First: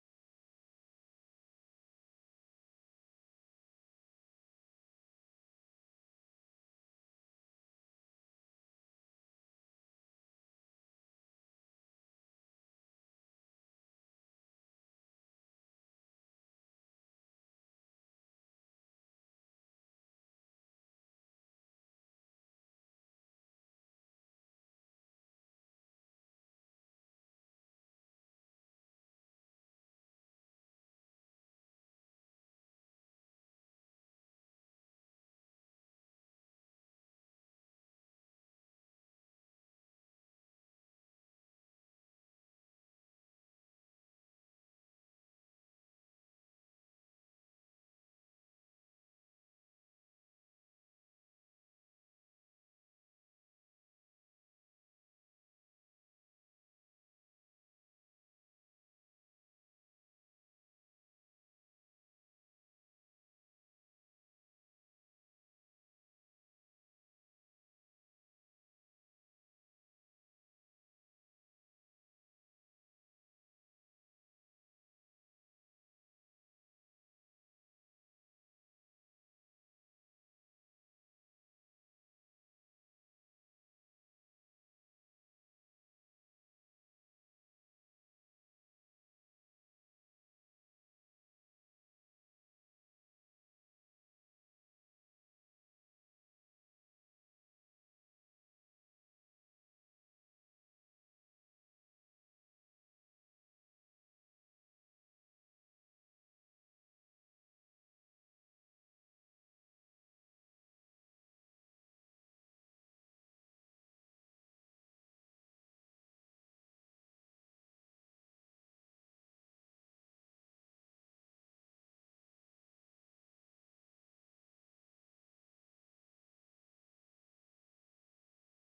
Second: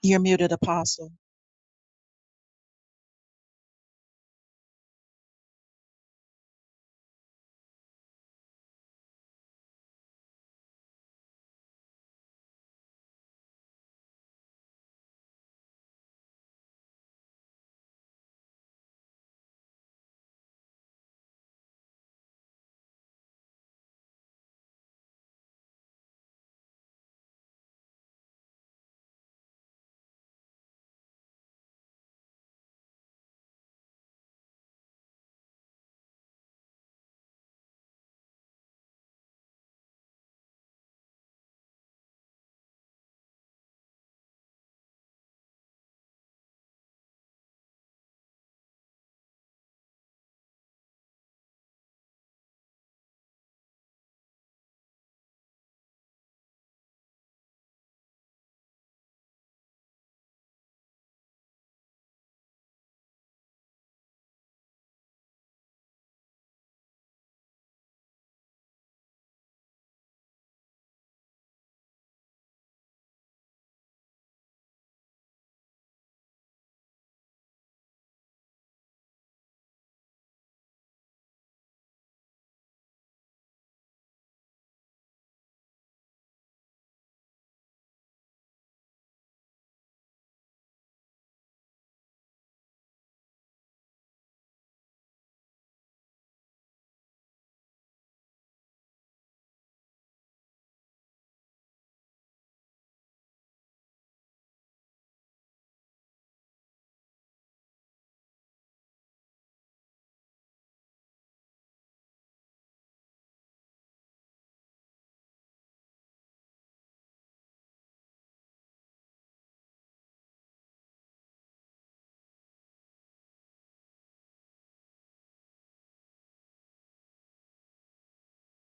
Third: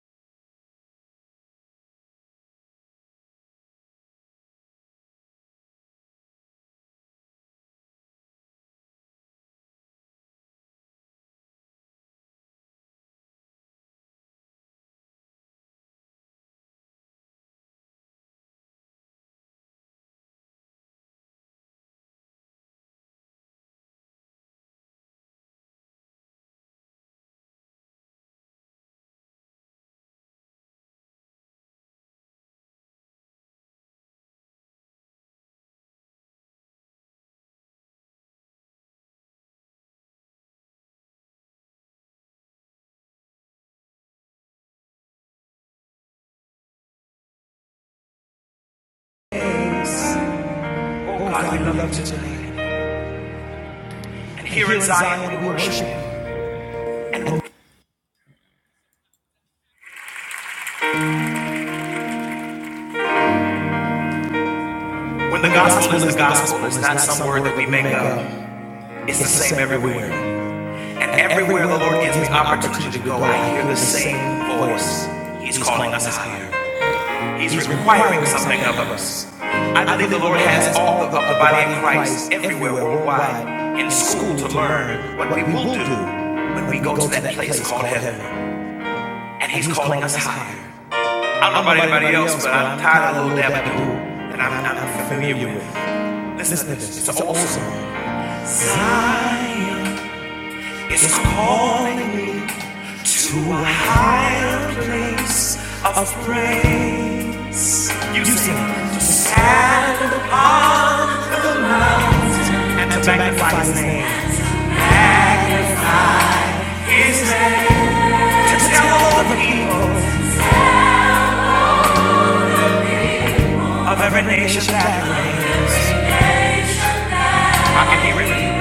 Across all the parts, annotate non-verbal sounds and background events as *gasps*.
You're muted, Apostle. Oh God, we love you today. And here in Zion, we worship you. When the gospel is the gospel, it's not some word that we make up. It's the same everywhere. And everywhere the Lord gives me opportunity to go, I hear the same voice. He's calling us higher. He's requiring something of us. I believe the Lord has all of the the body of Christ everywhere worldwide in school to learn what we will do when we go to that place called heaven. And He's calling us higher. I don't know about anybody else, but I'm tired of Lil Dabba Doo, and I'm not familiar with. Listen to this. It's an old song. Zion is calling me to a higher place of praise. You sing to stand and to magnify His name. His name to tell all the people of every nation that I can hear Him.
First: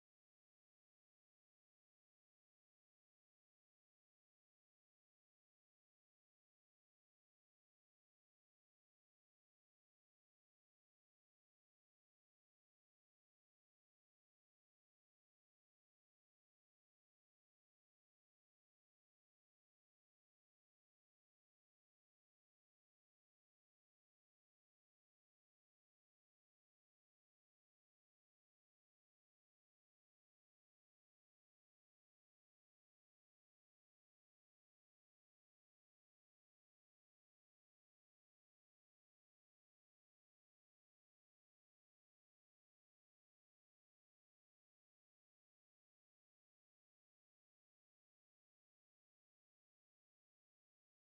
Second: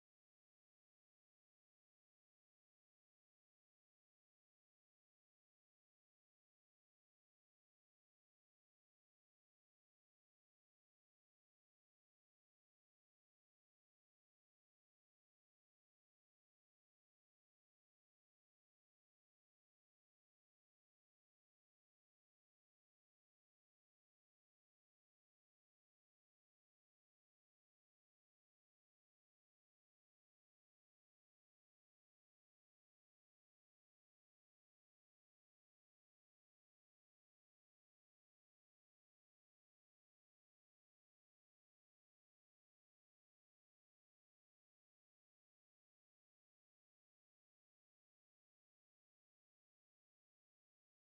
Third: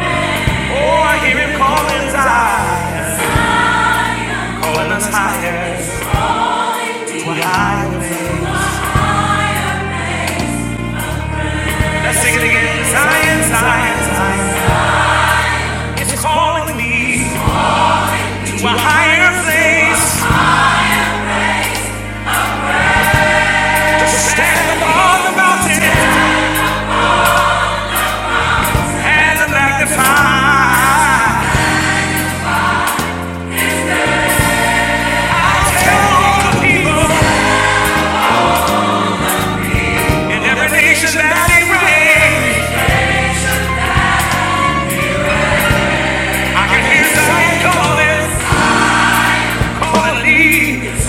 Oh, I hear Him calling Zion, calling us higher to a higher place. Sing it again. Science, science, science. It's calling me to a higher place. To stand upon the mountain and to magnify. Tell all the people in every nation that it rains. I can hear Zion calling, calling me.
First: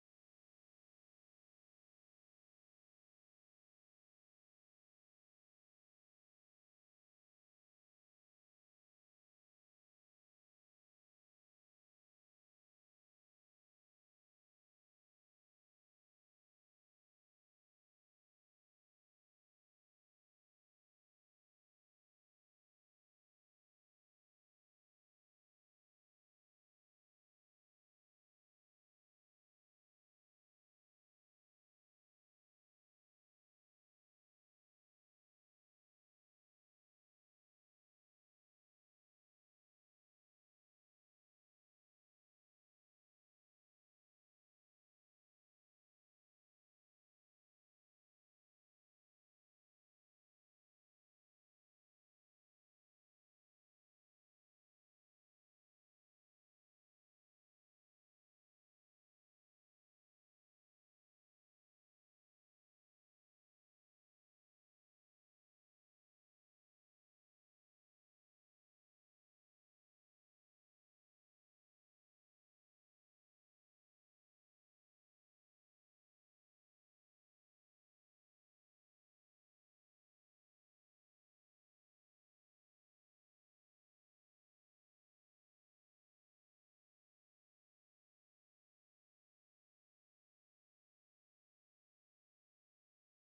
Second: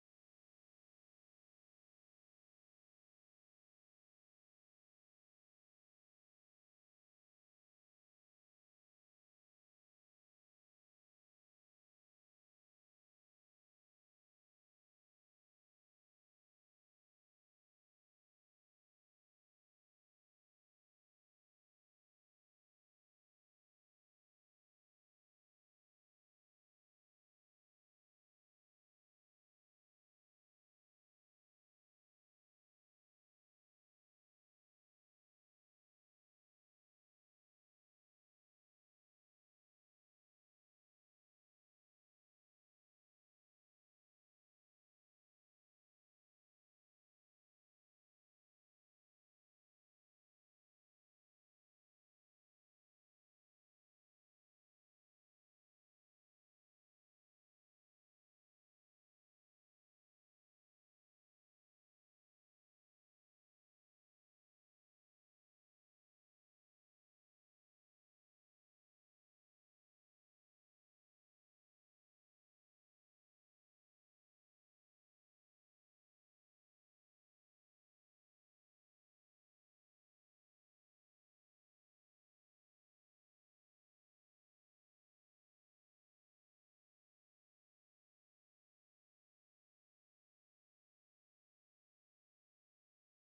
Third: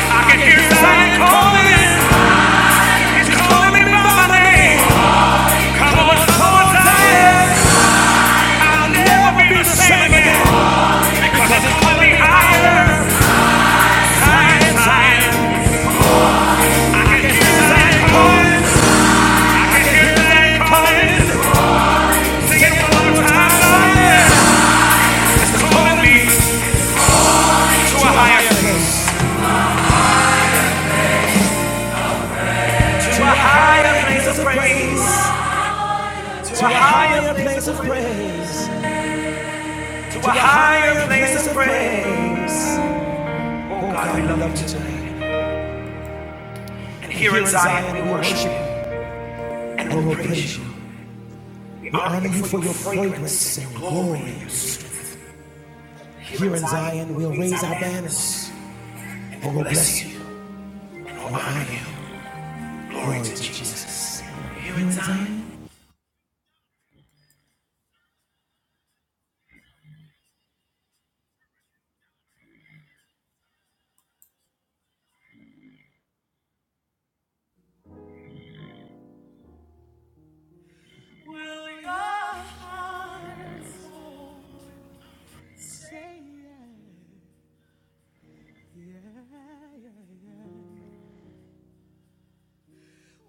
I can hear Zion calling. It's calling me by my name. Come on, come on, Zion. I'll never be the same again because it's calling me higher. To a higher place Oh And here and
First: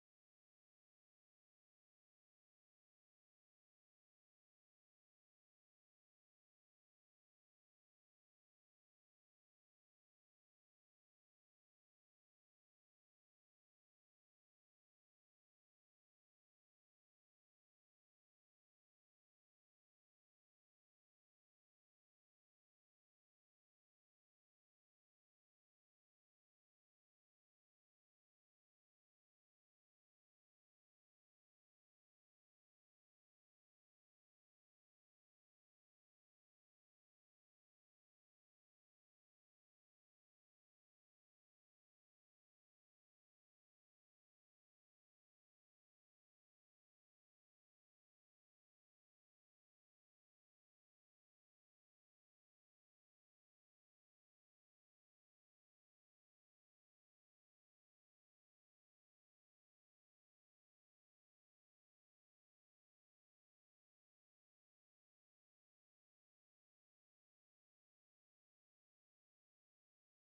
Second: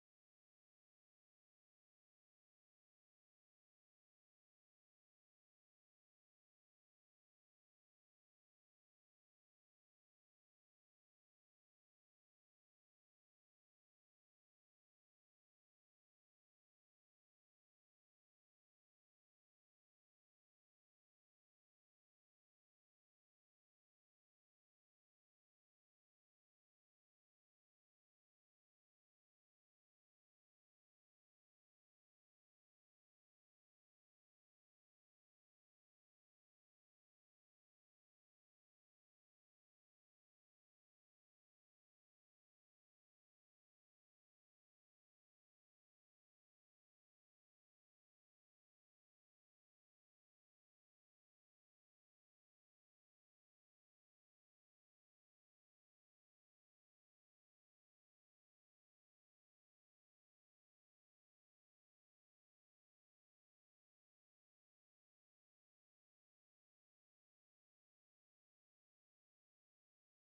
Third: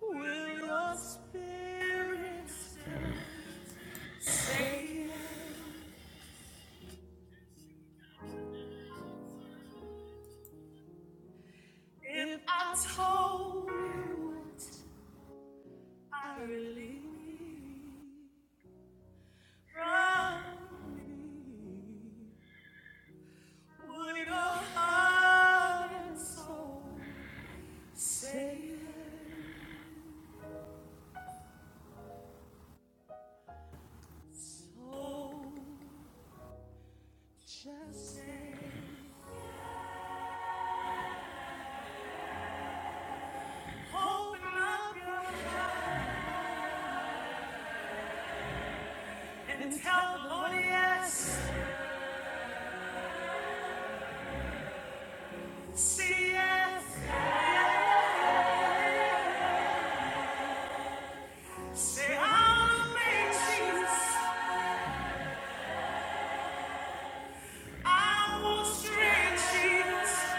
Will your spirit stay if I told Say, I'll make Jesus. I will stretch Jesus.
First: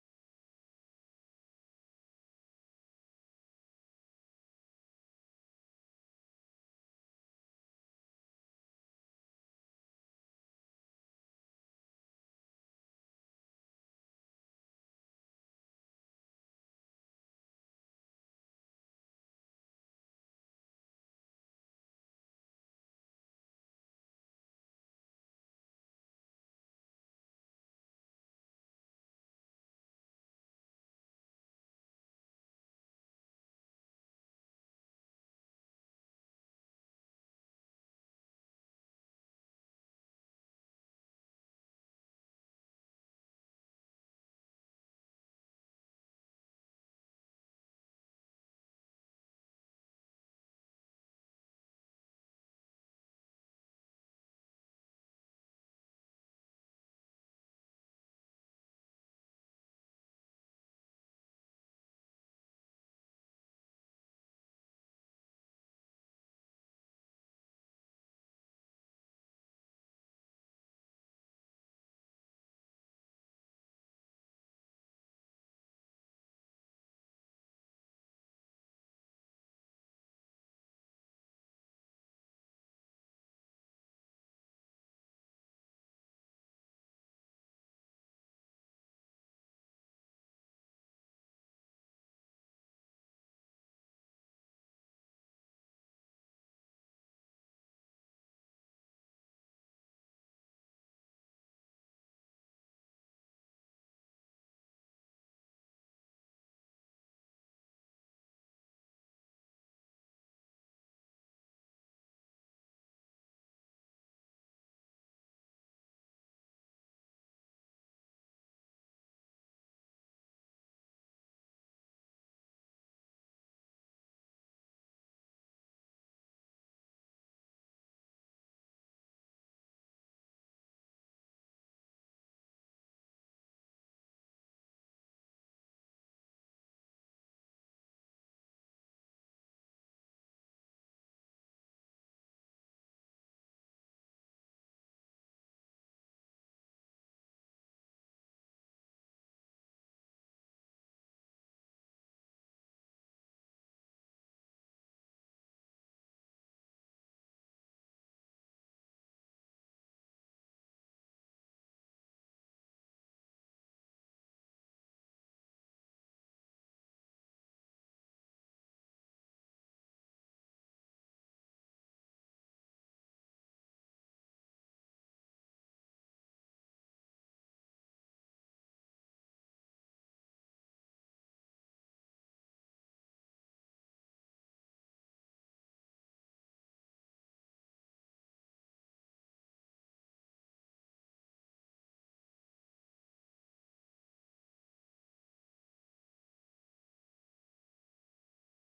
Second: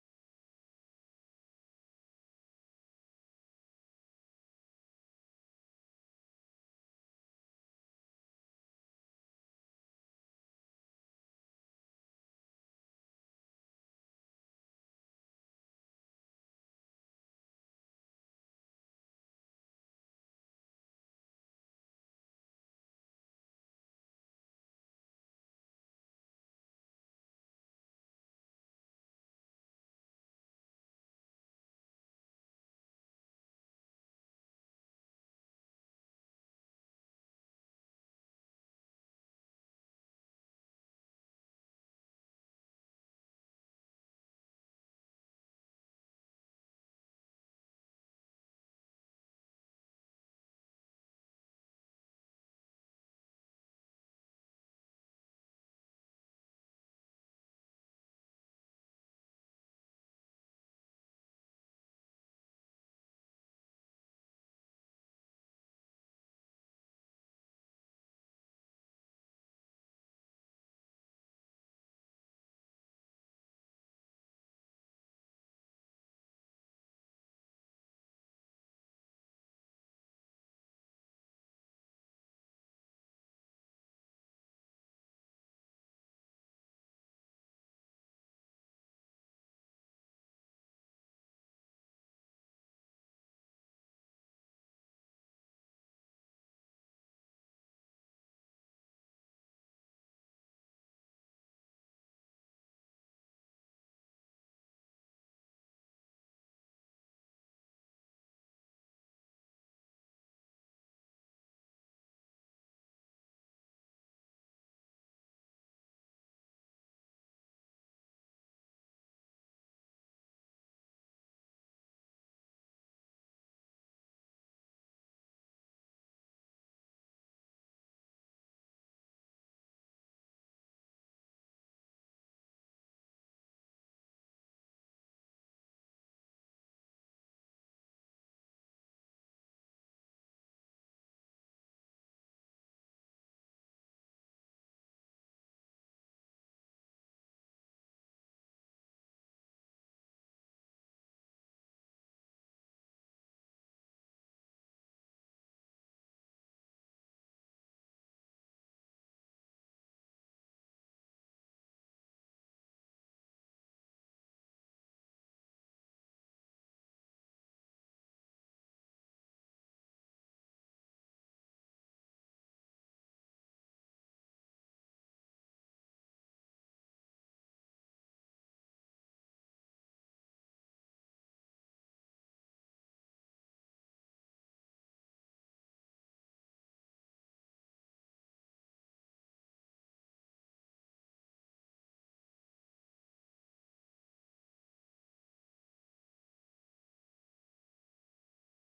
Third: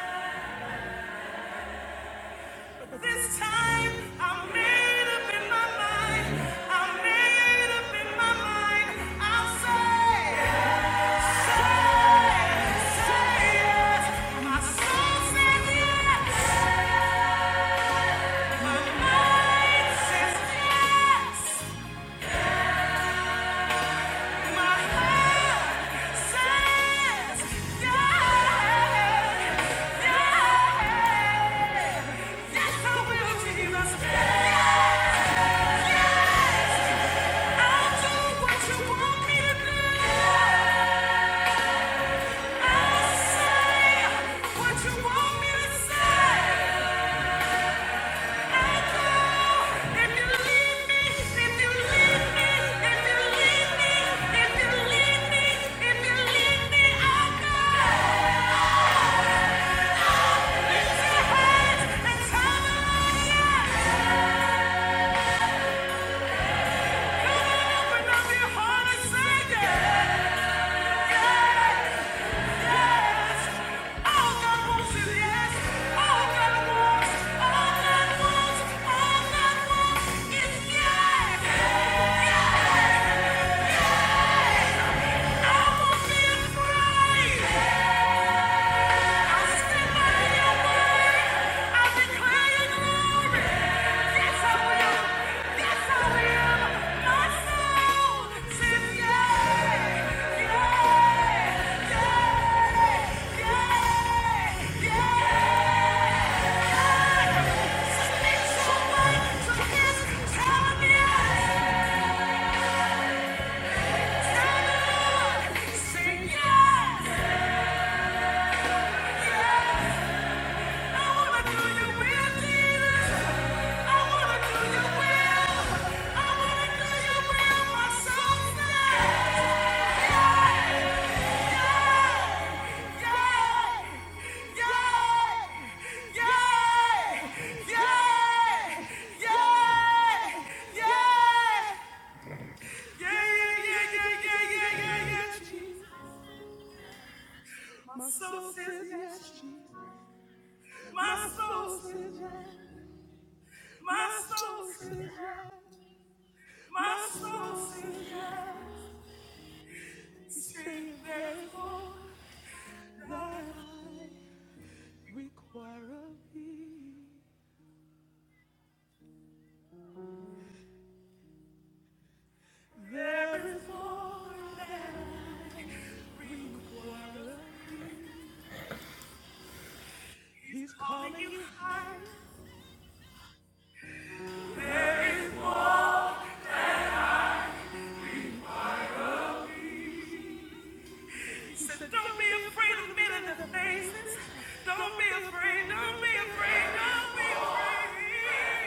This time I'm made up in my mind. I'm made up in my mind. I'll say, say, say yes. My soul says yes. My mind says yes. My heart says yes. Yes, yes I will, Jesus. Yes. Yeah! Yeah! Yeah! yeah, yeah, yeah, yeah. Yeah, yeah, yeah, yeah, yeah, yeah, yeah, yeah, Jesus. My soul says yes, Jesus. My soul says yes. My soul says yes. My soul says yes. Sing therefore thy life require of thee. There is more that require He's calling you high. He said, don't be afraid of men in the faces. Don't be afraid, don't be afraid, don't be afraid.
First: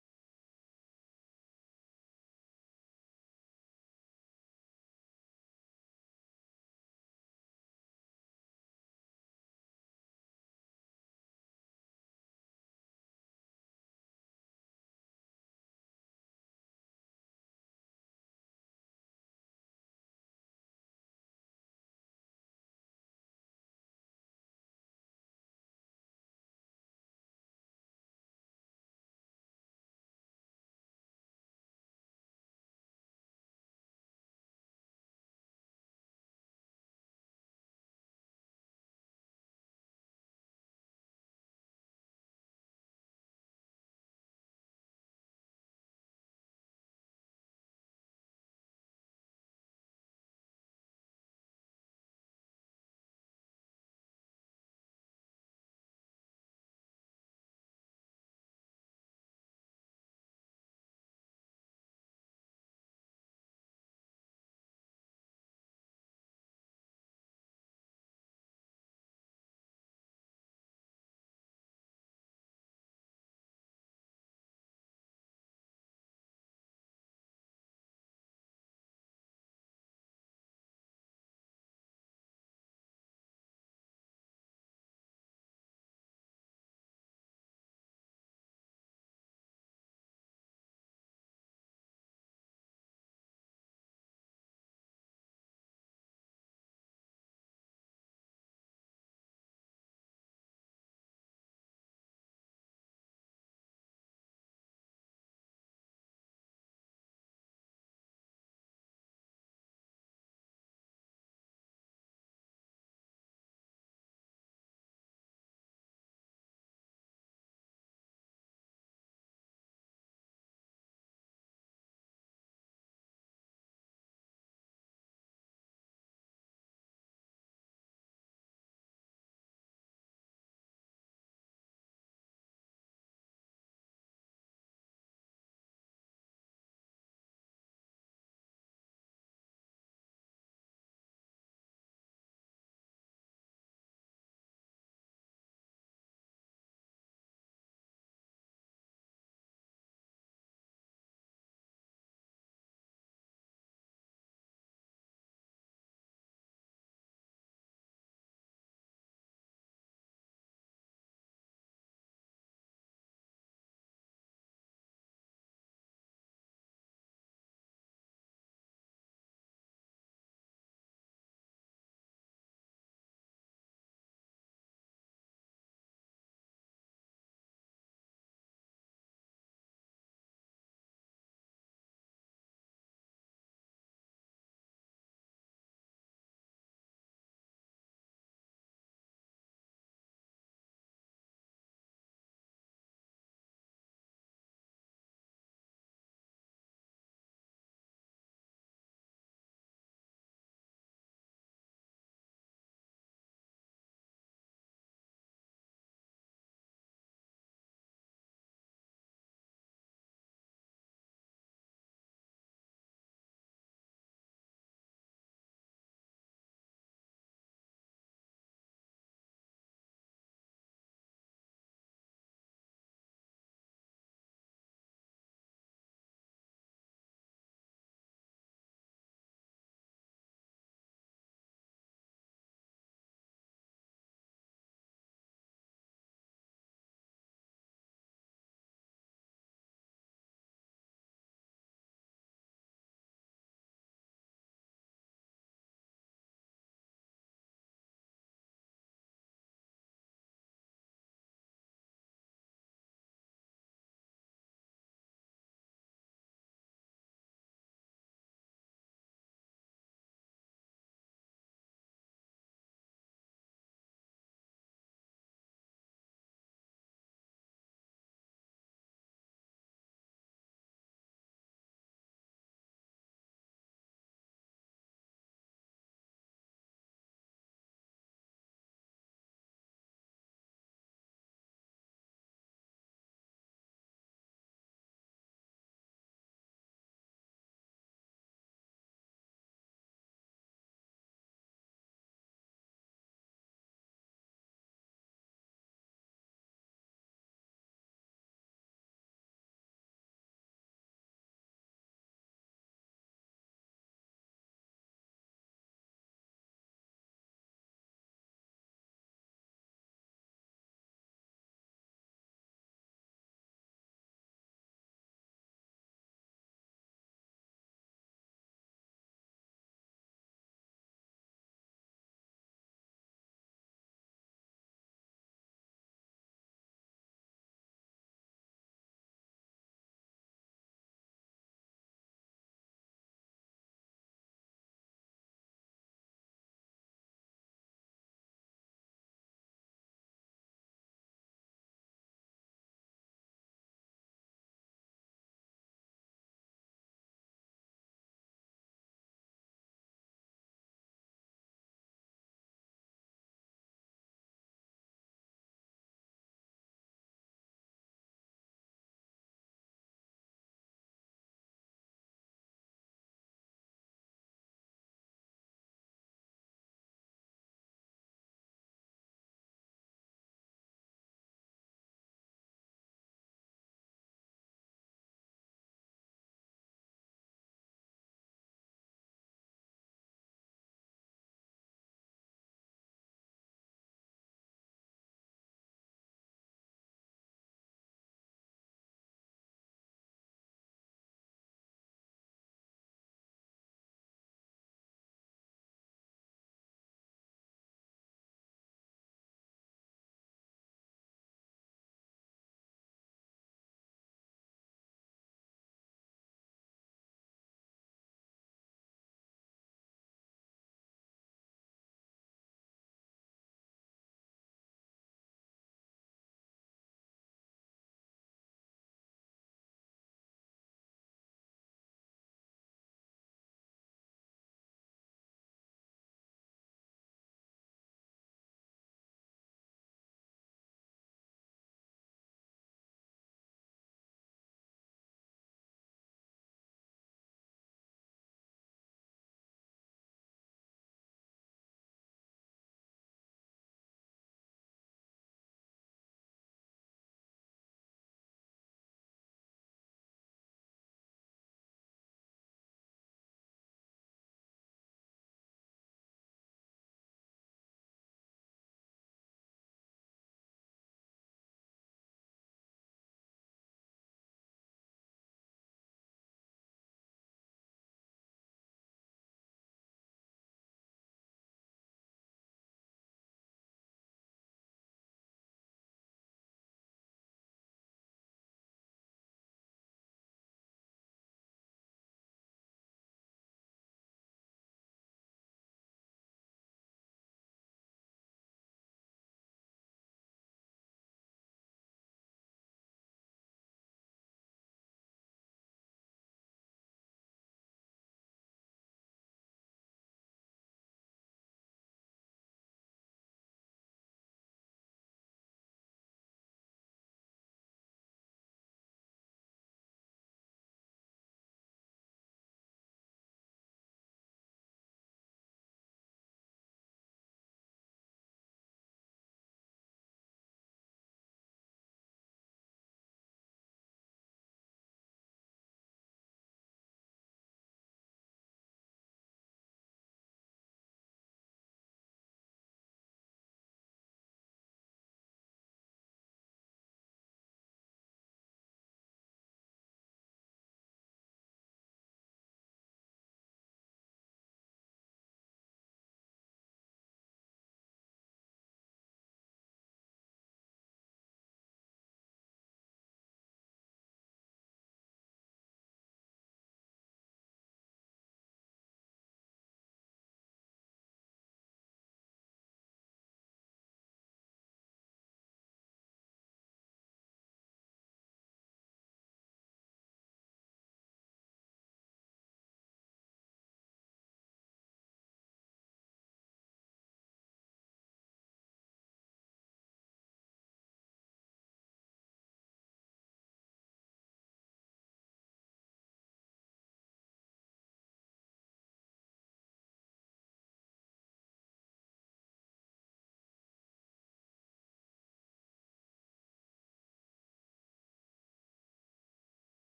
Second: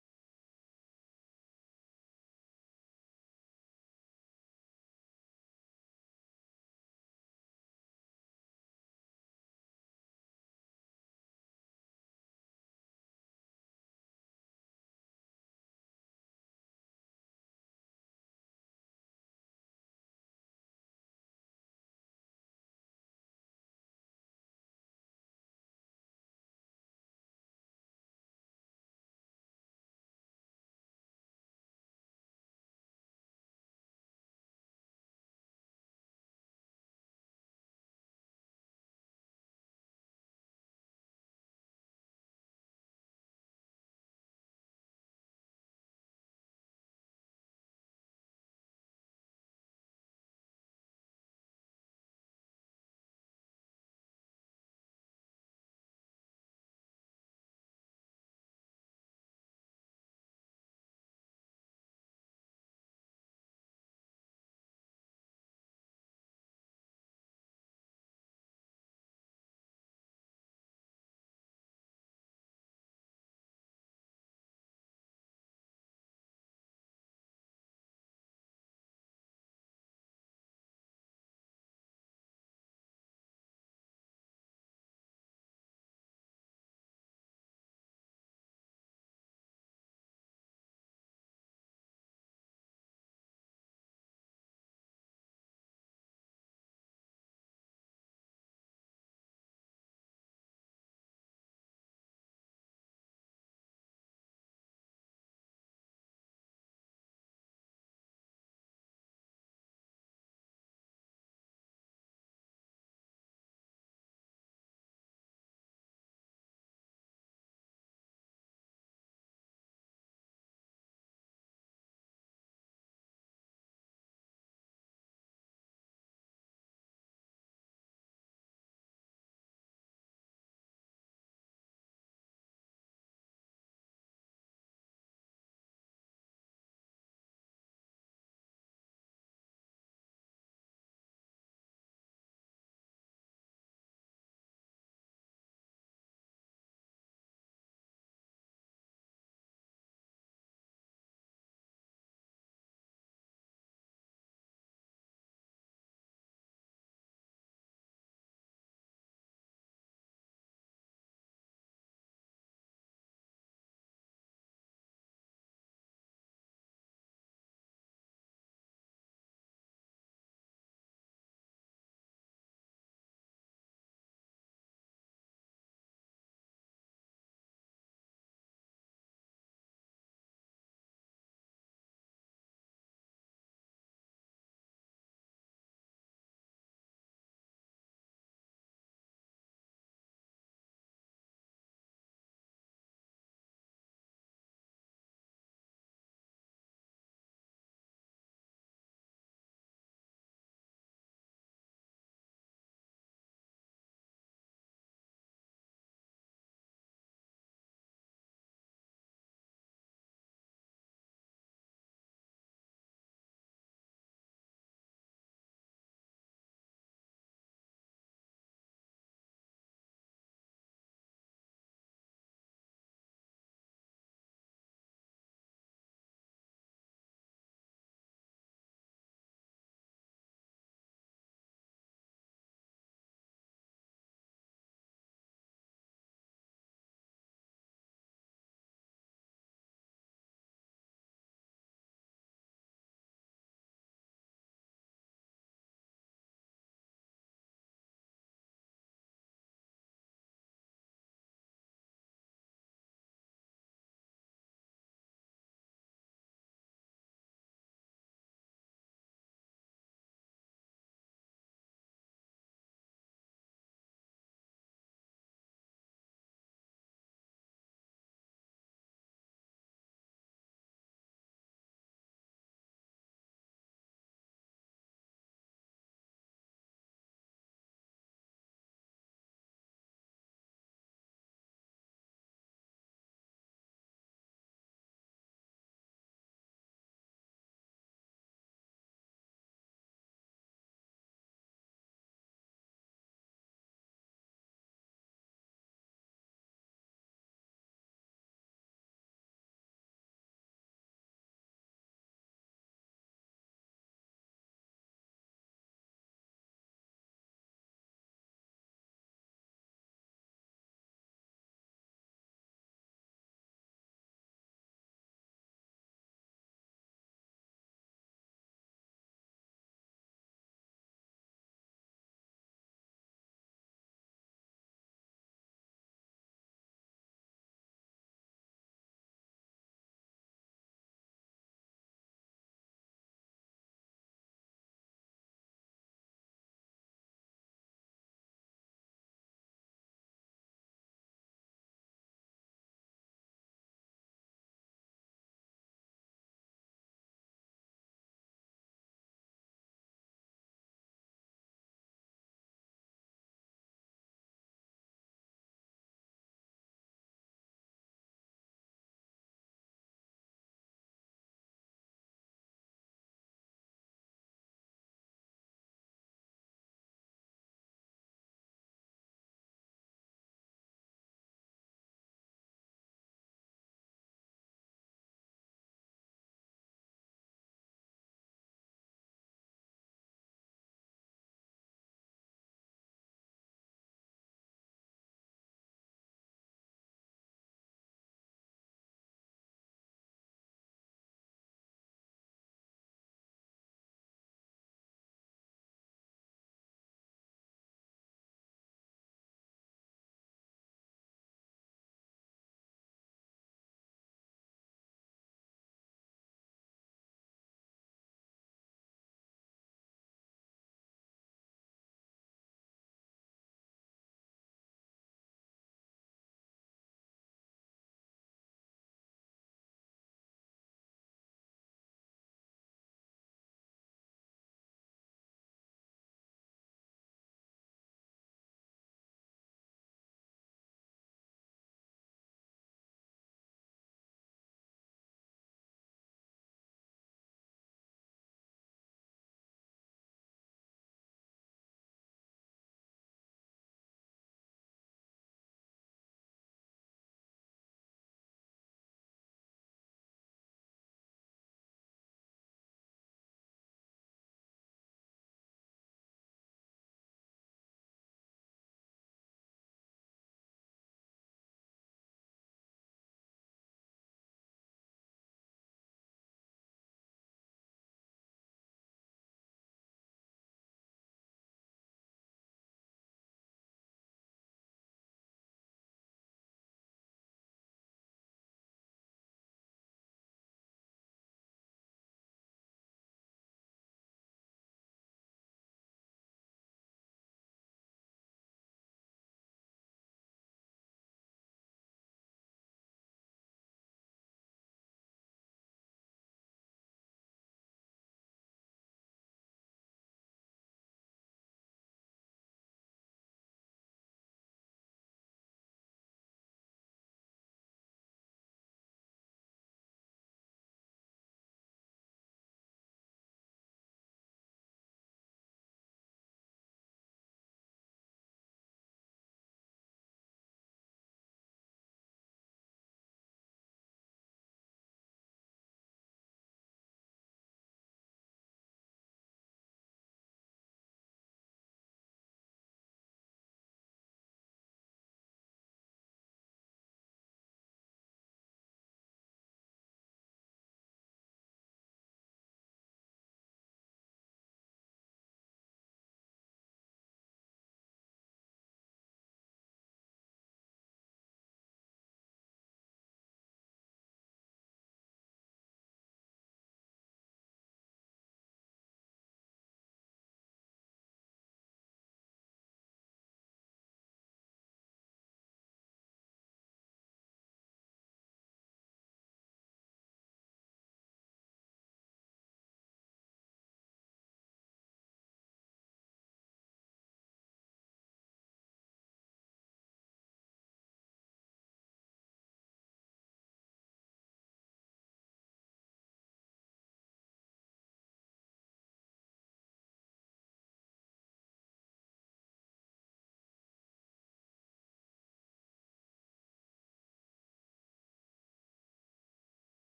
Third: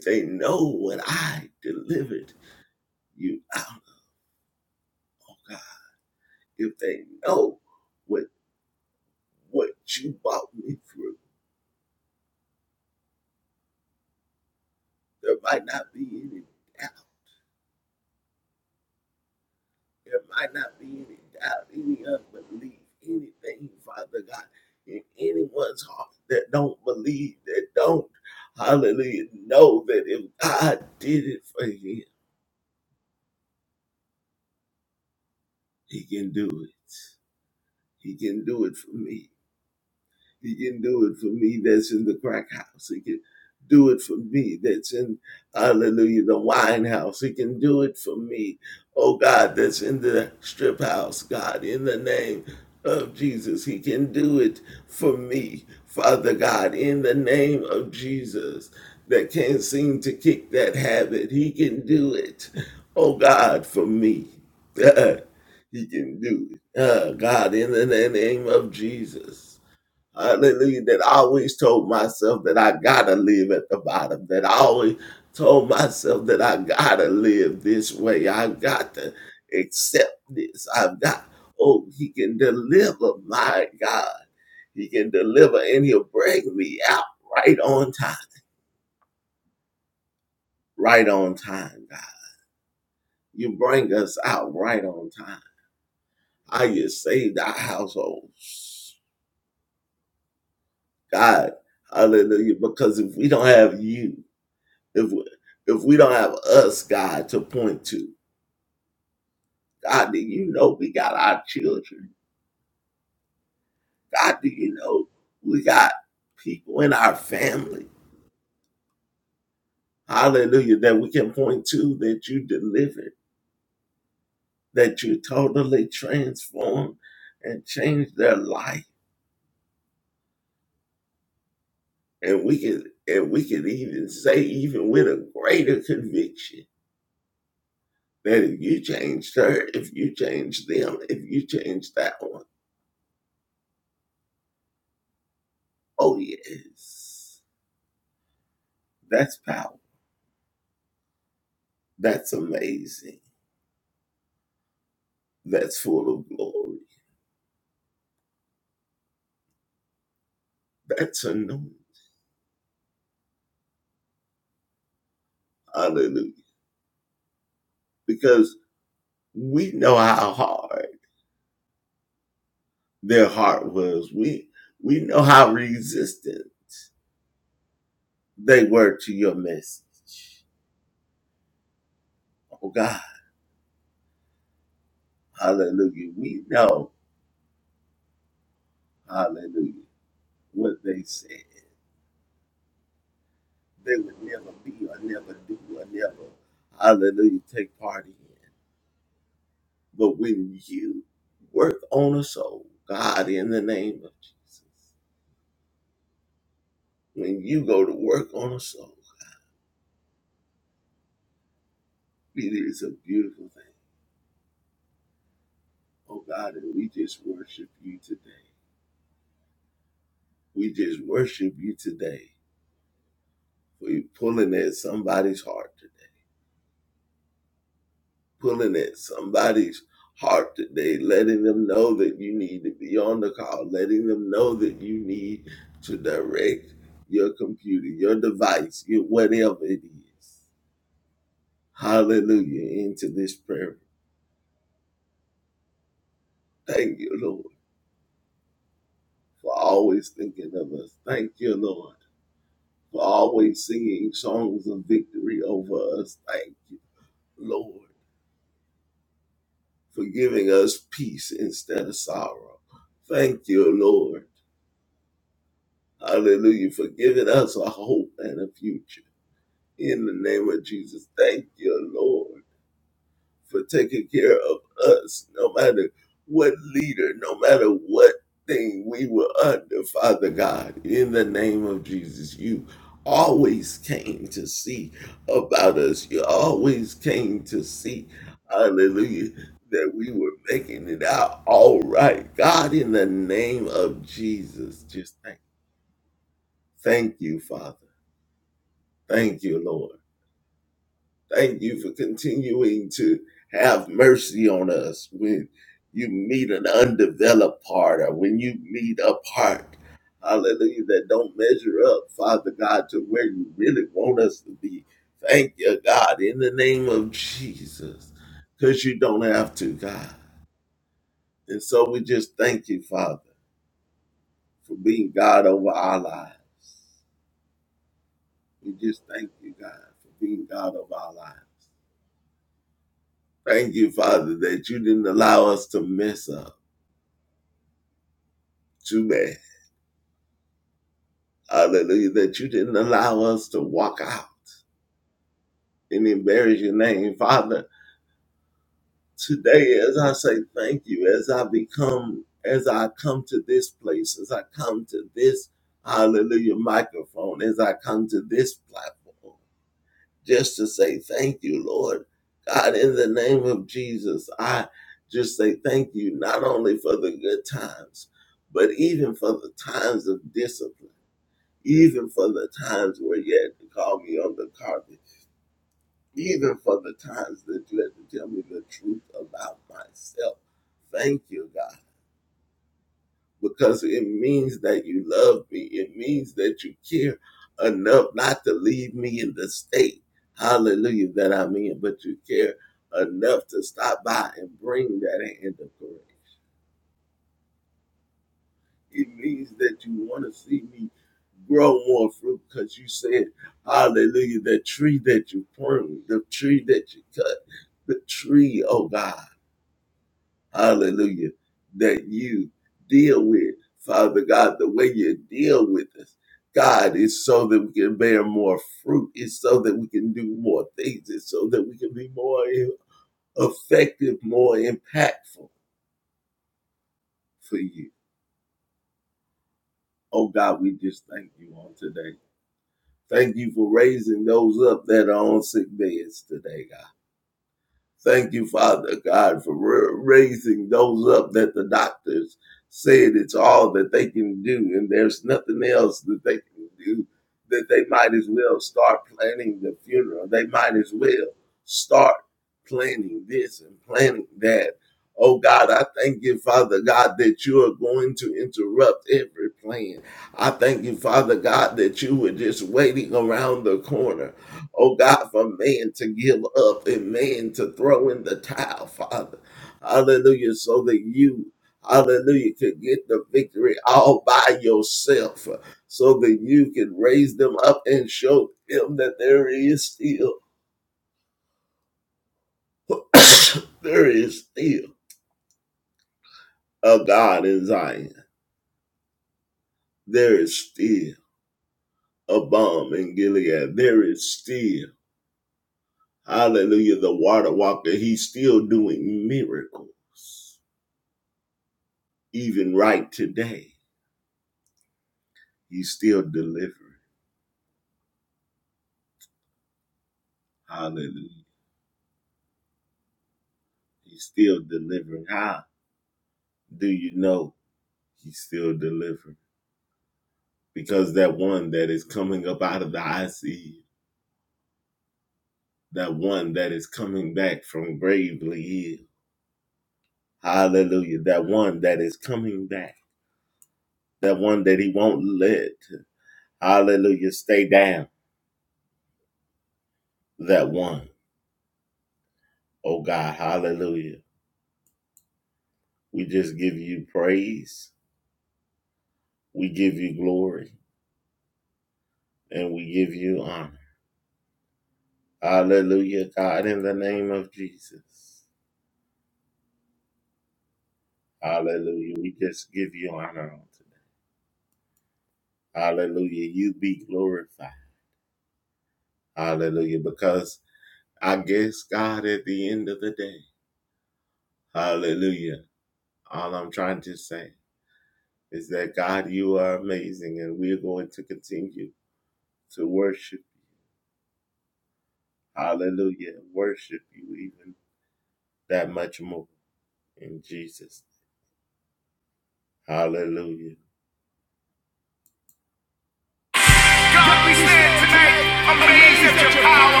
God, we stand tonight amazed at your power,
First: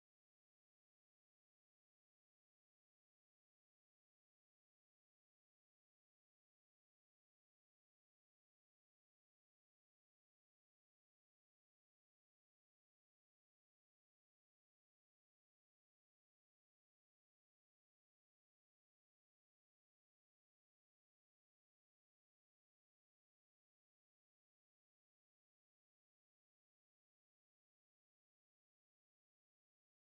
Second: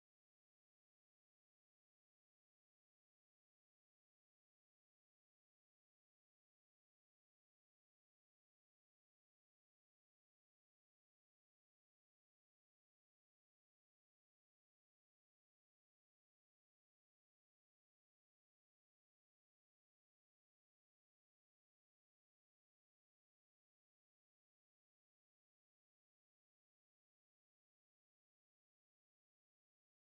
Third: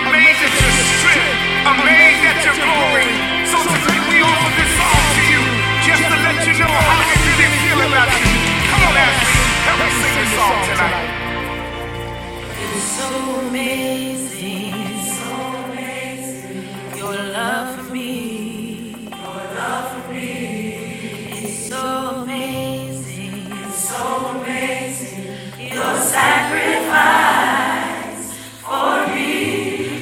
amazed at your strength, amazed at your glory. So tonight we offer this song to you just to let you know how we really feel about you. Come on, Ashley, help us sing this song tonight. So amazing, so amazing, your love for me is so amazing. so amazing.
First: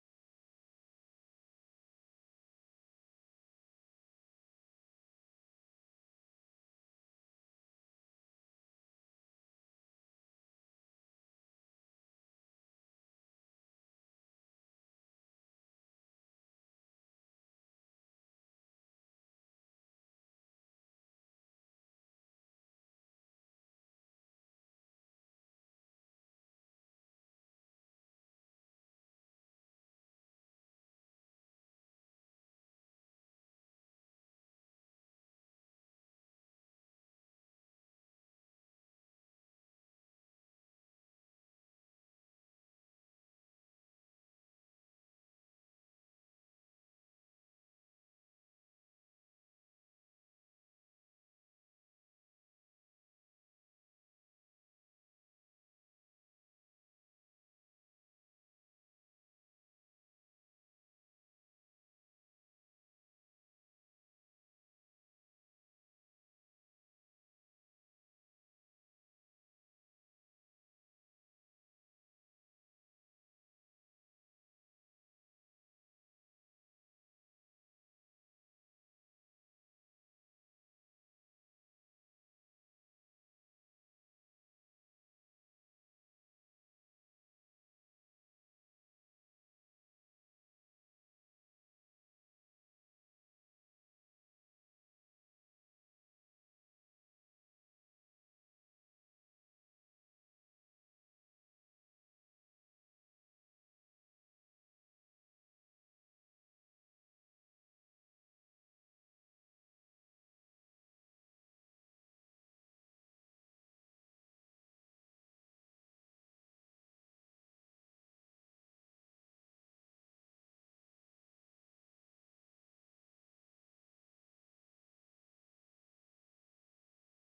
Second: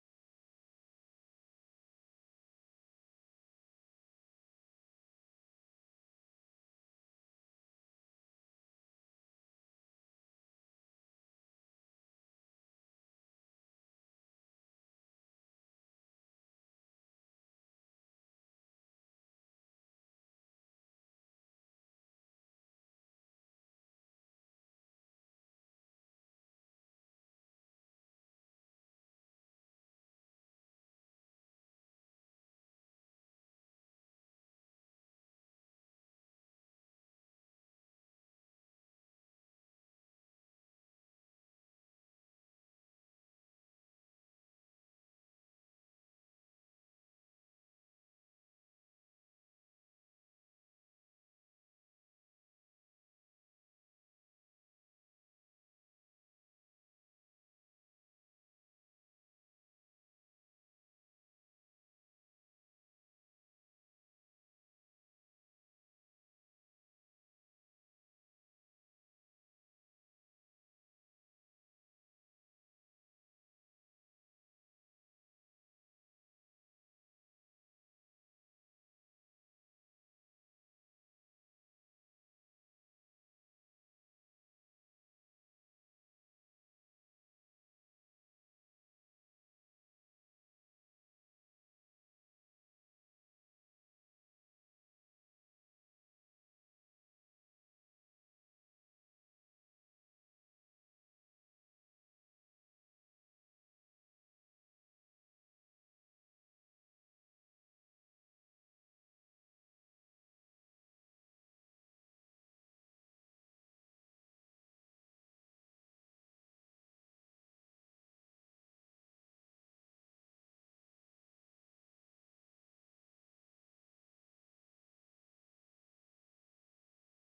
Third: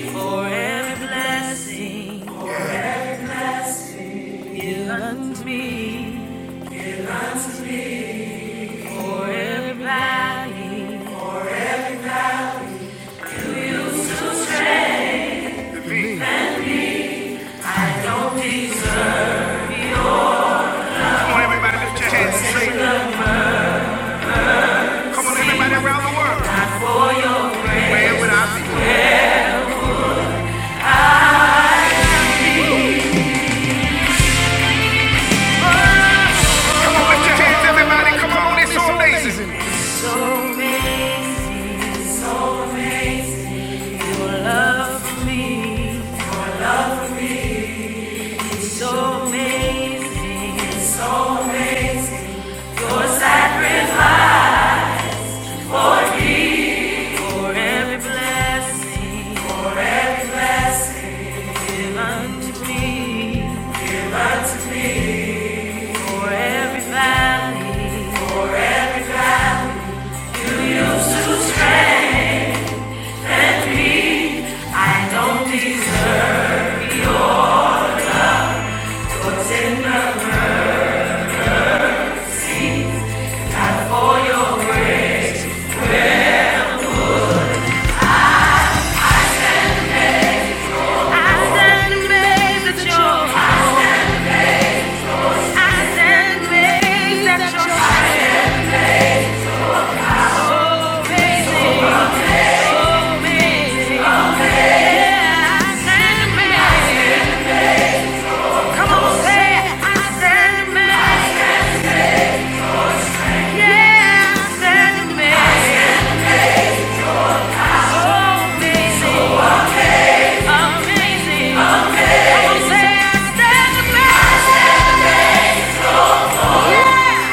Forever blessing you and me. Come on, everybody, lift your hands and Come on, everybody around the world. Come on, lift your hands, everybody. Come on, it's so amazing. So amazing, so amazing. Your love for me, your love for me so amazing, so amazing. Your sacrifice for every blessing, for every blessing given to me, given to me. For every valley, I stand amazed at your, I stand amazed at your amazing, amazing. Yeah, I stand amazed. Come on, say I stand amazed. Yeah, I stand amazed. Oh, amazing, amazing. Come on, say I stand amazed. Yeah,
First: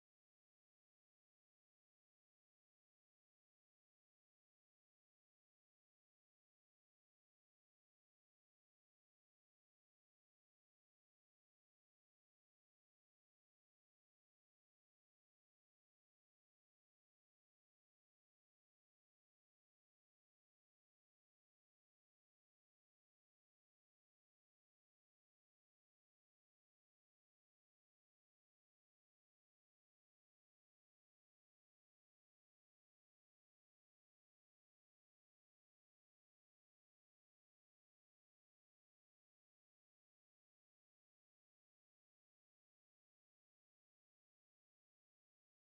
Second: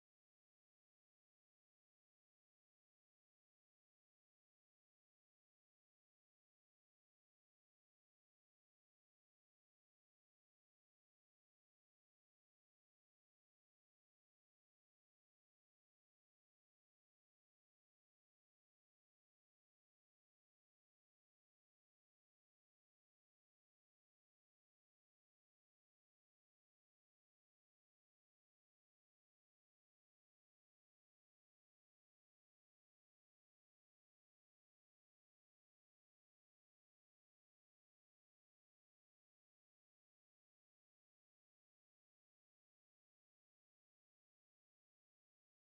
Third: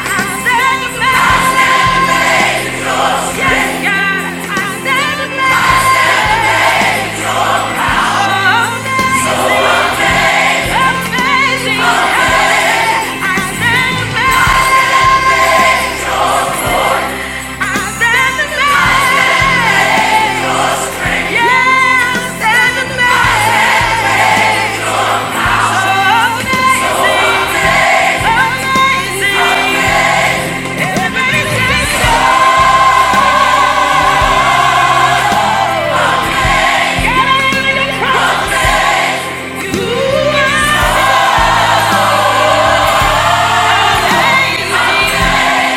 I stand amazed. Yeah.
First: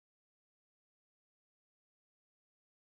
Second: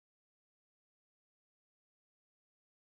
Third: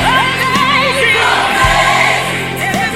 Amazing! Amazing!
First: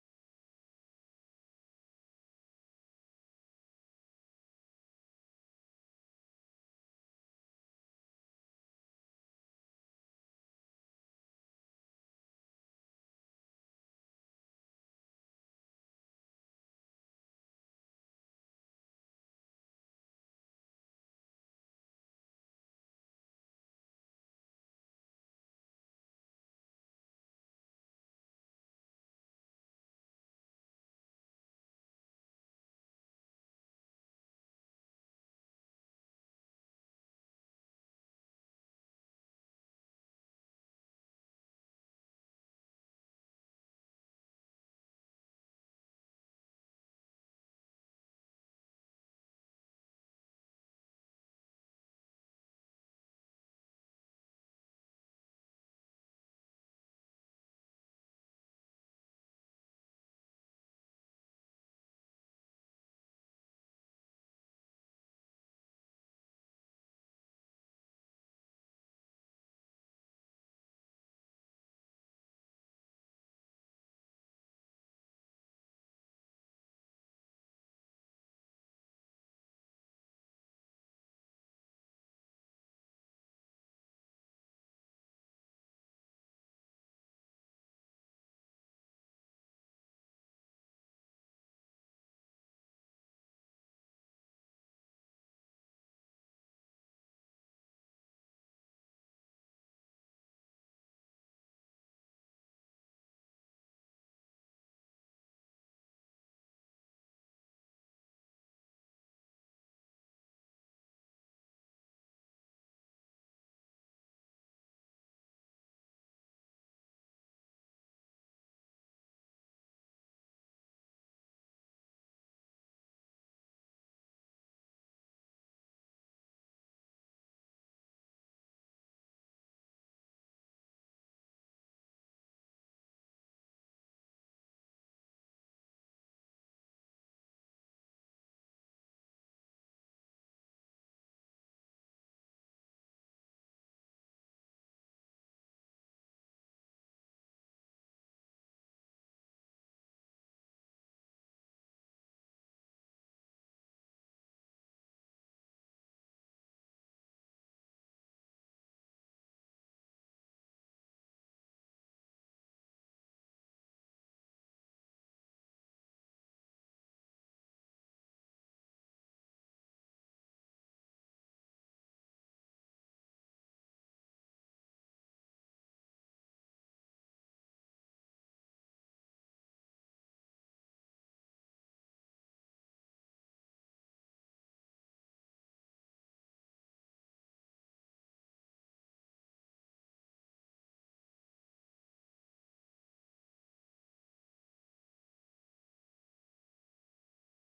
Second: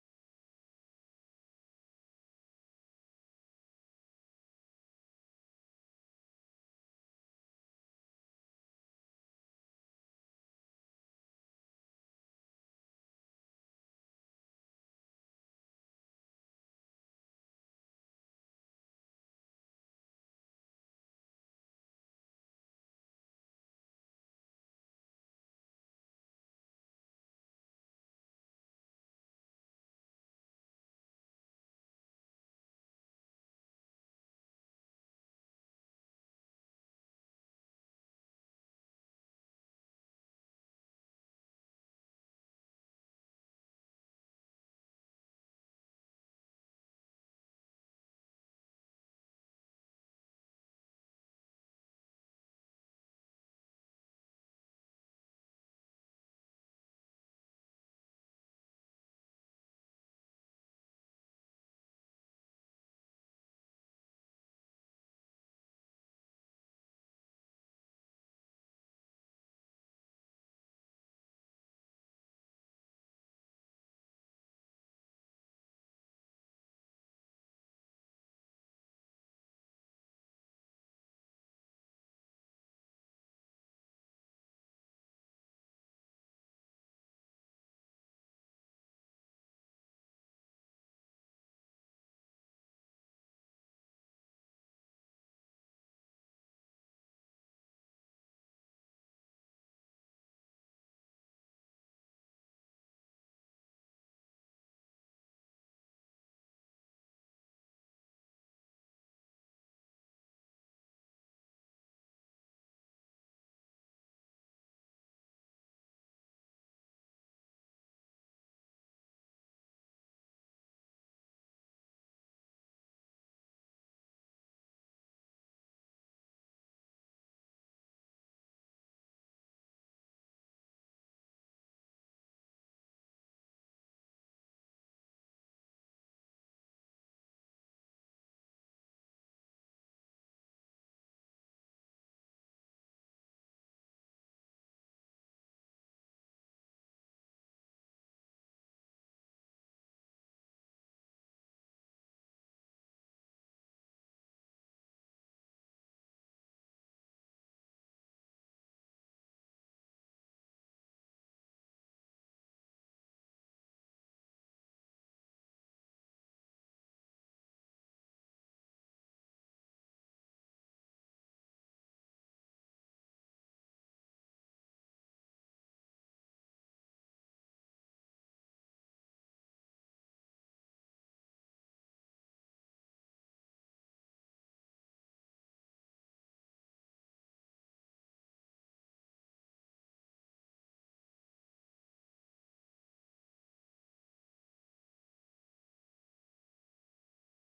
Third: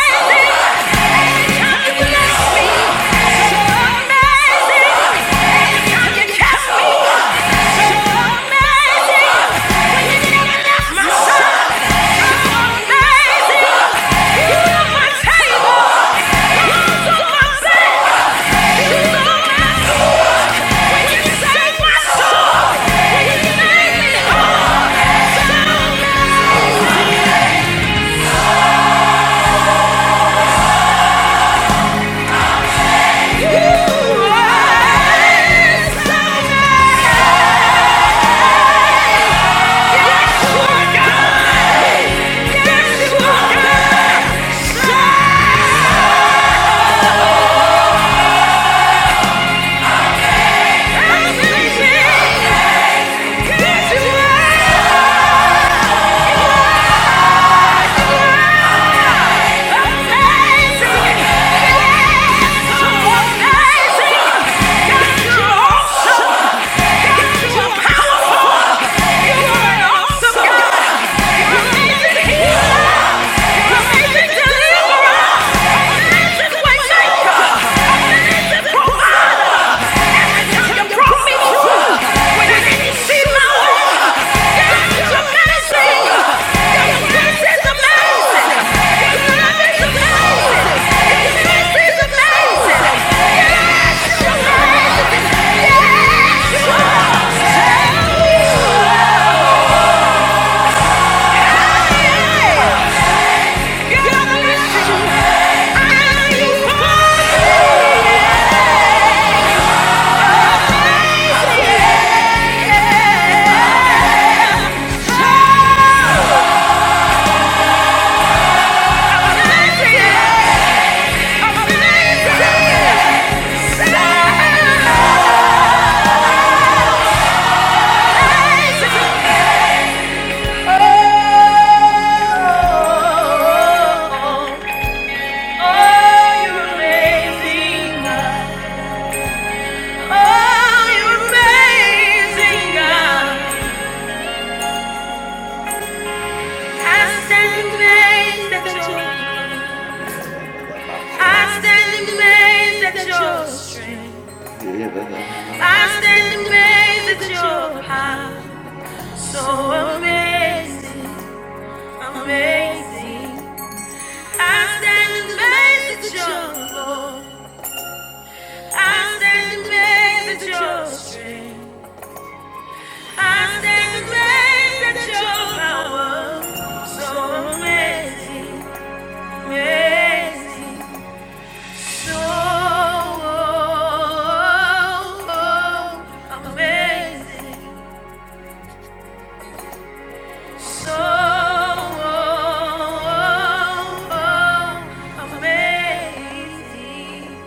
Amazing! Amazing! Yeah! Amazing, amazing, I stand amazed at your strength. I stand amazed at your power, so amazing, amazing, so amazing, so amazing.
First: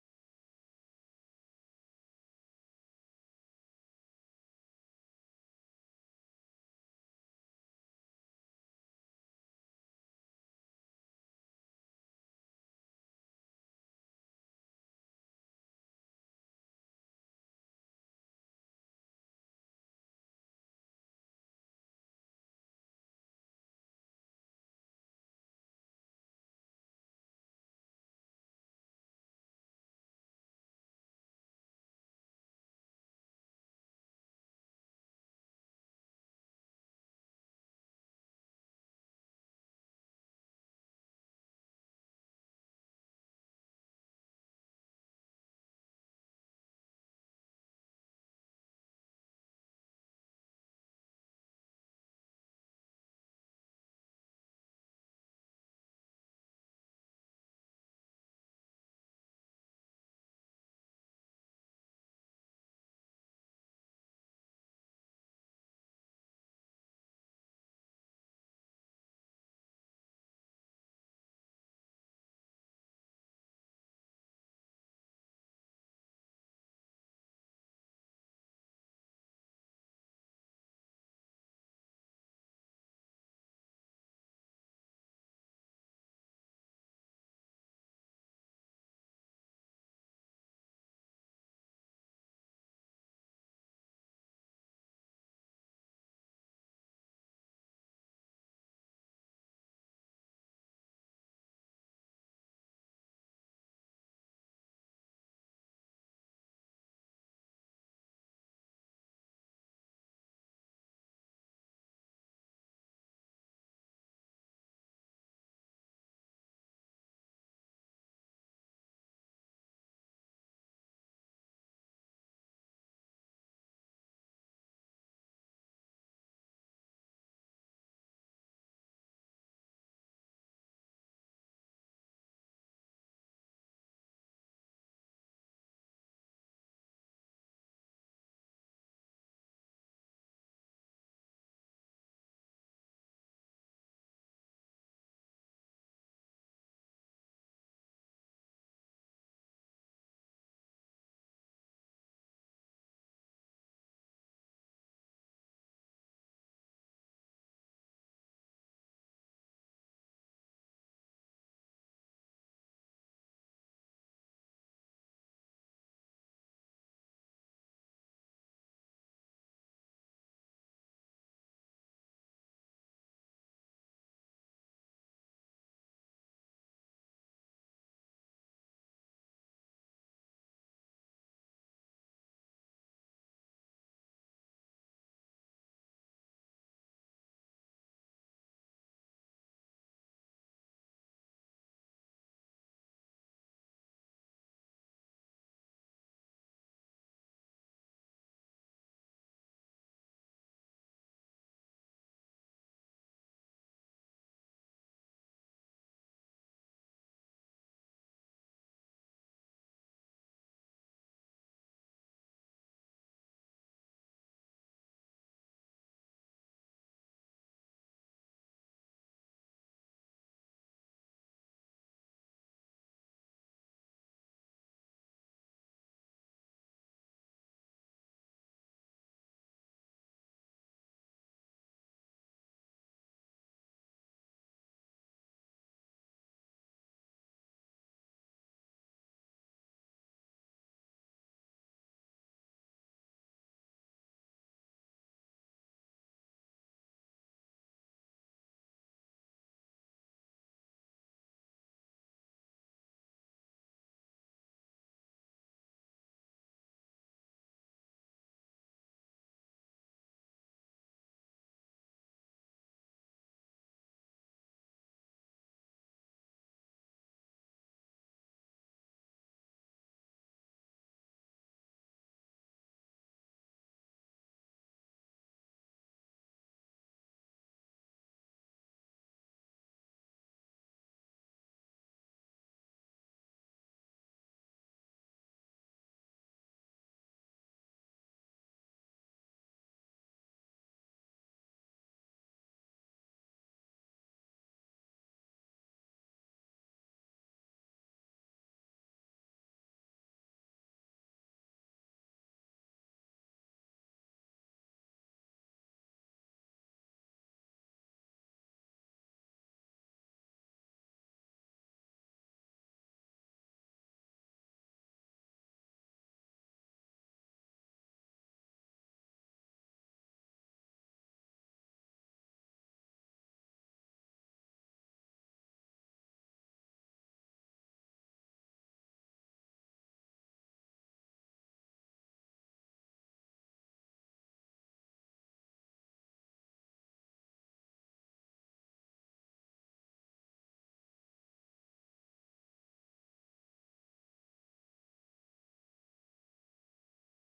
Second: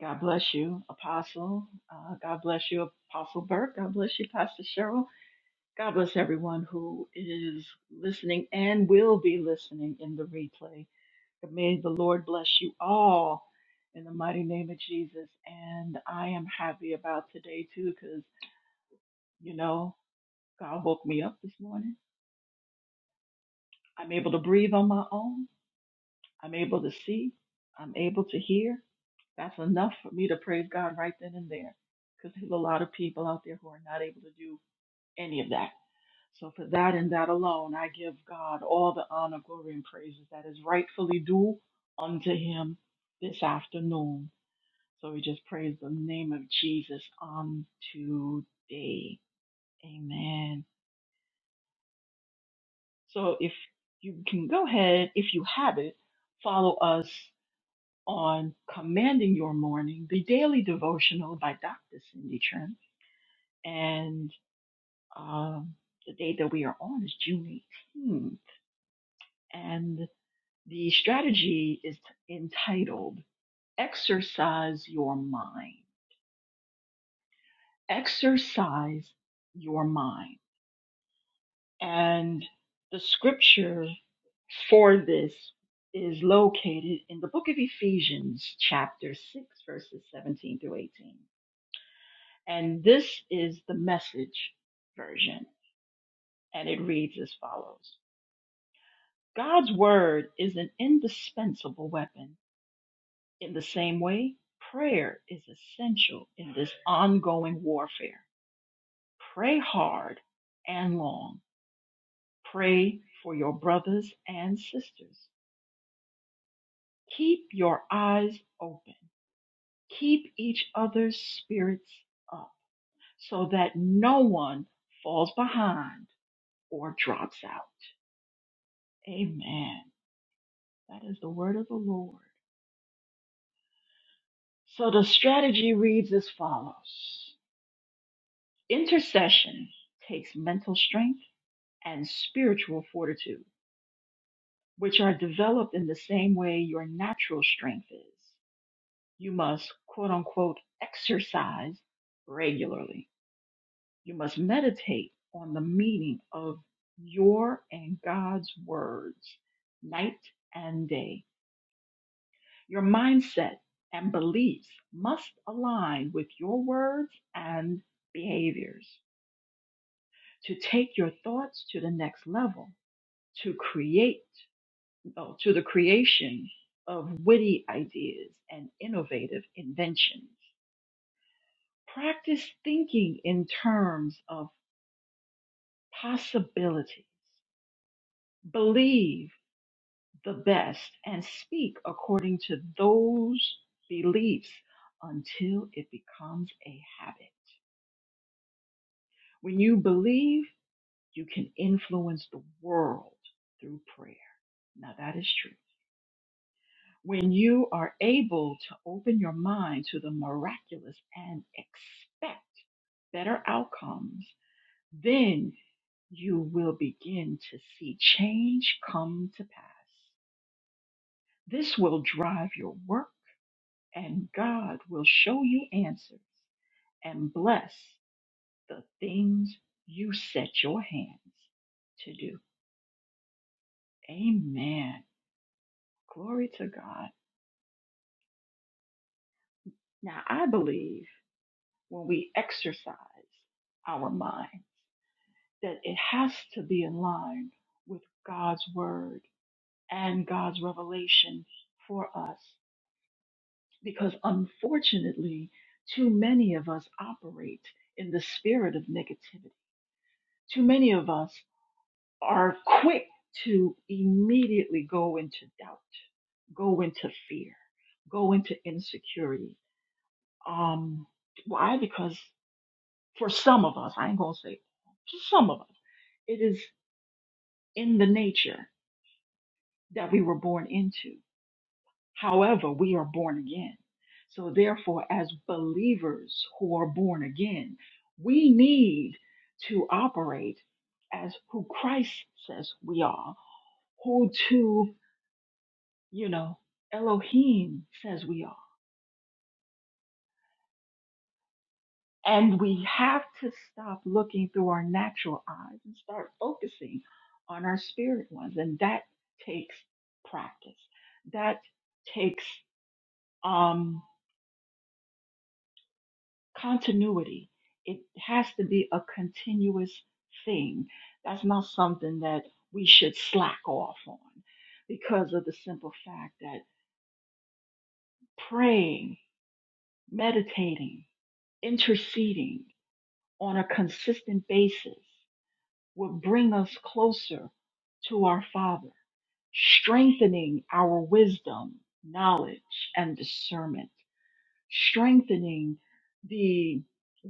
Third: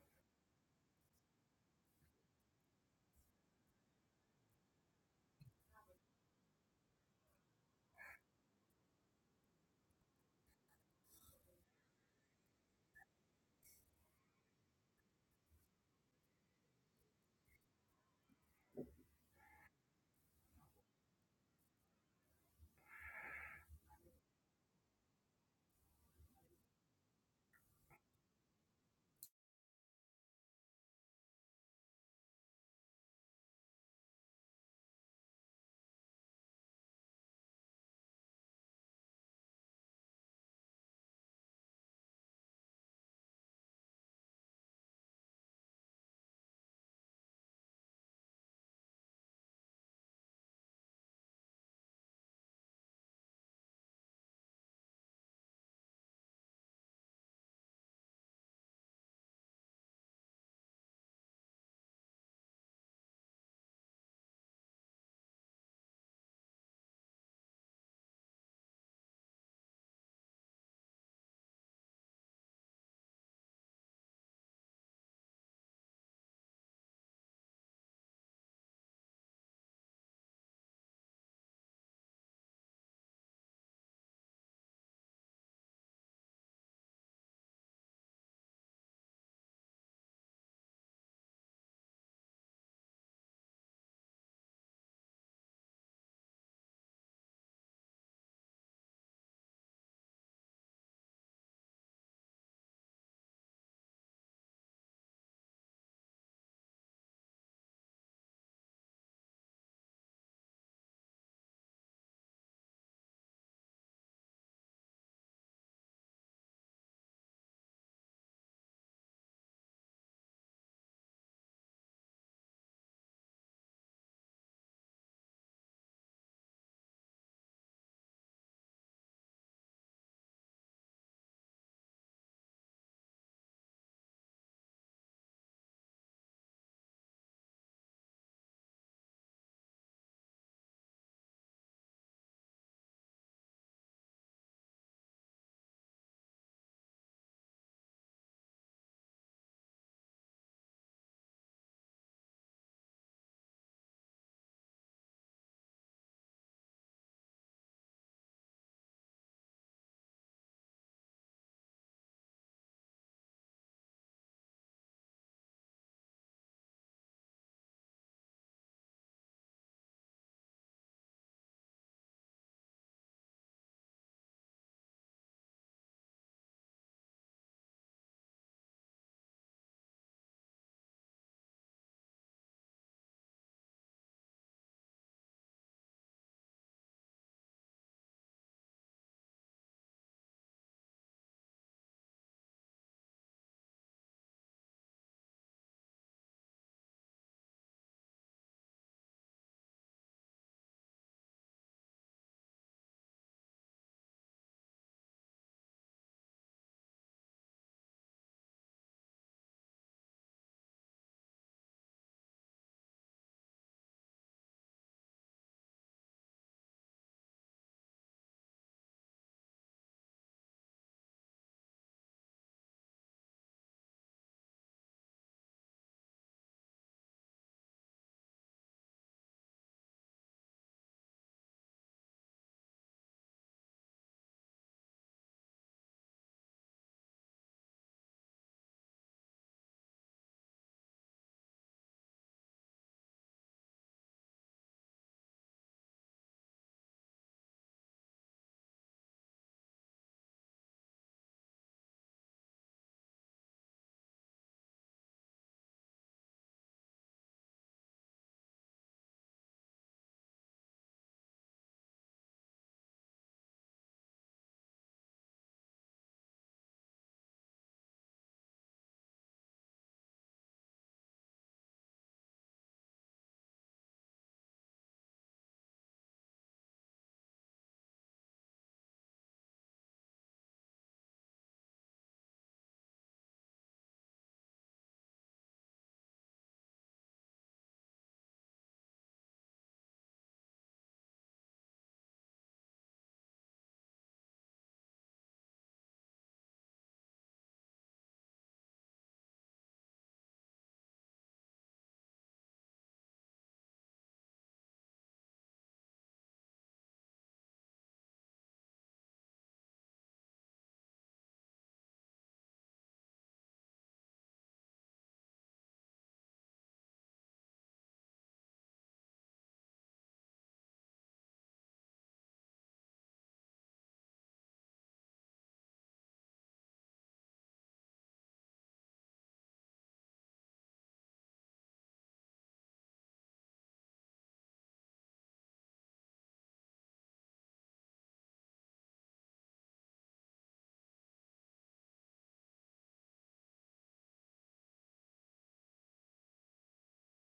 God bless you, Apostle. Uh, God bless you, Apostle Burke. God bless you, Pastor Cheryl. God bless everyone who is listening and will be listening in the replay. May the Lord bless you all in the mighty name of Jesus. And I am happy about today, too, because, you know, God woke me up this morning. I'm able to breathe on my own. I'm able to see. I'm able to hear. That's enough for me to praise God right then and there because there's a lot of people out there who are not able to do any of that. So for that and that alone, I give God all the honor, glory, and praises that is rightfully due unto him this afternoon. So we just praise the name of Jesus on today. Amen. So if you can go ahead, if you have it, follow us on Commanding Your Morning, the daily devotional by Dr. Cindy Trim and um, the date that we are on is June 18th. And the strategy is entitled Exercise Your Mind. Exercise Your Mind. And the scripture for this is located in the book of Ephesians, chapter 6, verses 17 through 18. And this is the message version. And it reads as follows God's word is an indispensable weapon. In the same way, prayer is essential in this ongoing warfare. Pray hard and long. Pray for your brothers and sisters. Keep your eyes open. Keep each other's spirits up so that no one falls behind or drops out. Amen. That is the word of the Lord. So the strategy reads as follows Intercession takes mental strength and spiritual fortitude, which are developed in the same way your natural strength is. You must, quote unquote, exercise regularly. You must meditate on the meaning of your and God's words night and day. Your mindset and beliefs must align with your words and behaviors to take your thoughts to the next level. to create, oh, to the creation of witty ideas and innovative inventions. Practice thinking in terms of possibilities. Believe the best and speak according to those beliefs until it becomes a habit. When you believe, you can influence the world through prayer. Now that is true. When you are able to open your mind to the miraculous and expect better outcomes, then you will begin to see change come to pass. This will drive your work, and God will show you answers and bless the things you set your hands to do. Amen. Glory to God. Now, I believe when we exercise our mind, that it has to be in line with God's word and God's revelation for us. Because unfortunately, too many of us operate in the spirit of negativity. Too many of us are quick to immediately go into doubt, go into fear, go into insecurity. Um, why? Because for some of us, I ain't gonna say all, for some of us, it is in the nature. that we were born into. However, we are born again. So, therefore, as believers who are born again, we need to operate as who Christ says we are, who to, you know, Elohim says we are. And we have to stop looking through our natural eyes and start focusing on our spirit ones. And that takes practice. That takes, um. continuity. It has to be a continuous thing. That's not something that we should slack off on because of the simple fact that praying, meditating, interceding on a consistent basis would bring us closer to our Father, strengthening our wisdom, knowledge, and discernment strengthening the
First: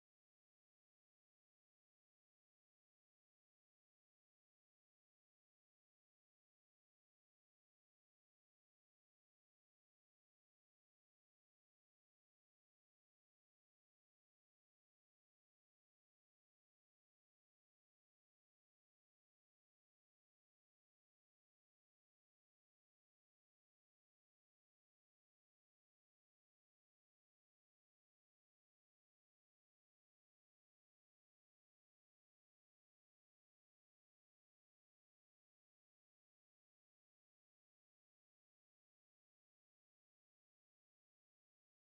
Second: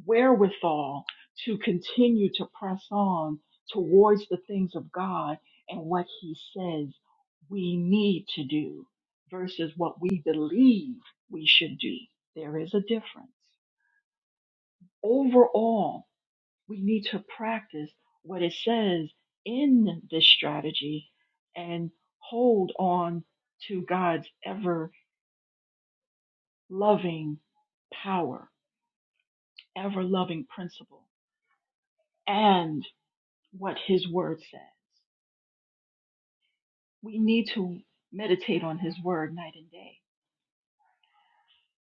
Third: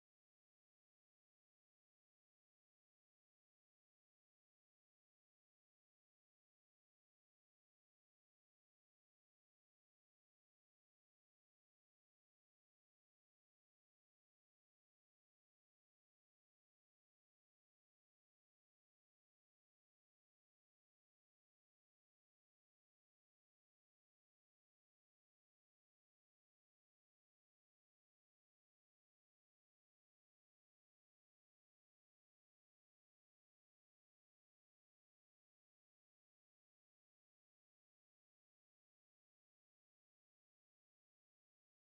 wherewithal to continue to press on towards the things of God and what He says we need to do versus what we believe we should do. There is a difference. Overall, we need to practice what it says in this strategy and hold on to God's ever loving power, ever loving principle and what his word said. We need to meditate on his word night and day.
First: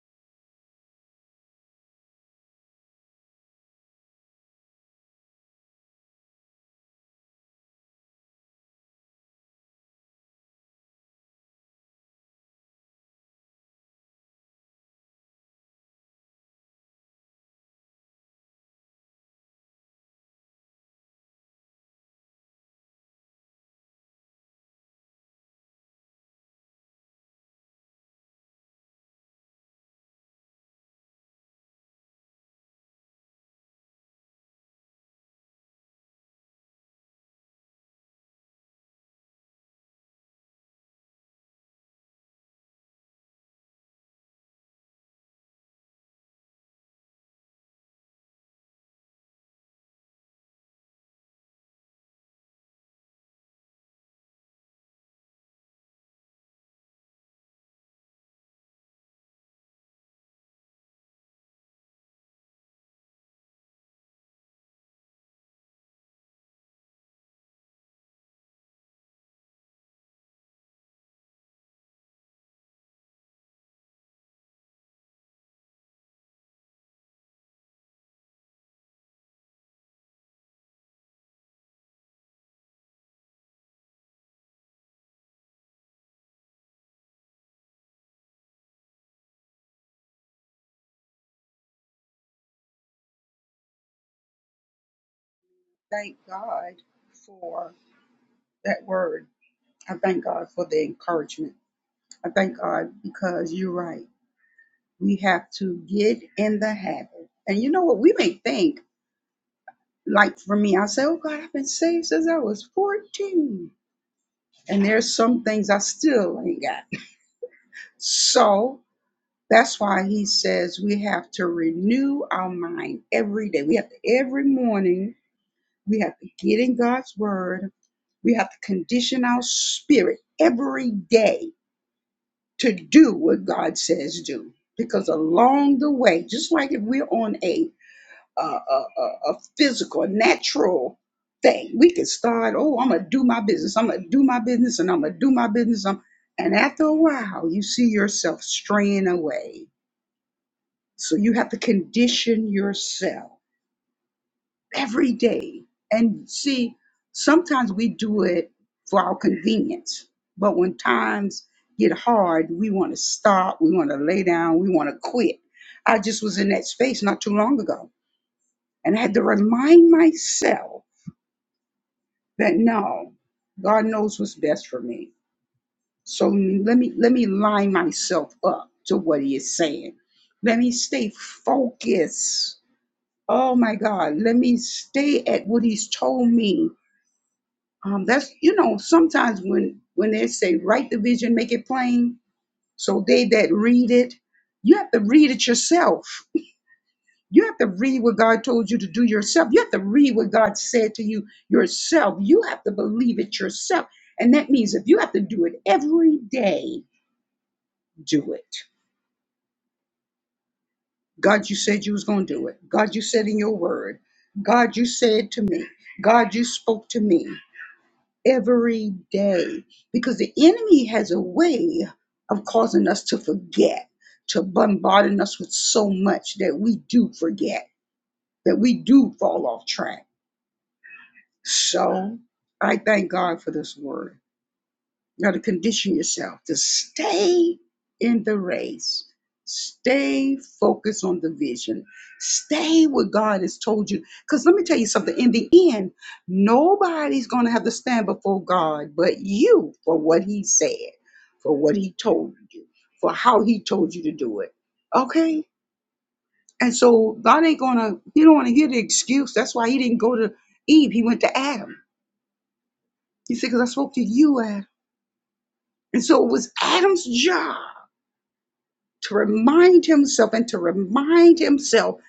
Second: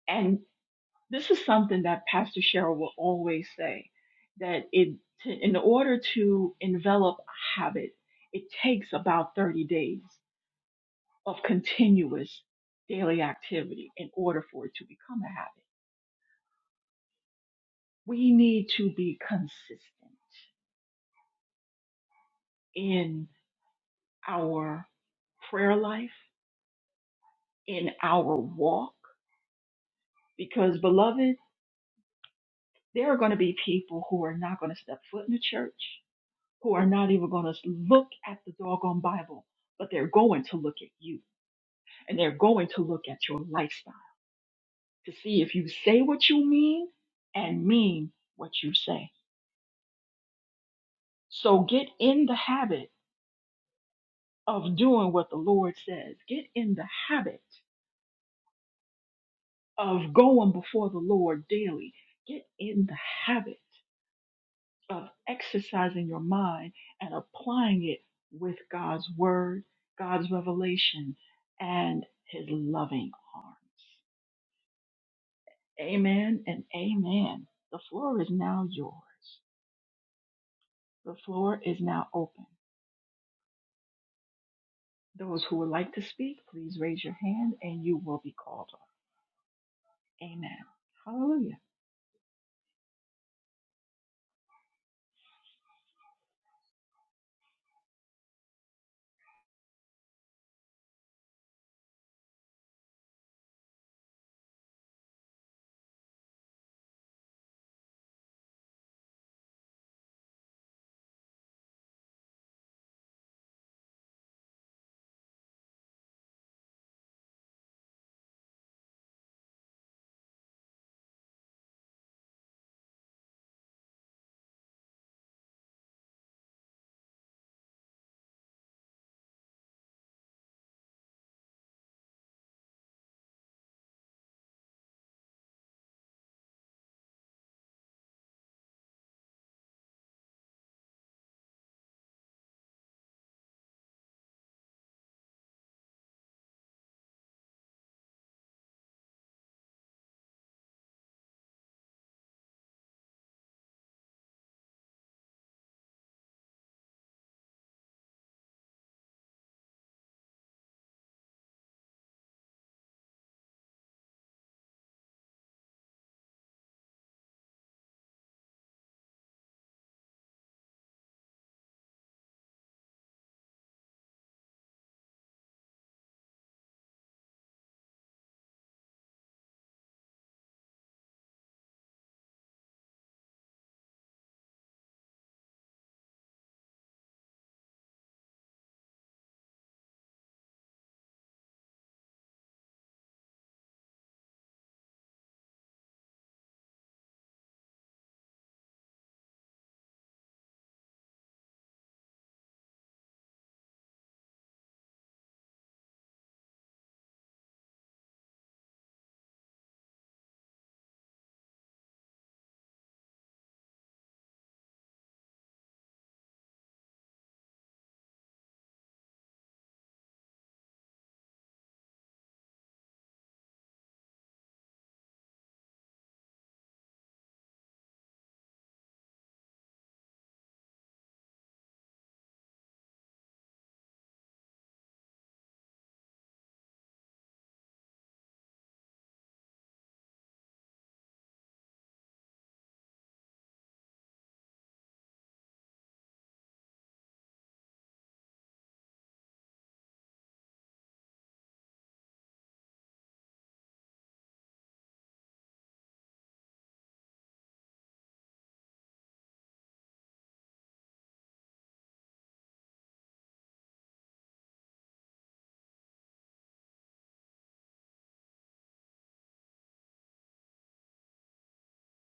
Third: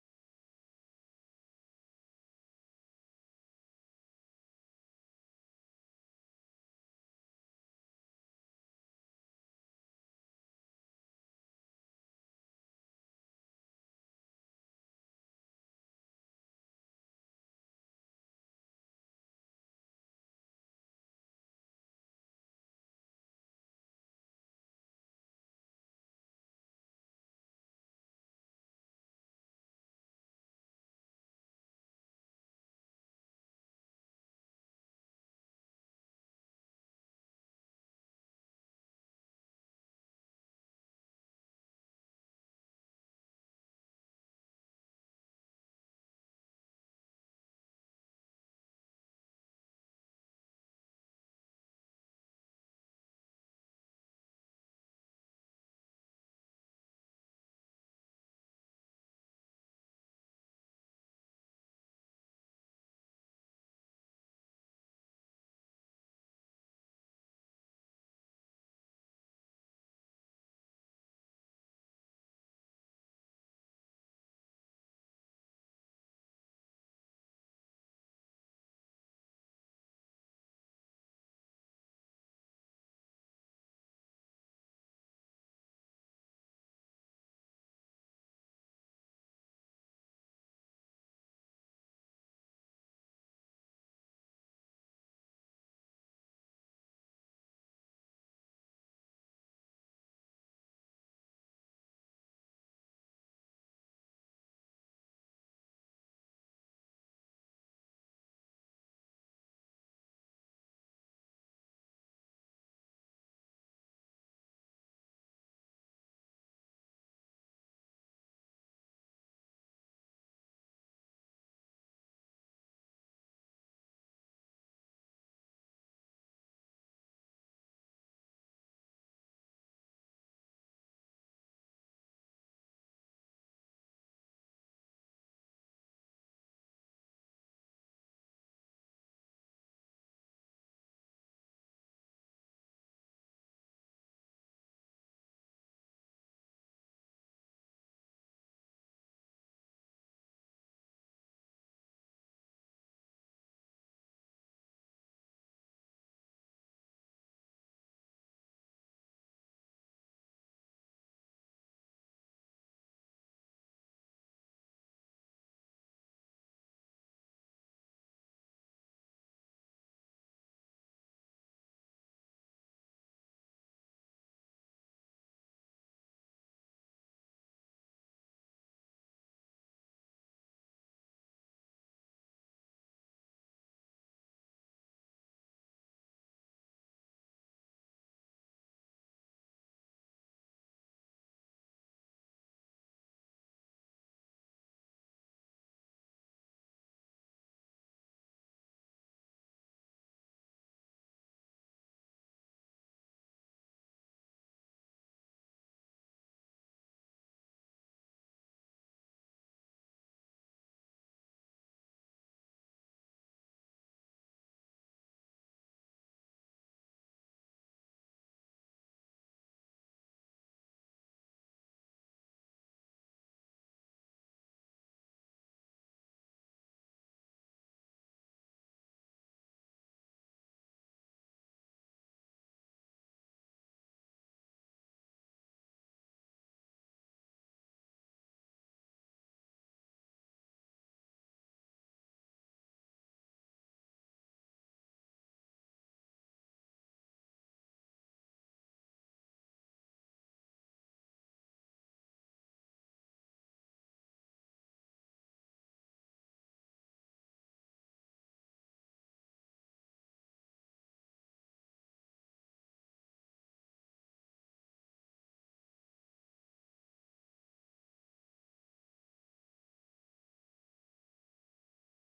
And this is something that Pastor Cheryl will always say that it to, in order to envelop a habit, it takes about 30 days of continuous daily activity in order for it to become a habit. We need to be consistent in our prayer life, in our walk, because beloved There are going to be people who are not going to step foot in the church, who are not even going to look at the doggone Bible, but they're going to look at you and they're going to look at your lifestyle to see if you say what you mean and mean what you say. So get in the habit of doing what the Lord says. Get in the habit of going before the Lord daily. Get in the habit of exercising your mind and applying it with God's word, God's revelation, and his loving arms. Amen and amen. The floor is now yours. The floor is now open. Those who would like to speak, please raise your hand and you will be called on. Amen. Hallelujah. thank God for that word. I thank God for the encouragement. I thank God because you're right. We have to get in the habit. And you know what? We may think, like for me, I say, oh God, I've been saved since I was 14. And there's some things I still ain't got. So that's why he says we have to renew our mind every day. We have to, every morning, we have to get in God's word We have to condition our spirit every day to do what God says do. Because along the way, just like if we're on a a, a, a physical, a natural thing, we can start, oh, I'm gonna do my business, I'm gonna do my business, and I'm gonna do my business. I'm, and after a while, you see yourself straying away. So you have to condition yourself every day. And see, sometimes we do it for our convenience, but when times get hard, we want to stop, we want to lay down, we want to quit. I just was in that space not too long ago, and I had to remind myself that no, God knows what's best for me. So let me let me line myself up to what He is saying. Let me stay focused. Oh my God, let me stay at what He's told me Um, that's you know sometimes when when they say write the vision, make it plain, so they that read it, you have to read it yourself. You have to read what God told you to do yourself. You have to read what God said to you yourself. You have to believe it yourself, and that means if you have to do it every day, do it. God, you said you was going to do it. God, you said in your word. God, you said to me. God, you spoke to me. every day because the enemy has a way of causing us to forget, to bombarding us with so much that we do forget, that we do fall off track. So I thank God for this word. You got to condition yourself to stay in the race, stay focused on the vision, stay what God has told you. Because let me tell you something in the end, nobody's going to have to stand before God but you for what He said, for what He told you, for how He told you to do it. Okay? And so God ain't going to, He don't want to hear the excuse. That's why He didn't go to Eve, He went to Adam. He said, Because I spoke to you, Adam. And so it was Adam's job to remind himself and to remind himself,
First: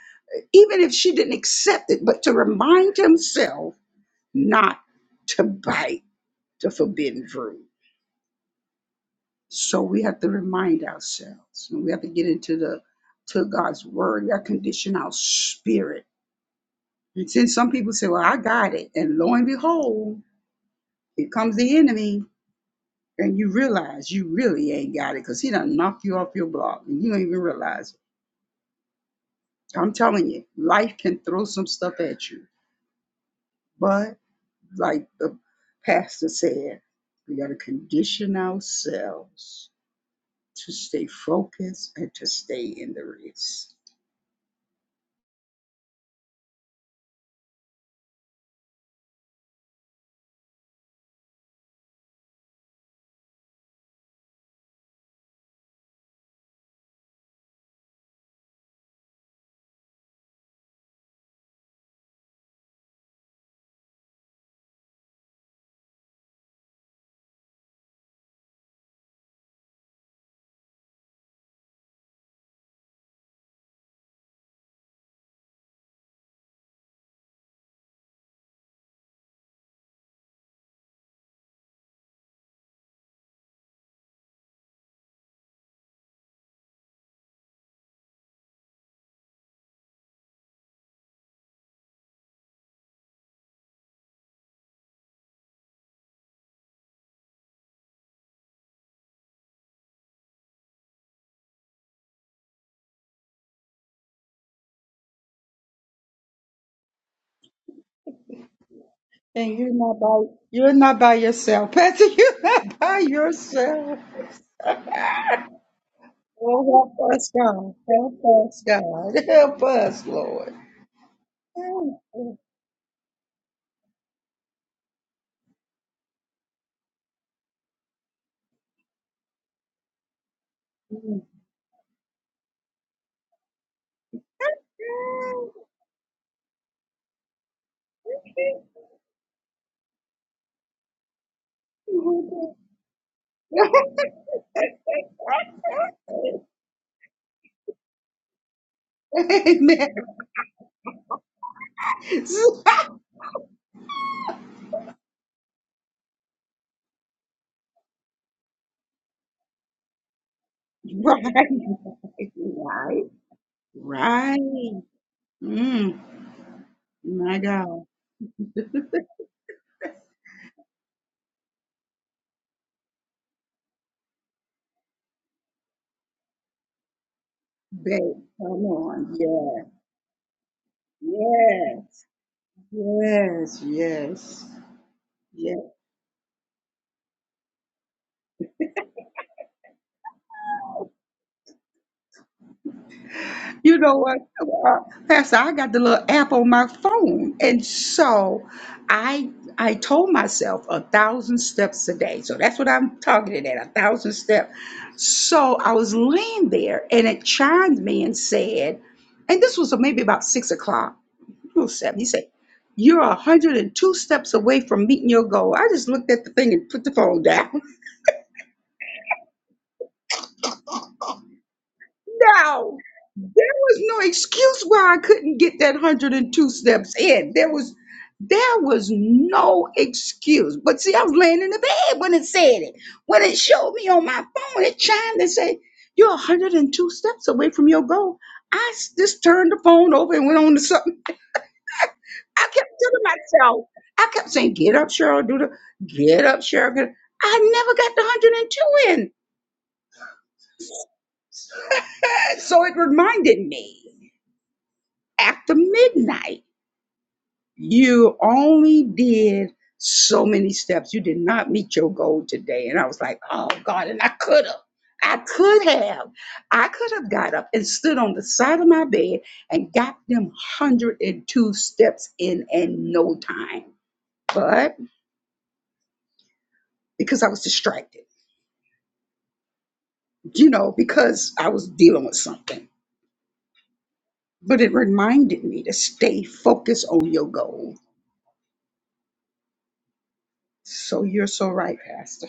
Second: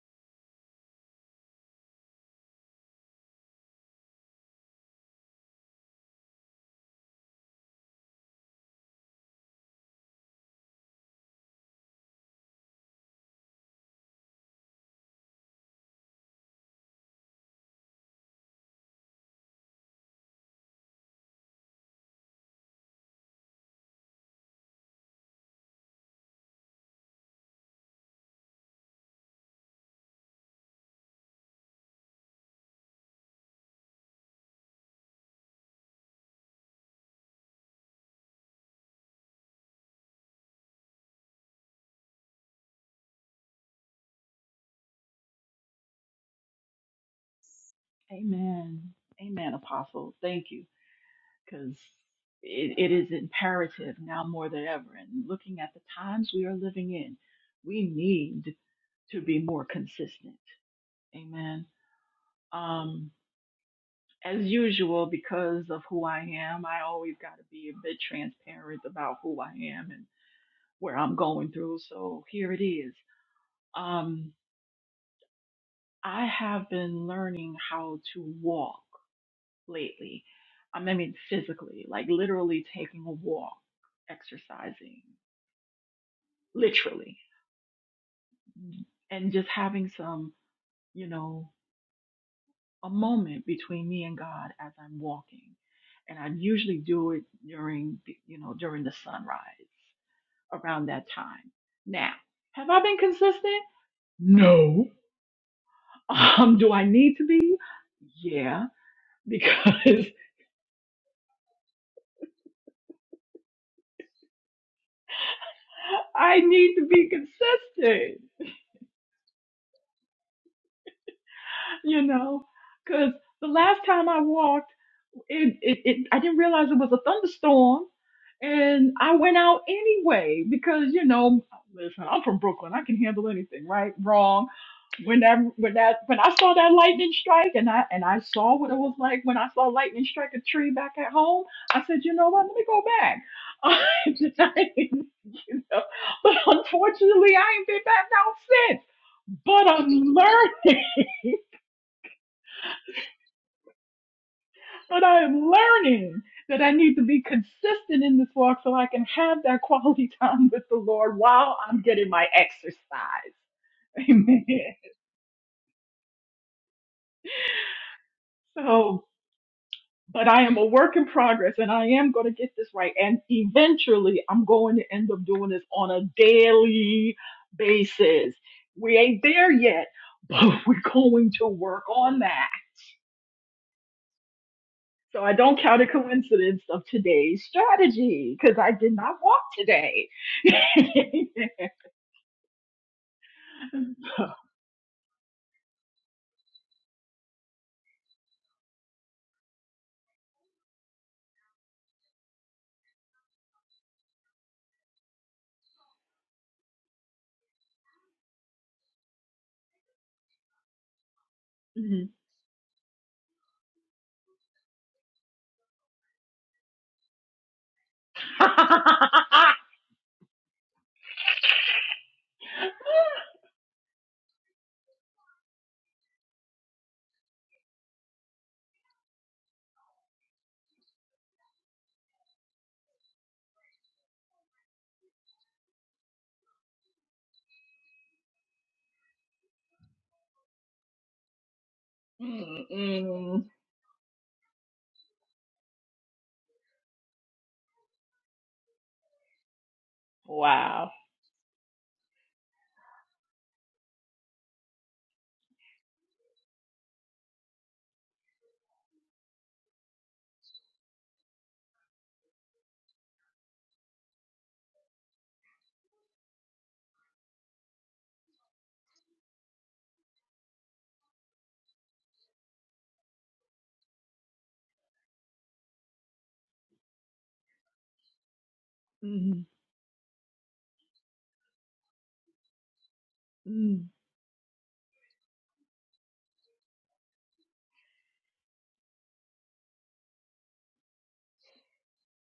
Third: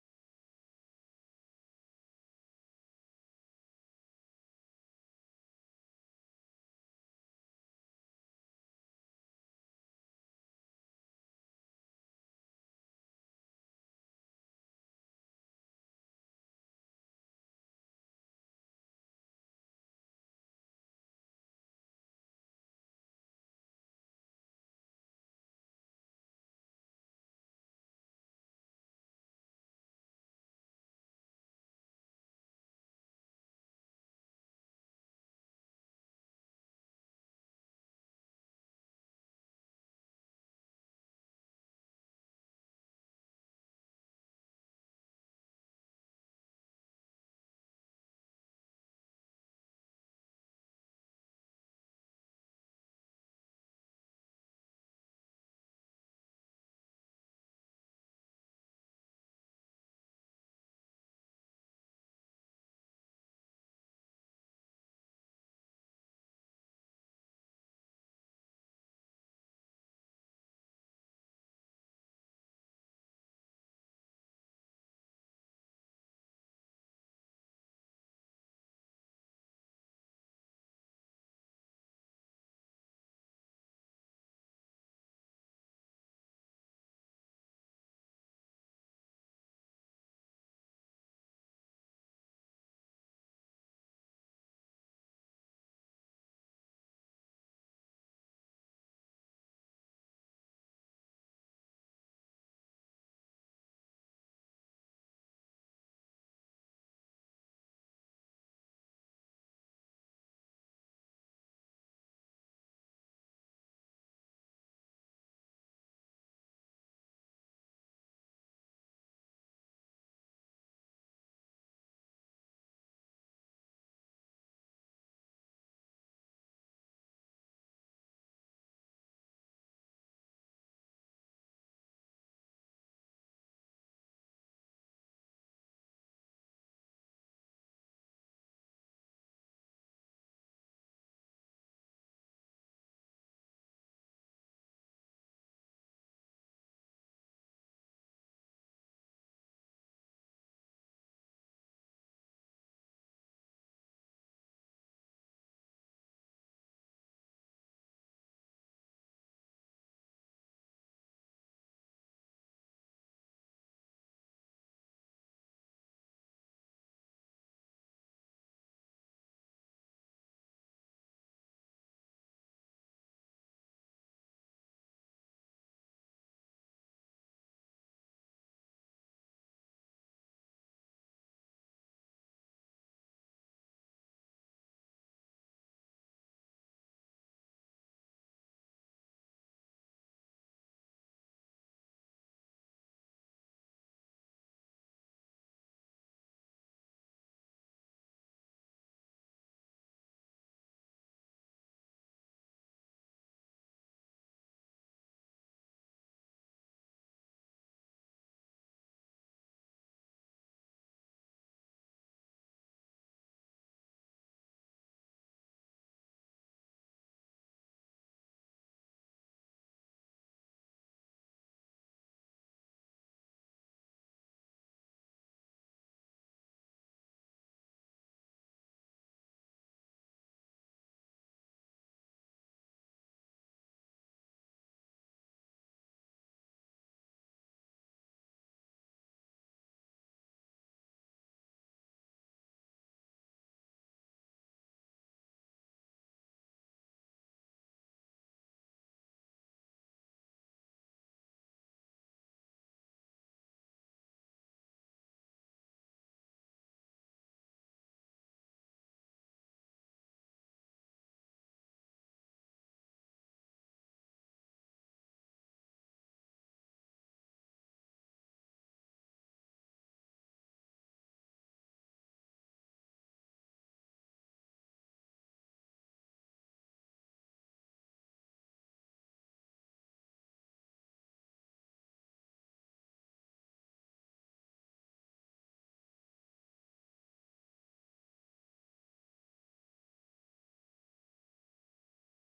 even if she didn't accept it, but to remind himself not to bite the forbidden fruit. So we have to remind ourselves, and we have to get into the to God's word. We have to condition our spirit. And since some people say, "Well, I got it," and lo and behold, here comes the enemy, and you realize you really ain't got it because he done knocked you off your block, and you don't even realize it. I'm telling you, life can throw some stuff at you But like the pastor said, we got to condition ourselves to stay focused and to stay in the race. Amen. Amen, Apostle. Thank you. because it, it is imperative now more than ever. And looking at the times we are living in, we need to be more consistent. Amen. Um, as usual, because of who I am, I always got to be a bit transparent about who I am and where I'm going through. So here it is. Um, I have been learning how to walk lately. I mean, physically, like literally taking a walk, exercising, literally and just having some, you know, a moment between me and God as I'm walking. And I usually do it during, you know, during the sunrise around that time. Now, have I been consistent? No. Um, do I need to be? Yeah, And you're not because by you're not by yourself, Pastor. *laughs* You're not by yourself. *laughs* *laughs* I need to Oh, be help us, God. consistent, Help us, God. *laughs* Help us, Lord. Help you know, because the last time I walked, it, it, it I didn't realize it was a thunderstorm, and I went out anyway because you know, listen, I'm from Brooklyn. I can handle anything, right? Wrong. When that when that when I saw that lightning strike, and I and I saw what it was like when I saw lightning strike a tree back at home, I said, you know what? Let me go back. *laughs* I didn't, you know, but us. unfortunately, I ain't been back out since. *laughs* But I'm Amen. learning. *laughs* But I am learning that I need to be consistent in this walk so I can have that quality *laughs* time with the *laughs* Lord Right. while I'm getting my exercise. Right. *laughs* Amen. Right. Mm. My God. So, but I am a work in progress and I am going to get this right. And eventually I'm going to end up doing this on a daily Babe, basis. come We ain't there on. yet, but *laughs* we're Yes. going to work Yes. on that. Yes. Yes. So I Yes. don't count a coincidence of today's strategy because I did not walk today. *laughs* You know what, Mhm. uh, Pastor? I got the little app on my phone, and so I I told myself a thousand steps a day. So that's what I'm targeted at, a thousand steps. So I was laying there, and it chimed me and said, and this was maybe about six o'clock. little step. He said, You're 102 steps away from meeting your goal. I just looked at the thing and put the phone down. *laughs* *laughs* No, there was no excuse why I couldn't get that 102 steps in. There was there was no excuse. But see, I was laying in the bed when it said it. When it showed me on my phone, it chimed and said, You're 102 steps away from your goal. I s- just turned the phone over and went on to something I kept telling Mm-mm. myself, I kept saying, get up, Cheryl, do the, get up, Cheryl. Get up. I never got the 102 in. Wow. Uh, So it reminded me after midnight, you only did so many steps. You did not meet your goal today. And I was like, oh God, and I could have. I could have. I could have got up and stood on the side of my bed and got them 102 steps in in no time. But because I was distracted. Mhm. you know, because I was dealing with something. Mhm. But it reminded me to stay focused on your goal. So you're so right, Pastor.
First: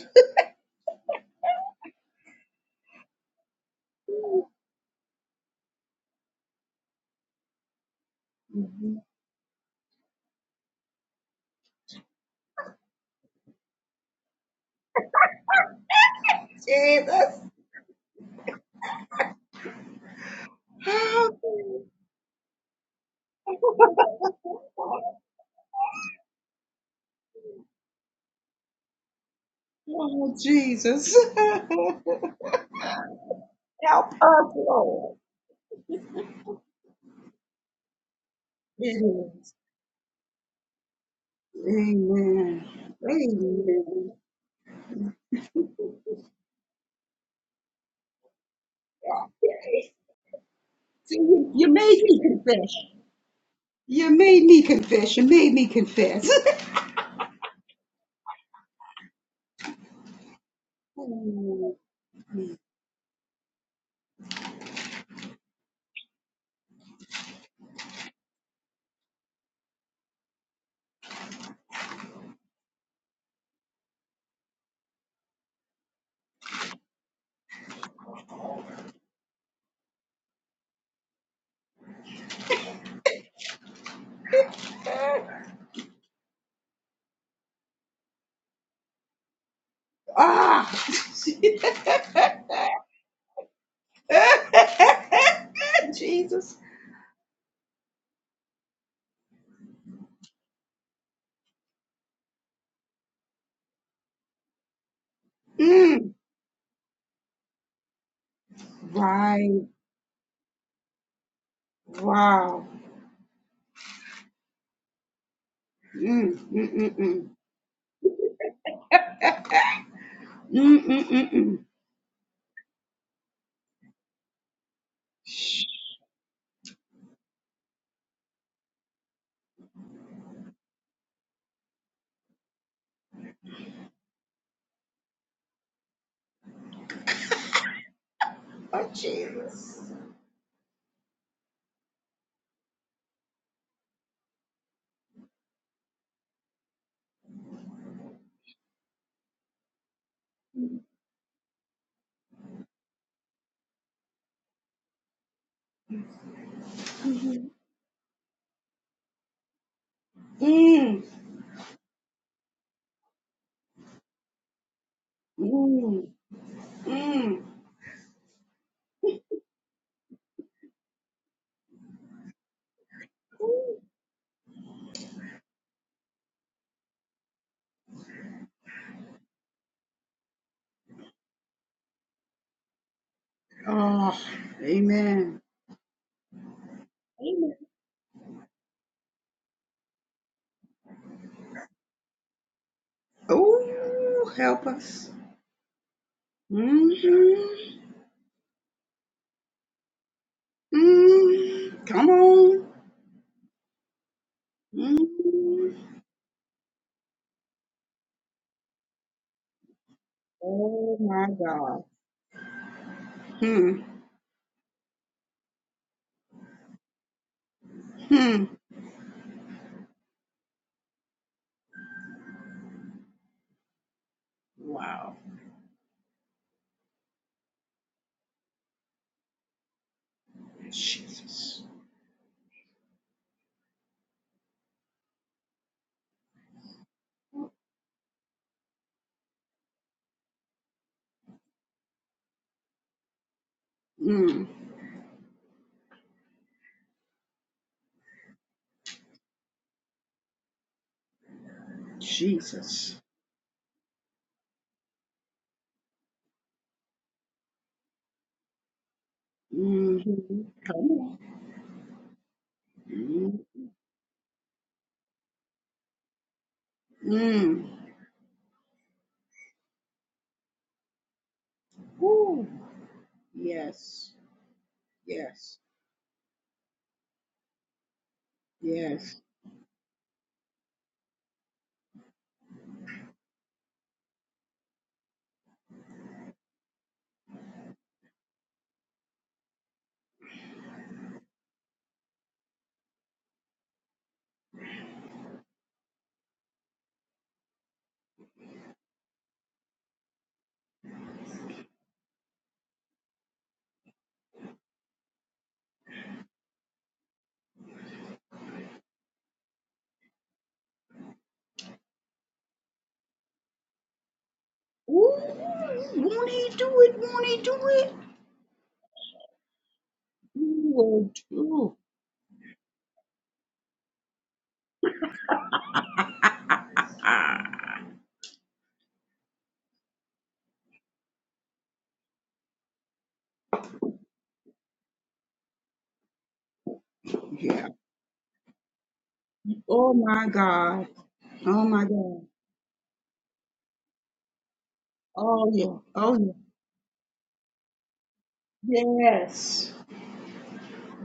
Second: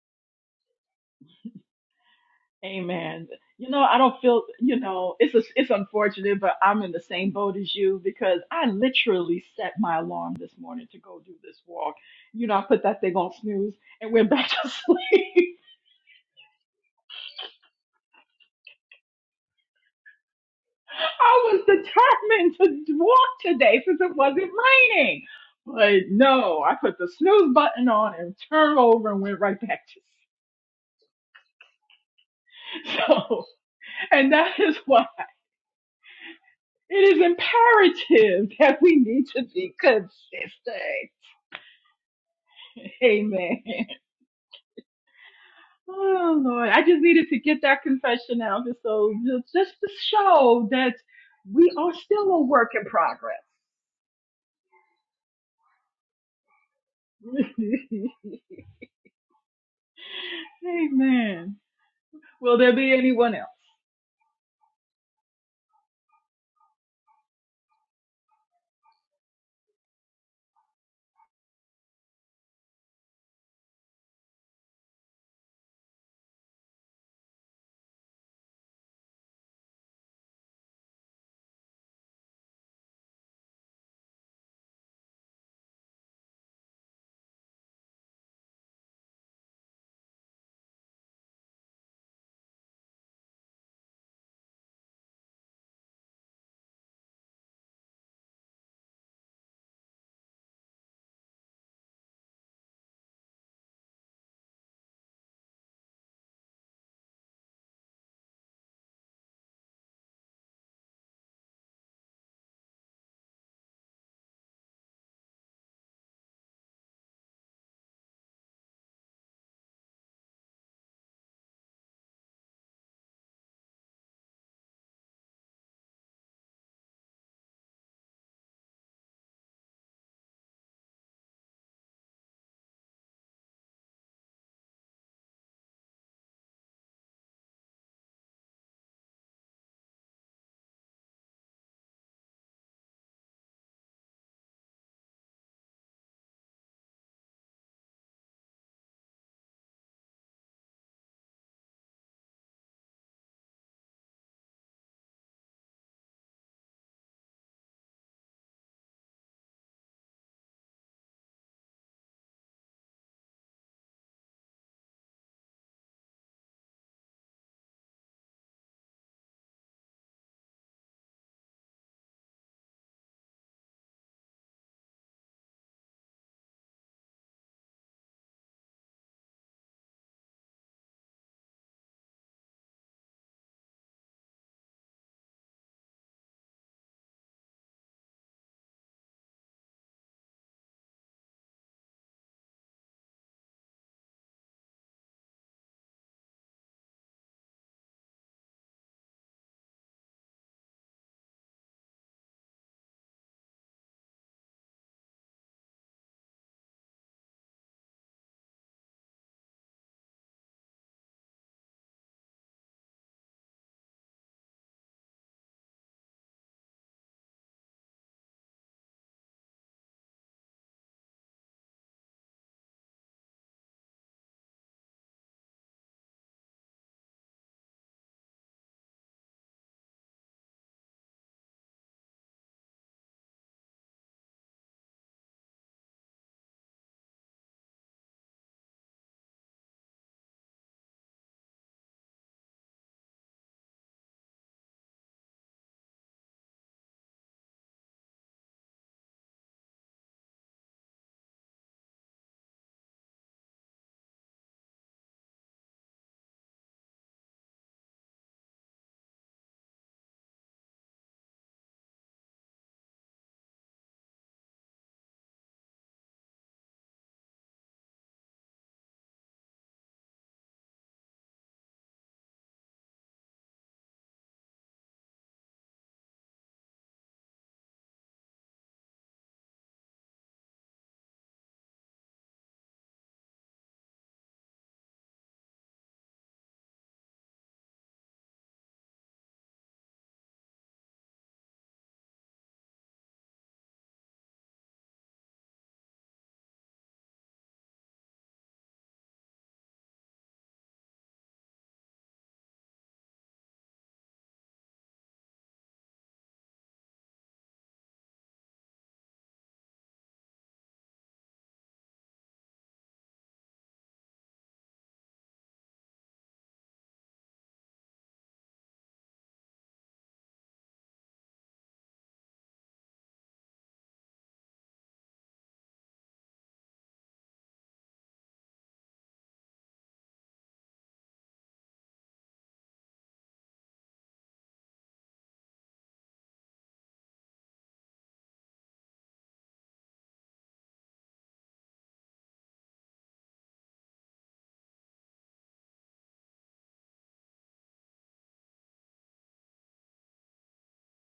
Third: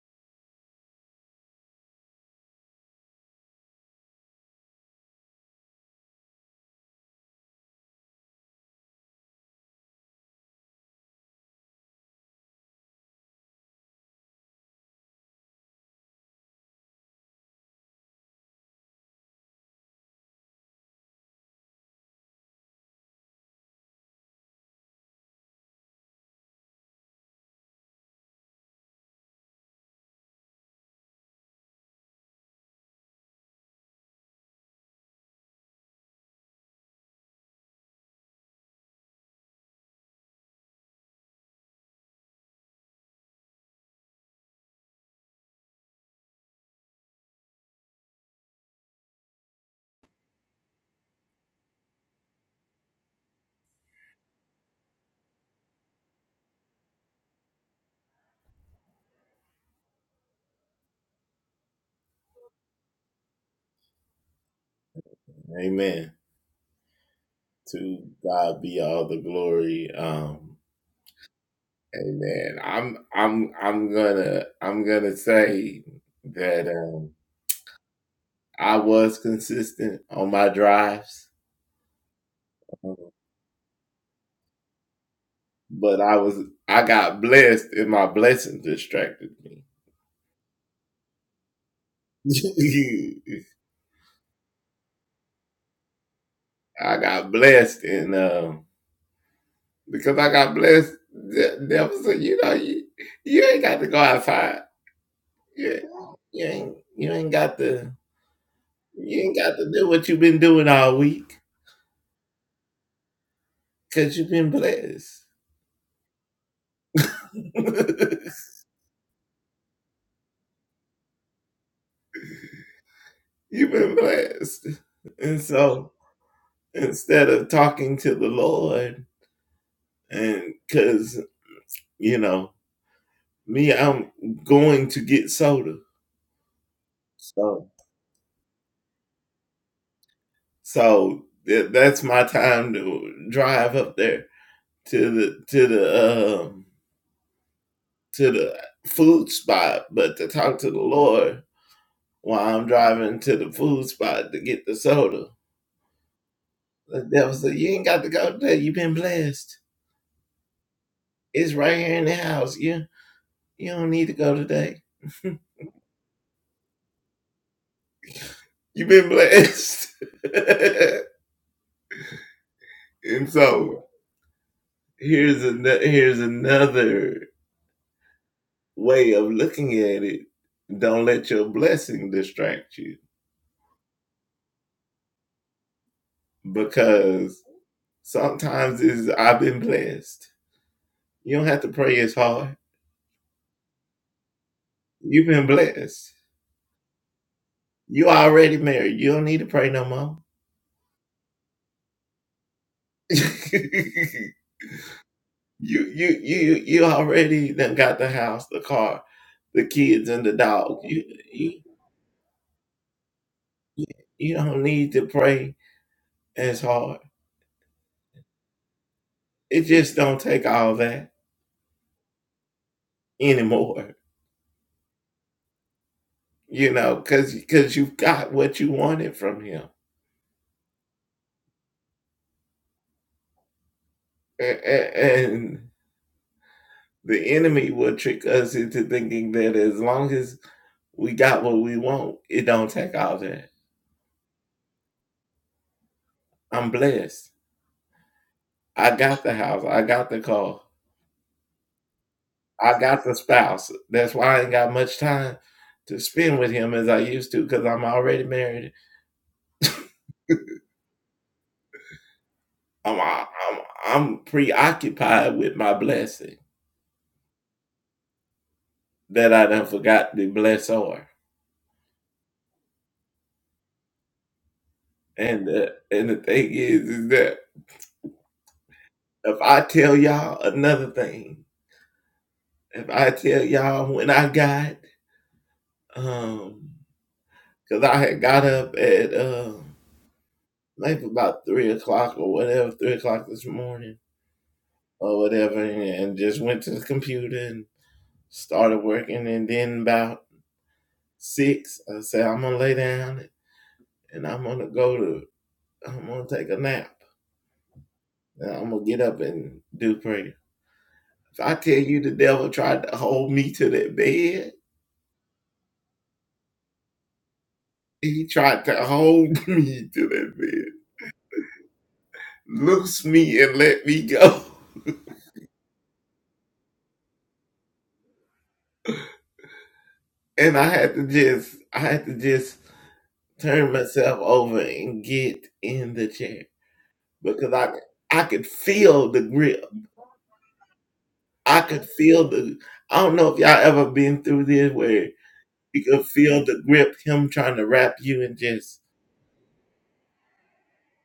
Amen. You know, I don't feel, you know, it's a, it's unfortunate, but I'm in the same boat as you because I literally set my alarm this morning to go do this walk. You know, I put that thing on snooze and went back to *laughs* sleep. Jesus. *gasps* I was determined to walk today since it wasn't raining. But no, I put the snooze button on and turned over and went right back to sleep. Oh, Jesus. *laughs* Help *laughs* So, us, and that is why Lord. it is imperative that we need to Yes. be consistent. Amen. Amen. Amen. Oh Lord, I just needed to get that confession out, just so just just to Yay. show that See, You you we are made me still a work confess. in progress. You made me confess. You made me confess. *laughs* Amen. *laughs* Will there be anyone else? ah. *laughs* *laughs* Jesus. Mm. Right. Wow. Mm, mm, mm, mm. *laughs* Mm, mm, mm, mm. Oh, Jesus. Mm, mm, mm. Oh, amen. Amen. Oh, help us. Mm-hmm. Mm, come on. Mm. Oh, my God. Hmm. Hmm. Wow. Jesus. Mm. Jesus. Mm-hmm. Come on. Mm-hmm. Ooh. Yes. Yes. Yes. Ooh. Won't he do it? Won't he do it? He will do. *laughs* yeah. Oh my God. Oh my God. Oh yeah. Oh yeah. Yes.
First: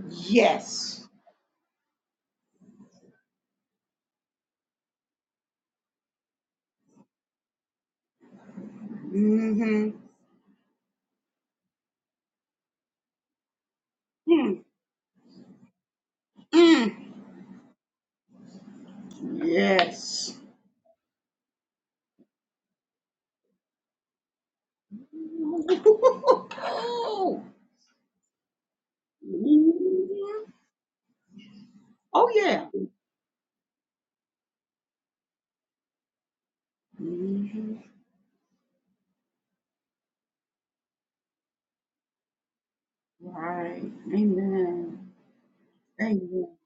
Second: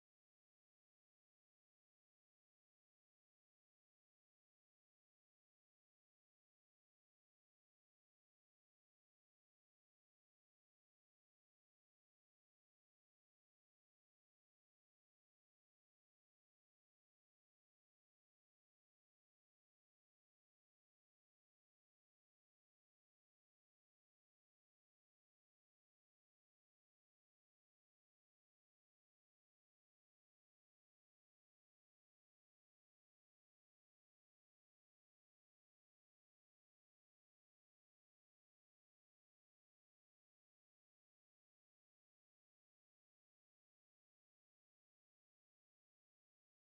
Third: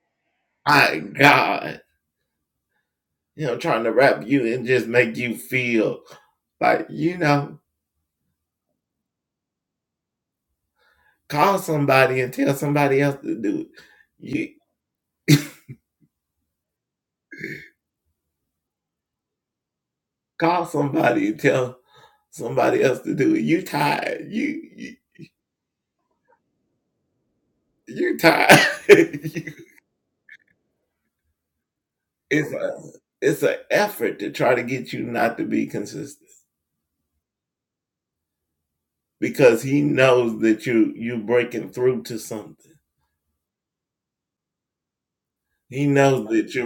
Yes. Mm-hmm. Mm. Mm. Yes. *laughs* Oh, Mhm. Oh yeah. Mhm. Right. Amen. Amen.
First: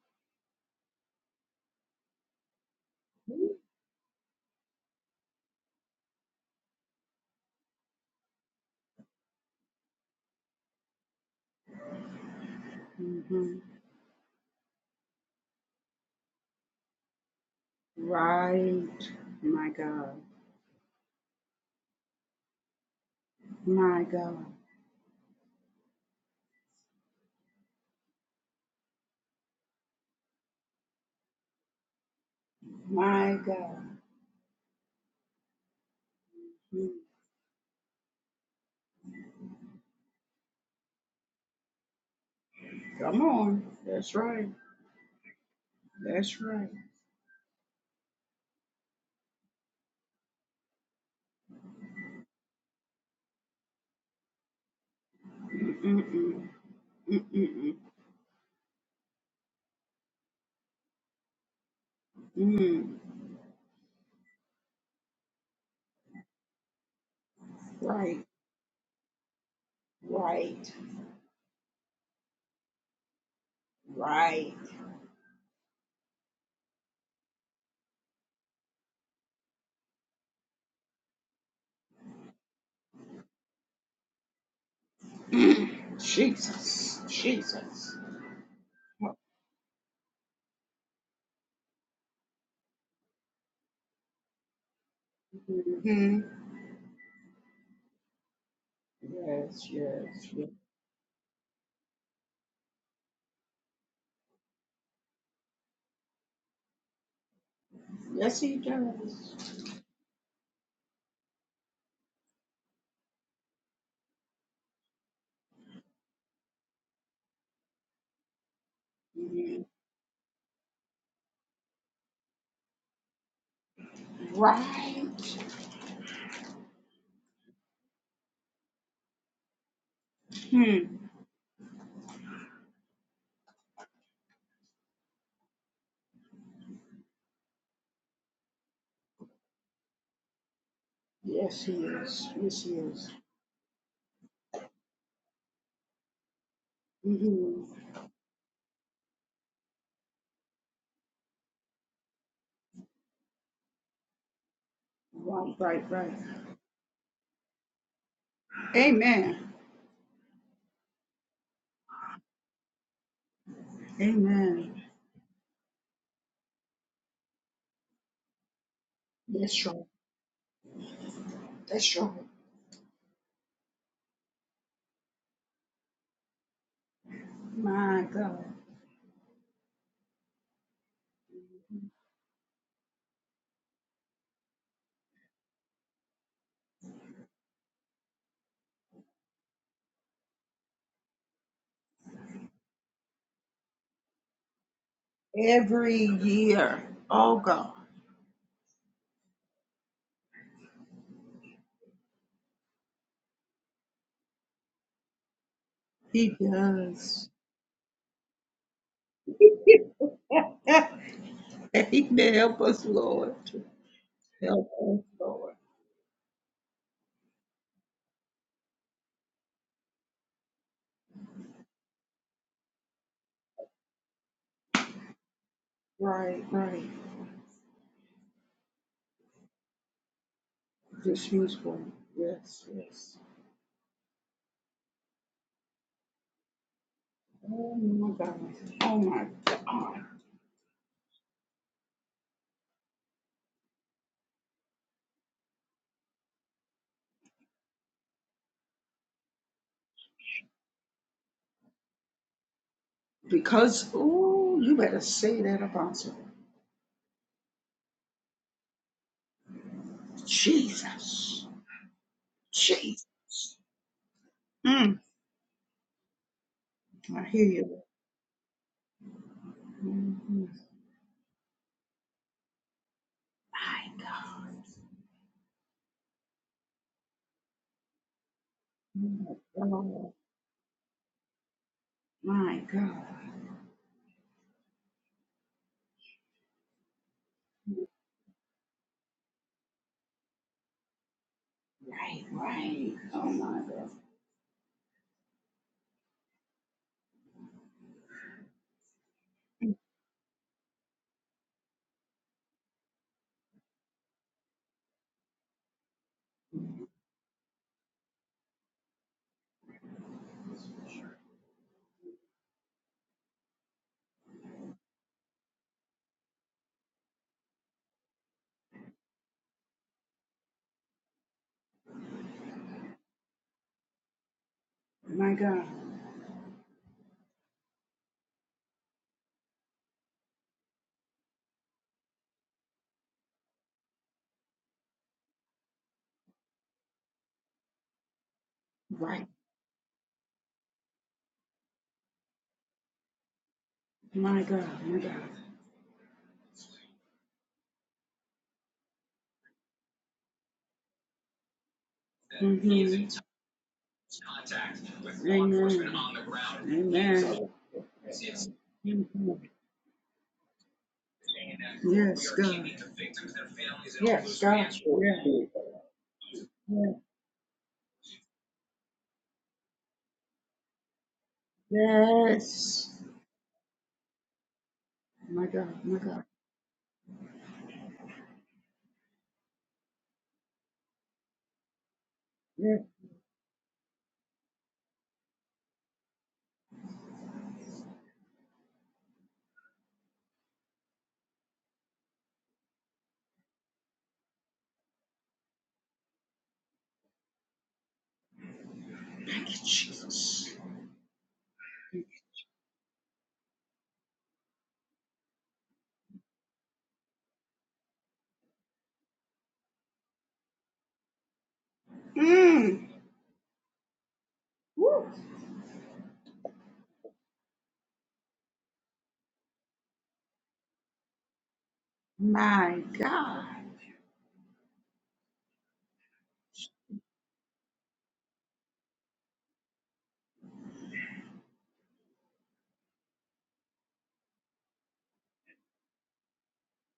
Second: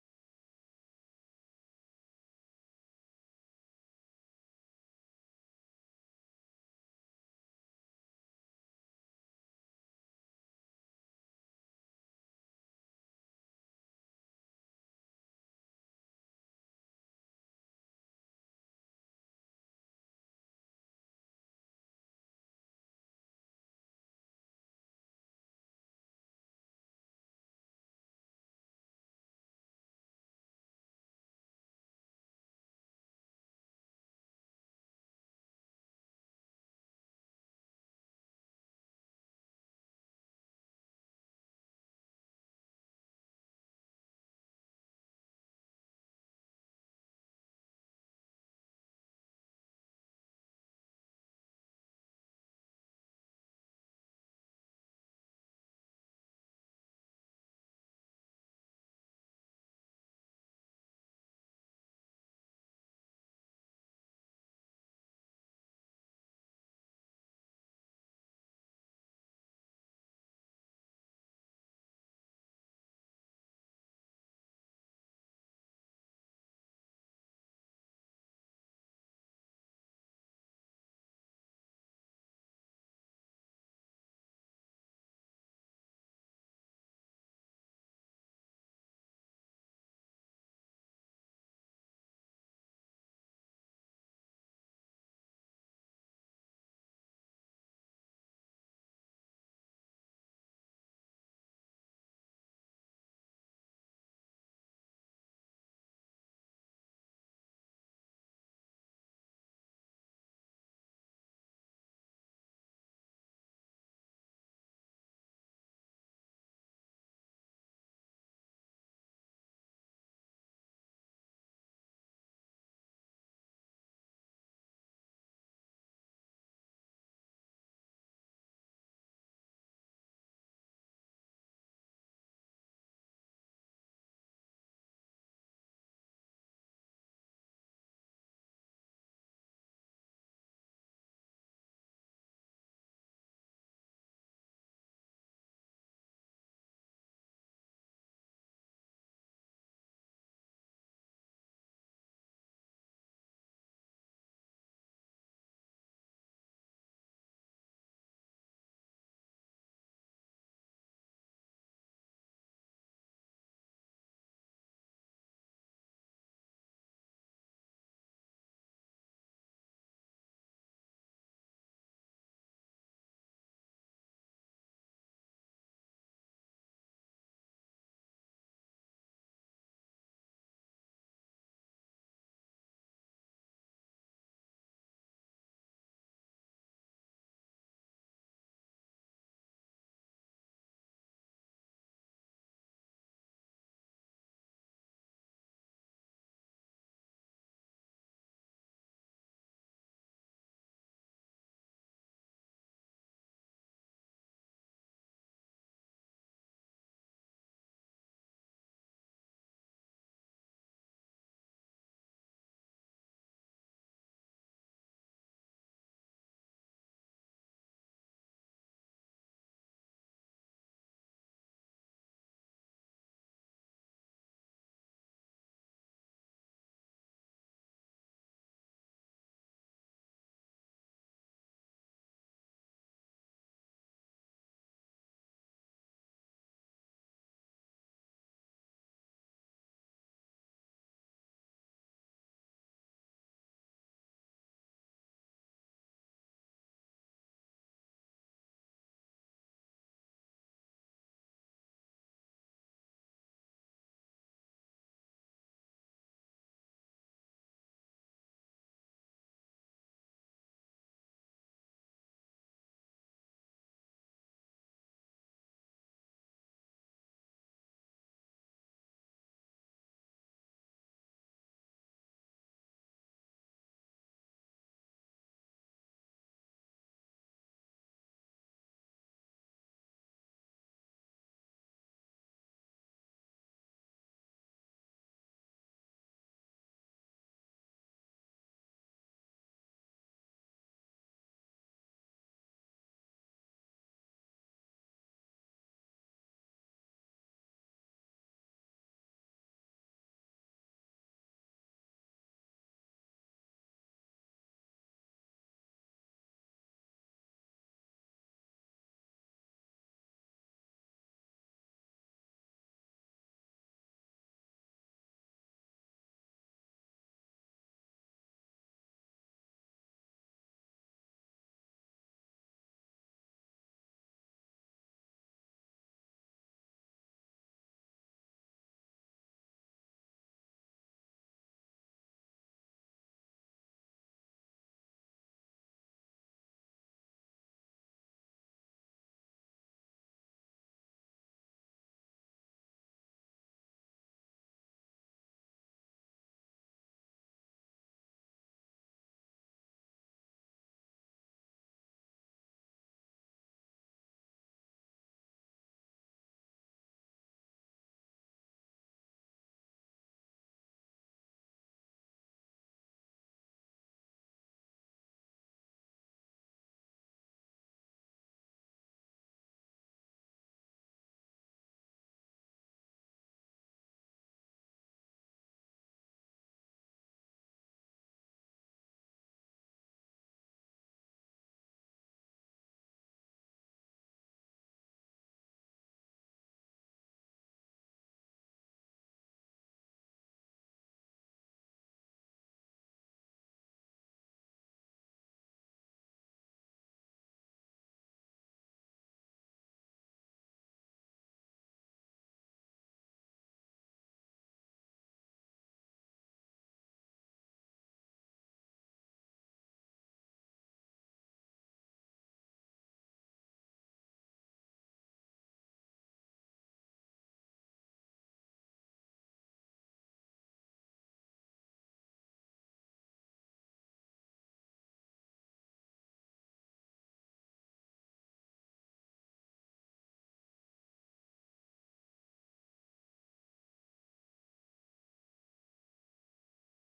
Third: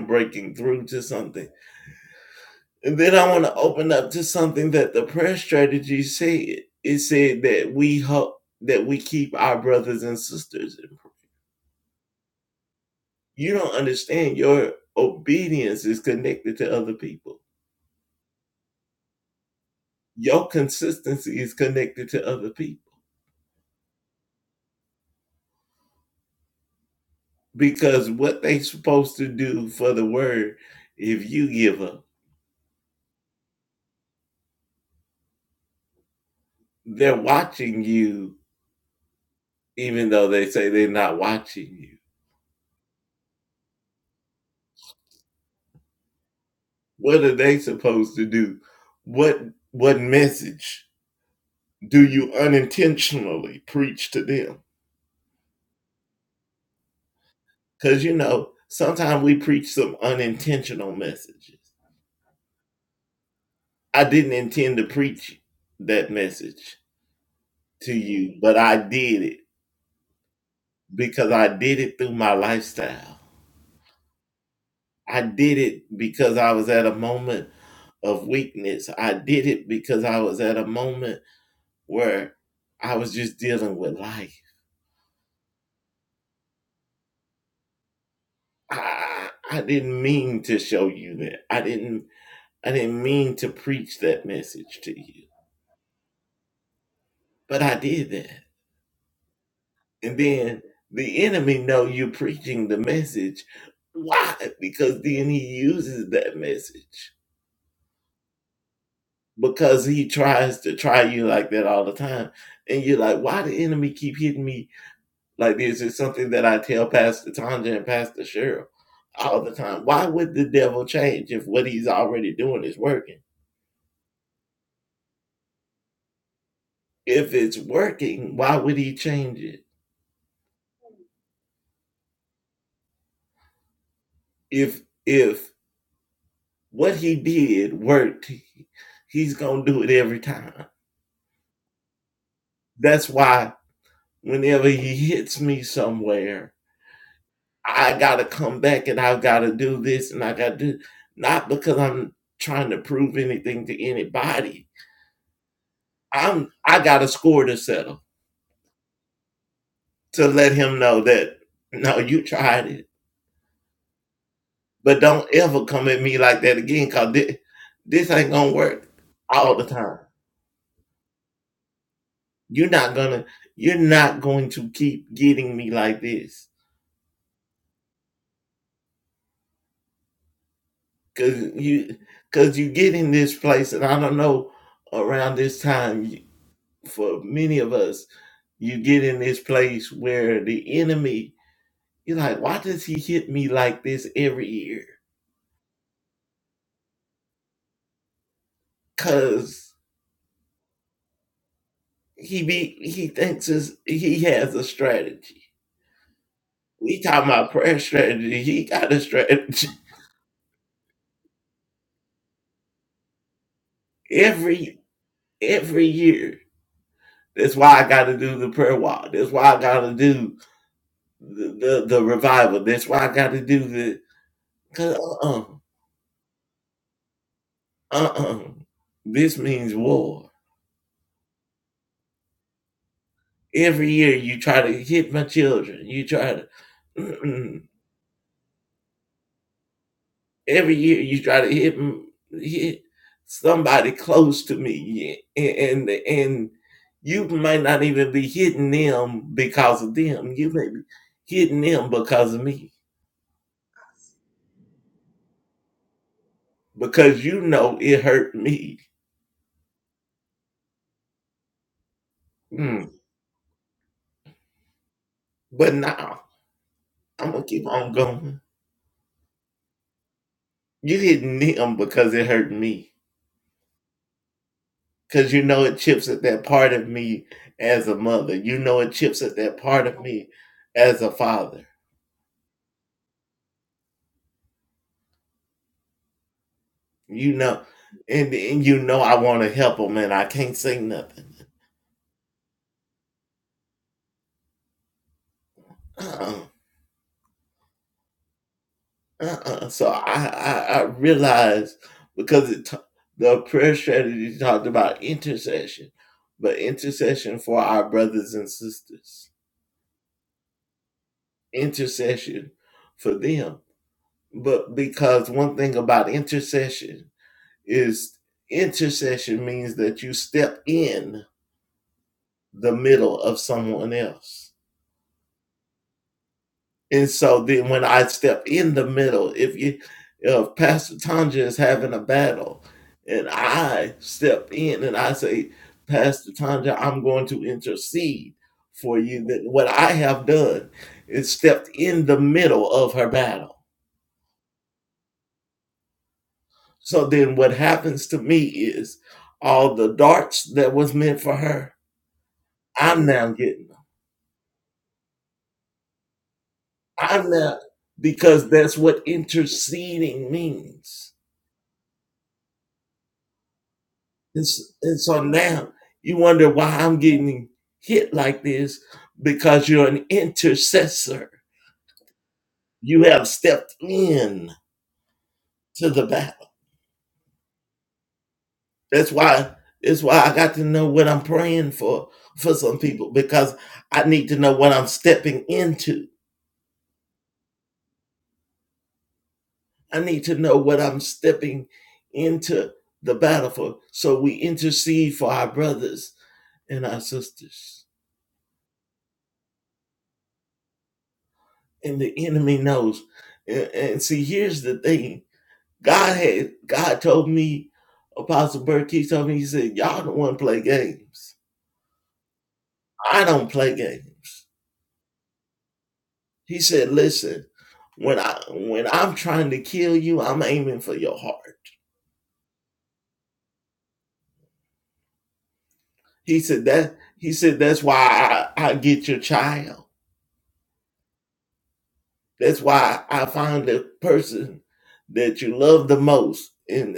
Mhm. Right. My God. My God. My God. Mm. Come on. That's right. That's right. Mm-mm. Mm-mm. Mm. Right. Right. Right. *clears throat* Mm. Jesus. Jesus. hmm Yes, yes, yes. Yes, he does. Mhm. Right. Hmm. Yes, he is. Yes, he is. hmm Right, right, right. Amen. Amen. That's true. That's true. My God. Every year. Oh, God. He does. *laughs* Amen. Help us, Lord. Help us, Lord. Right, right. Just use Yes, yes. Oh my God. Oh my God. Because, oh, you better say that, Apostle. Jesus. Jesus. Mm. I hear you. Mhm. My God. Oh, my God. Right, right. Oh, my God. My God. Right. My God. My God. Mm-hmm. Amen. Amen. hmm Yes, God. Yes, God. Yes. Yes. yes. My God. My God. Yes. Thank you, Jesus. Mm. Woo. My God.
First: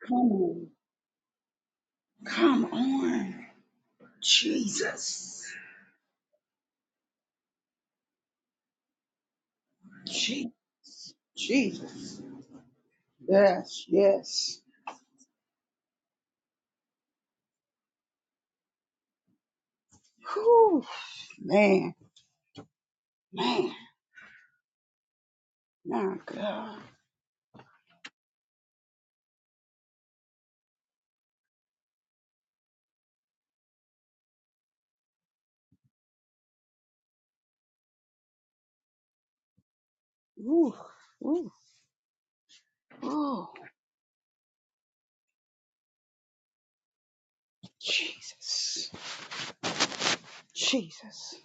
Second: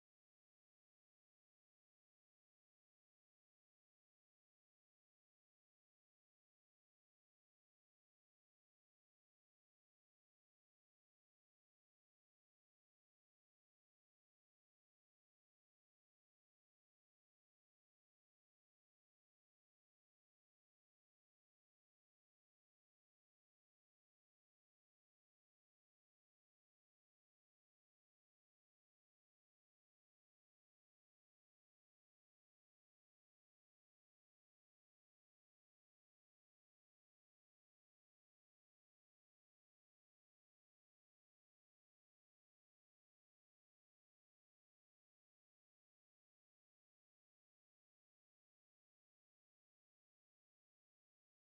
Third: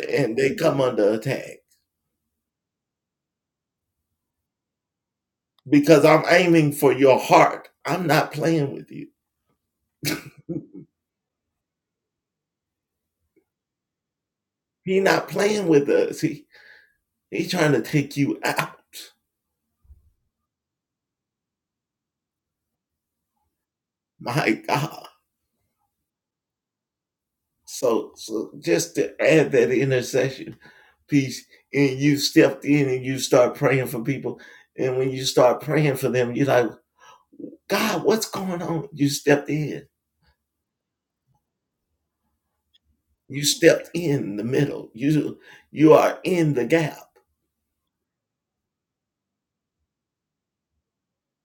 Come on. Come on. Jesus. Jesus. Jesus. Yes, yes. Whew. Man, man. My God. Ooh, ooh, ooh. Jesus. Jesus.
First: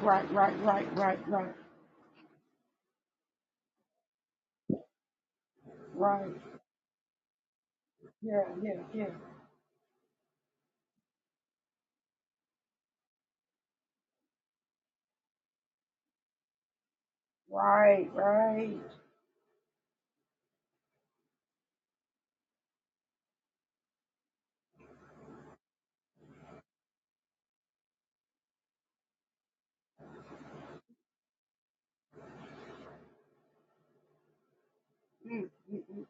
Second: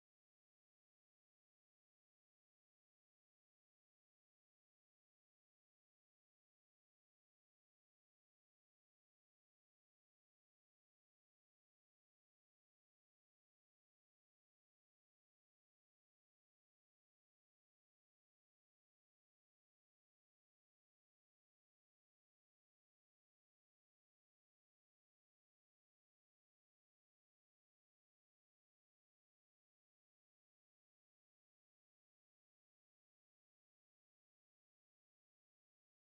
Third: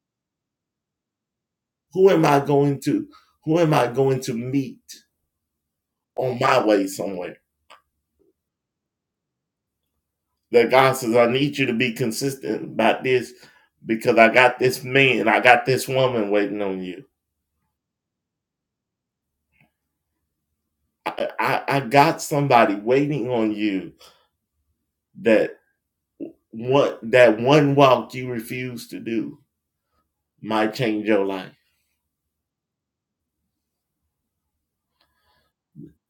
Right, right, right, right, right, right. Yeah, yeah, yeah. Right, right. Mm, mm, mm.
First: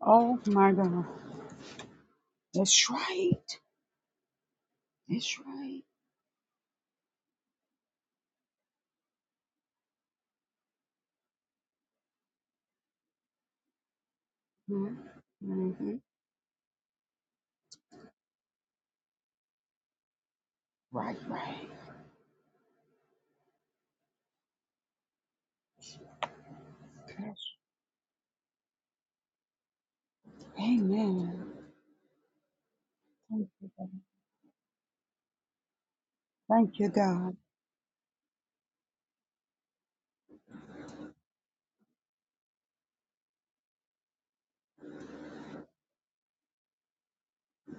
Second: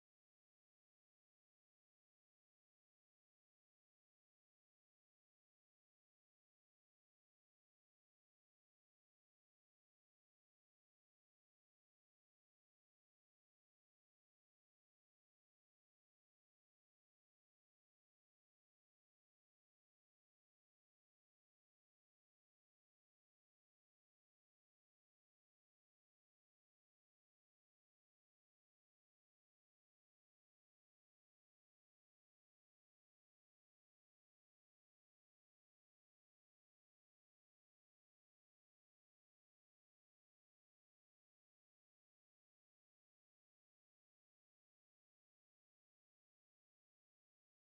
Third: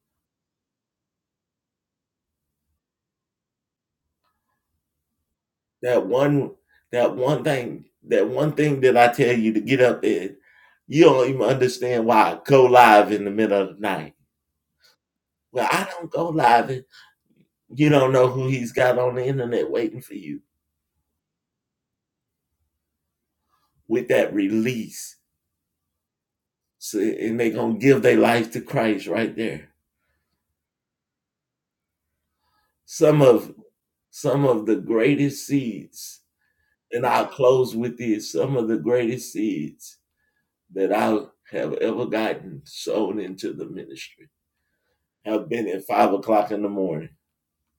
Oh my God. That's right. That's right. Mm-hmm. Mm-hmm. Right, right. Amen. Thank you, God. Thank you, God.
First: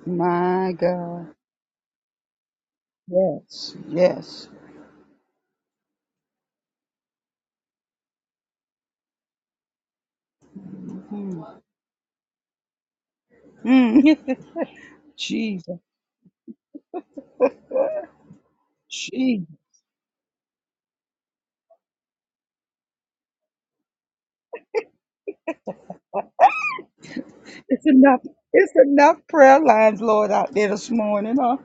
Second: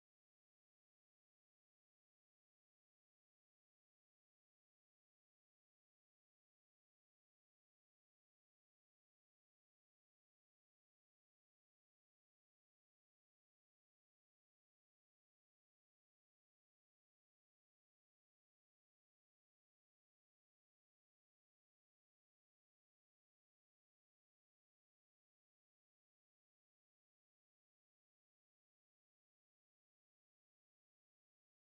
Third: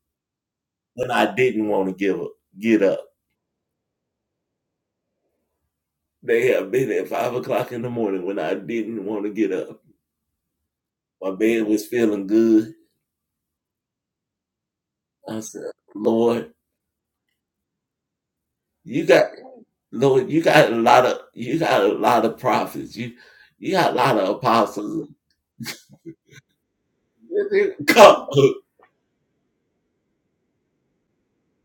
My God. Yes. Yes. Mm. Mm. *laughs* Jesus. Jesus. It's enough. It's enough prayer lines, Lord, out there this morning. Huh?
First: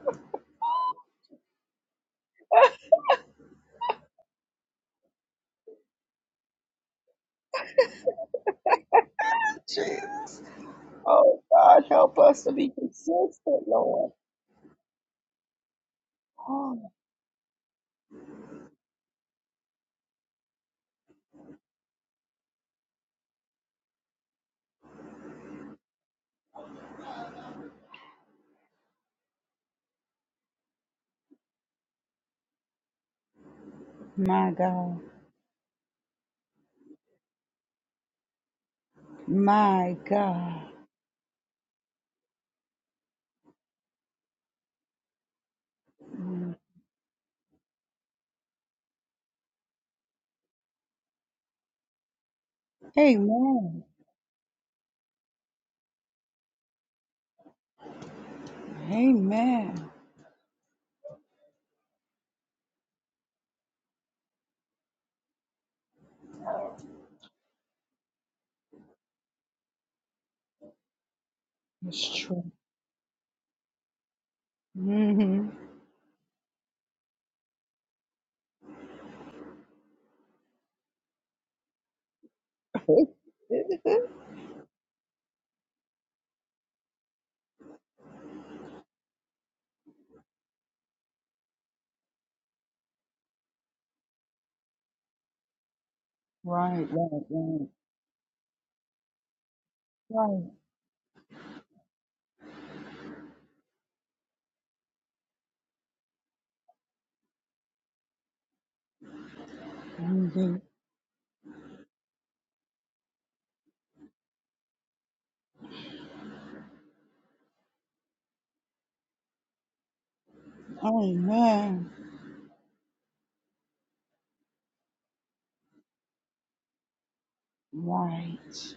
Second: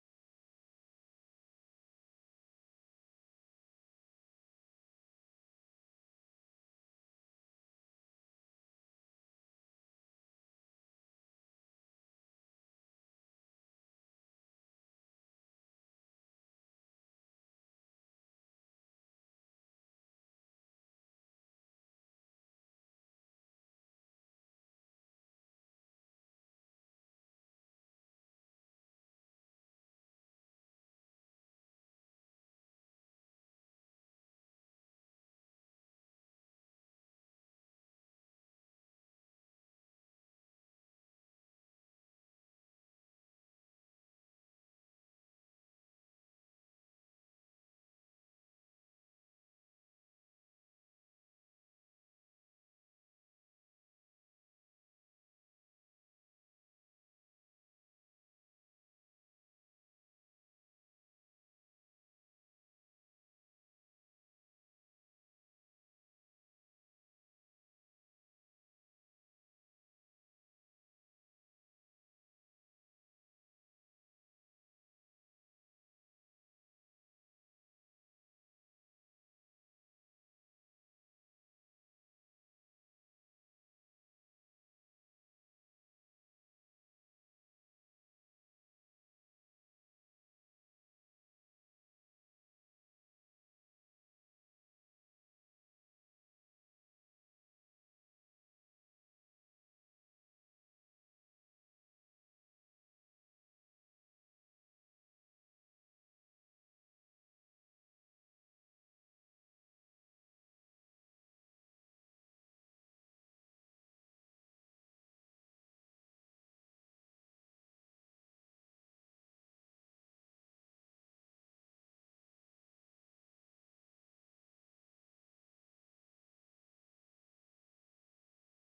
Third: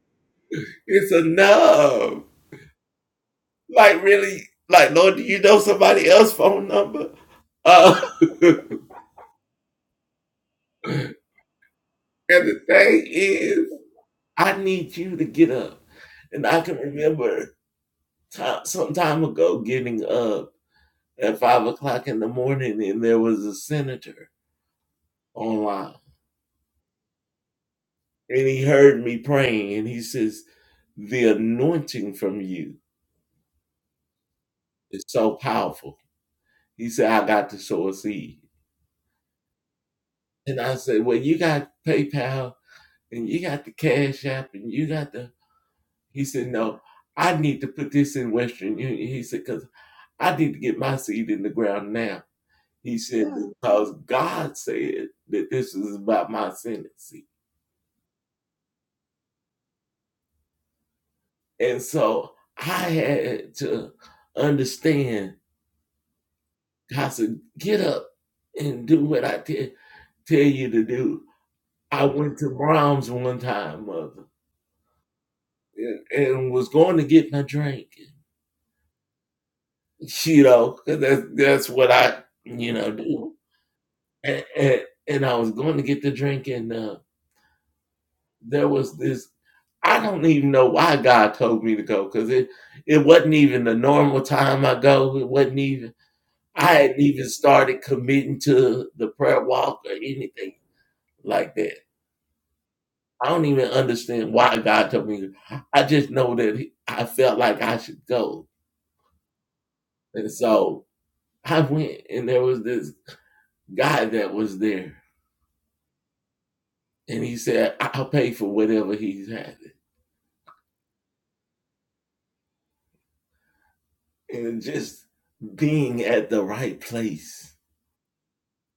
*laughs* Jesus. Oh, God, help us to be consistent, Lord. Oh, my God. My God. Amen. Amen. It's true. hmm *laughs* right, right, right. Right. Mhm. Amen. Right.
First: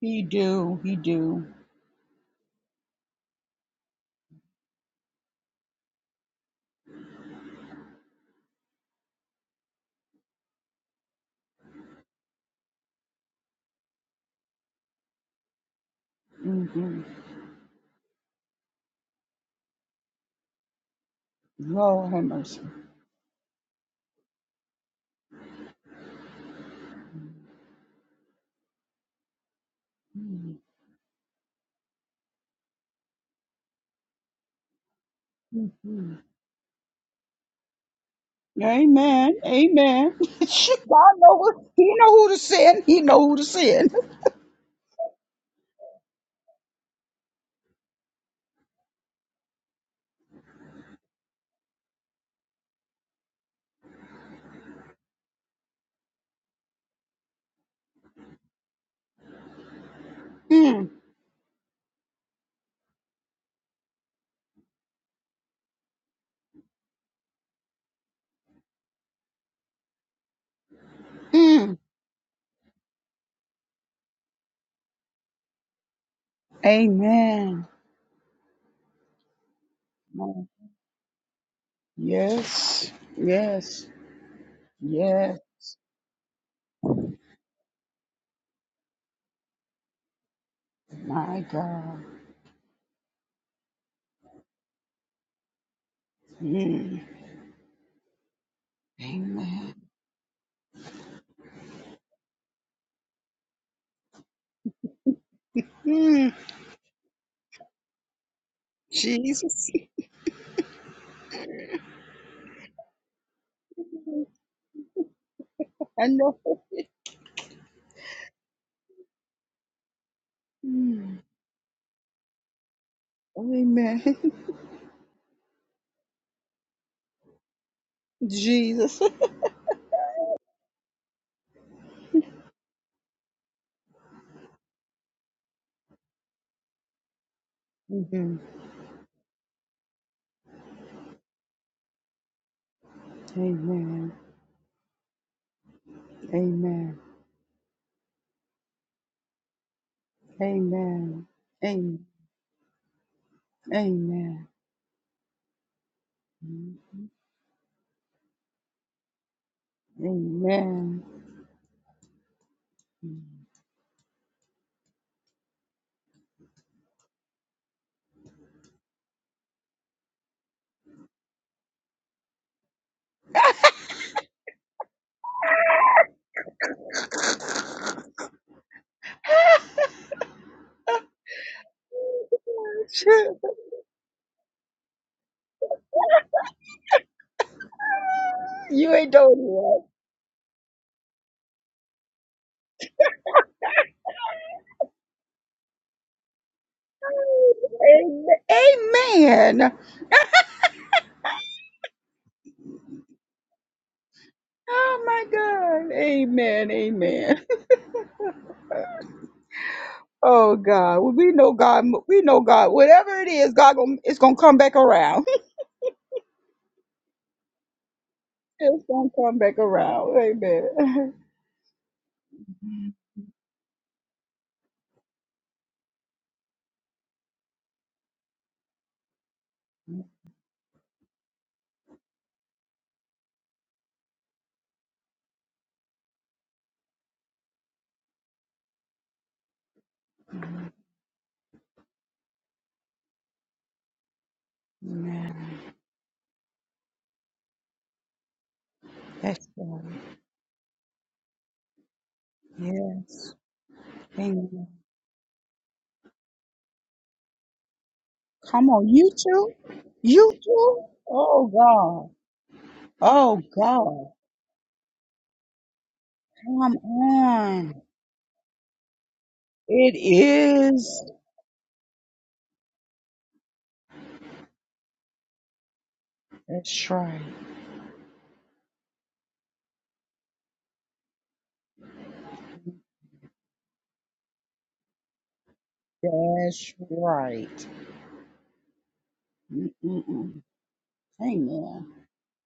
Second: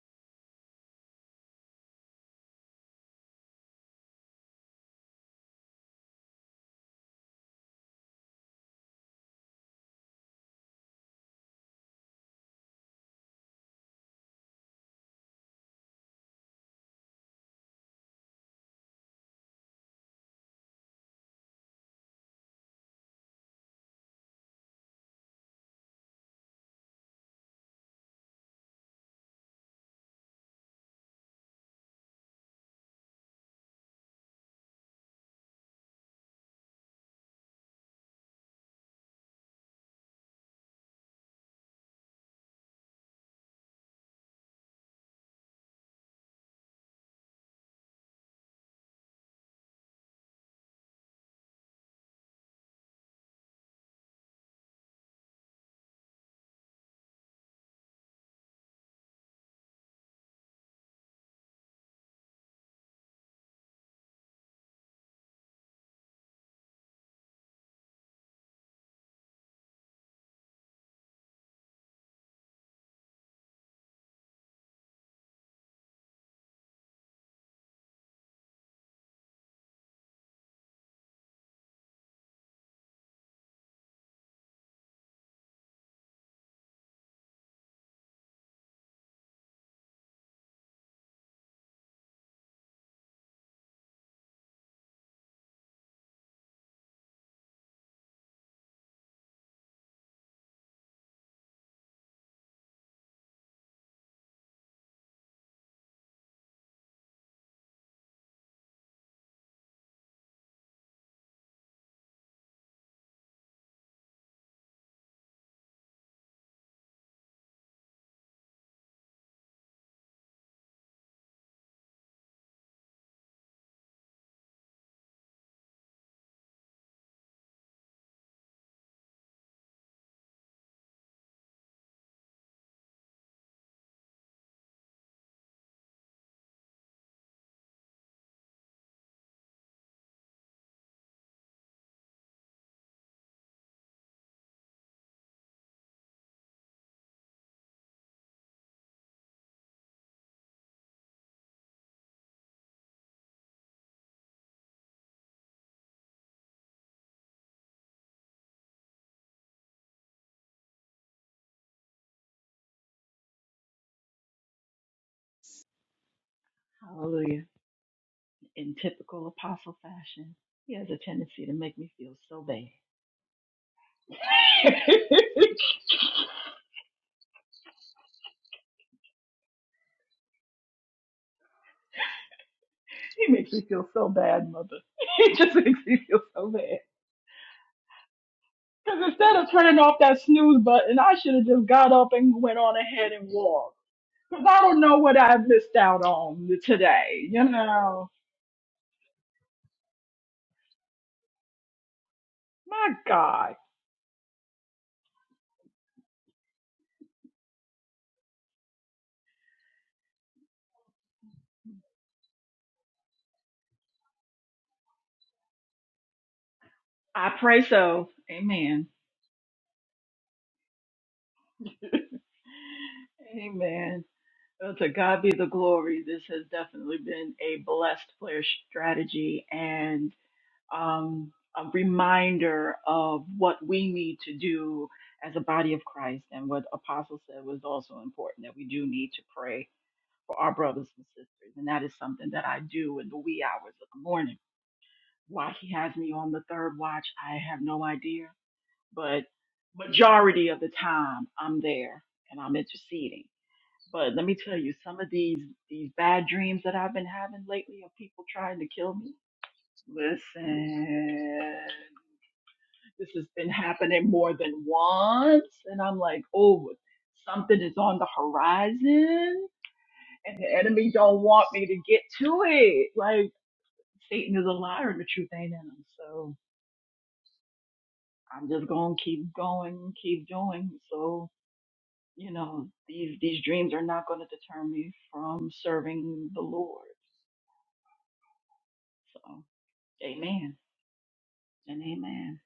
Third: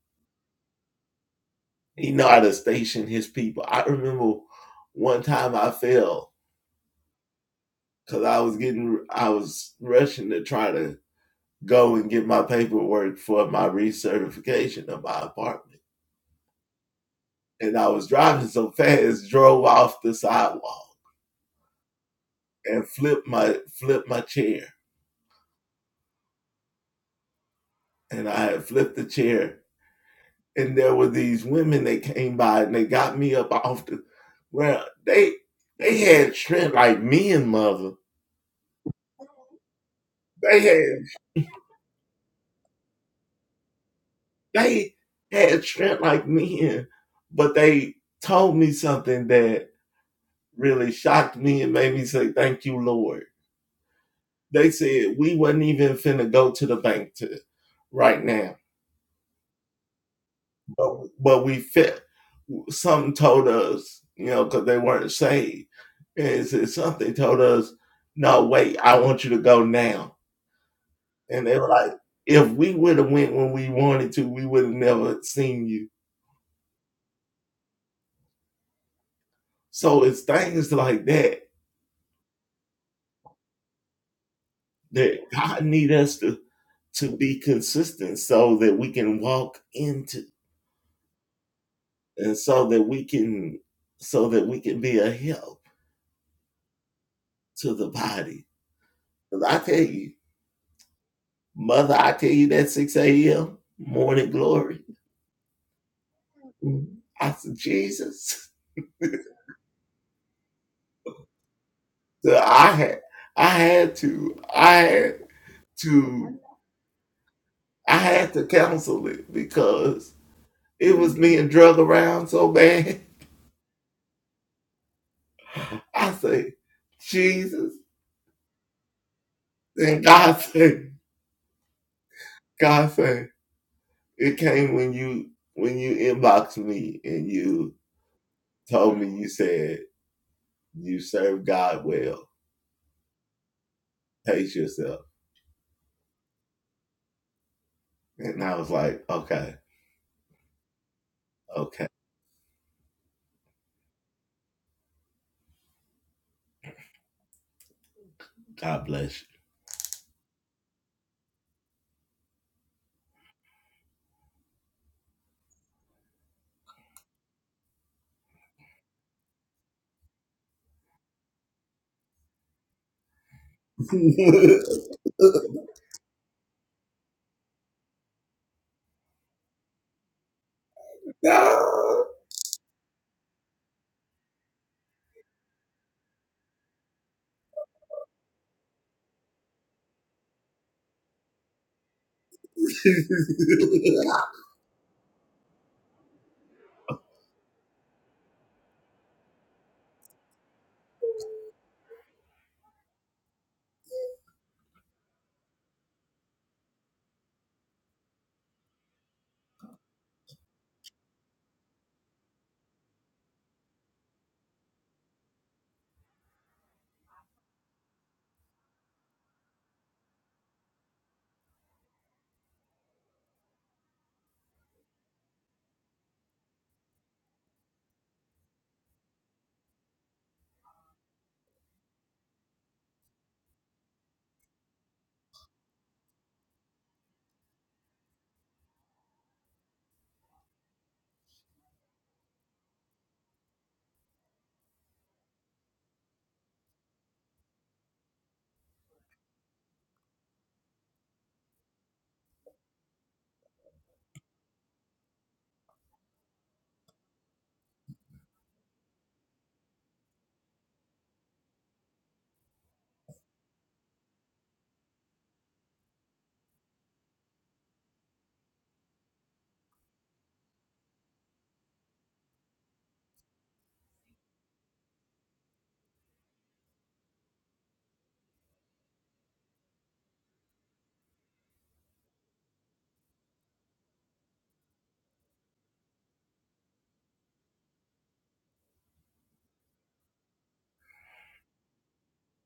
He do. He do. Mm-hmm. Lord have mercy. Mhm. Amen. Amen. *laughs* God know what, He know who to send. He know who to send. Mm, mm. Amen. Mm. Yes. Yes. Yes. My God. Mm. Amen. Mm. Jesus. *laughs* I know. Mm. Amen. *laughs* Jesus. Mhm. Amen. Amen. Amen. Amen. Amen. Amen. Hallelujah. In typical apostle fashion, he has a tendency to make me feel so bad. *laughs* He *laughs* makes me feel so bad, mother. *laughs* He just makes me feel so bad. You Because ain't instead of turning doing off that snooze button, I should have just got up and went on ahead and walked. Because I don't know what I missed out on today, you know. it. Amen. Amen. My God. Oh my God. Amen. Amen. Oh God. Well, we know God. We know God. Whatever it is, God gonna it's gonna come back around. *laughs* I pray so. It's Amen. gonna come back around. Amen. *laughs* Amen. Well, to God be the glory. This has definitely been a blessed player strategy. um, a reminder of what we need to do as a body of Christ. And what Apostle said was also important that we do need to pray for our brothers and sisters. And that is something that I do in the wee hours of the morning. Amen. Why he has me on the third watch, I have no idea. But That's right. majority of the time, I'm there and I'm interceding. Yes. But let me tell Amen. you, some of these these bad dreams that I've been having lately of people trying to Come on, kill you me. too? You too? Oh Listen. God. This has Oh been happening God. more than once. And I'm like, oh, Come something is on. on the horizon It and the enemy is. don't want me to get to it. Like Satan is a liar and the truth ain't in him. So That's right. I'm just going to keep going, keep doing. So, you know, these, these dreams are not going to deter me from serving the That's Lord. right. So Mm-mm-mm. amen and Amen. amen.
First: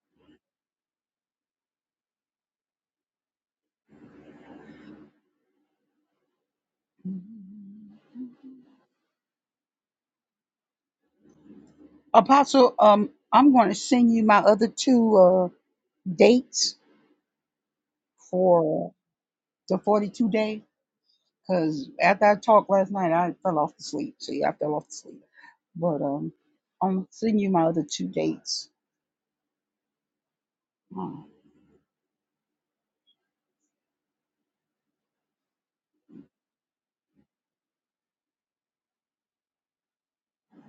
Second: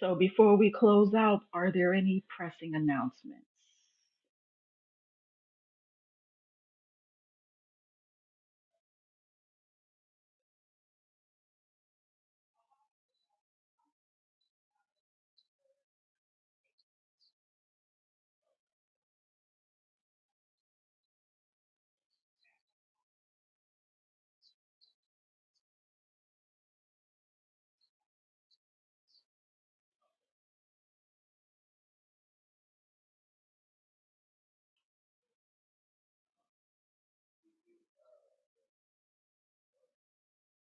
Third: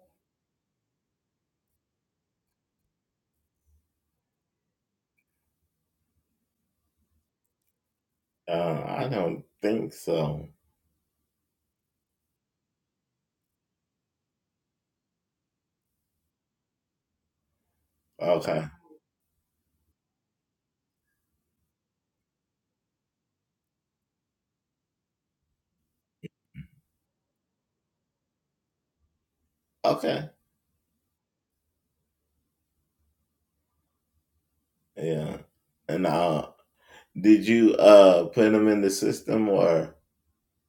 So before we close out, are there any pressing announcements? Apostle, um, I'm going to send you my other two uh, dates for the 42 day. Because after I talked last night, I fell off to sleep. See, I fell off to sleep. But um, I'm sending you my other two dates. Hmm.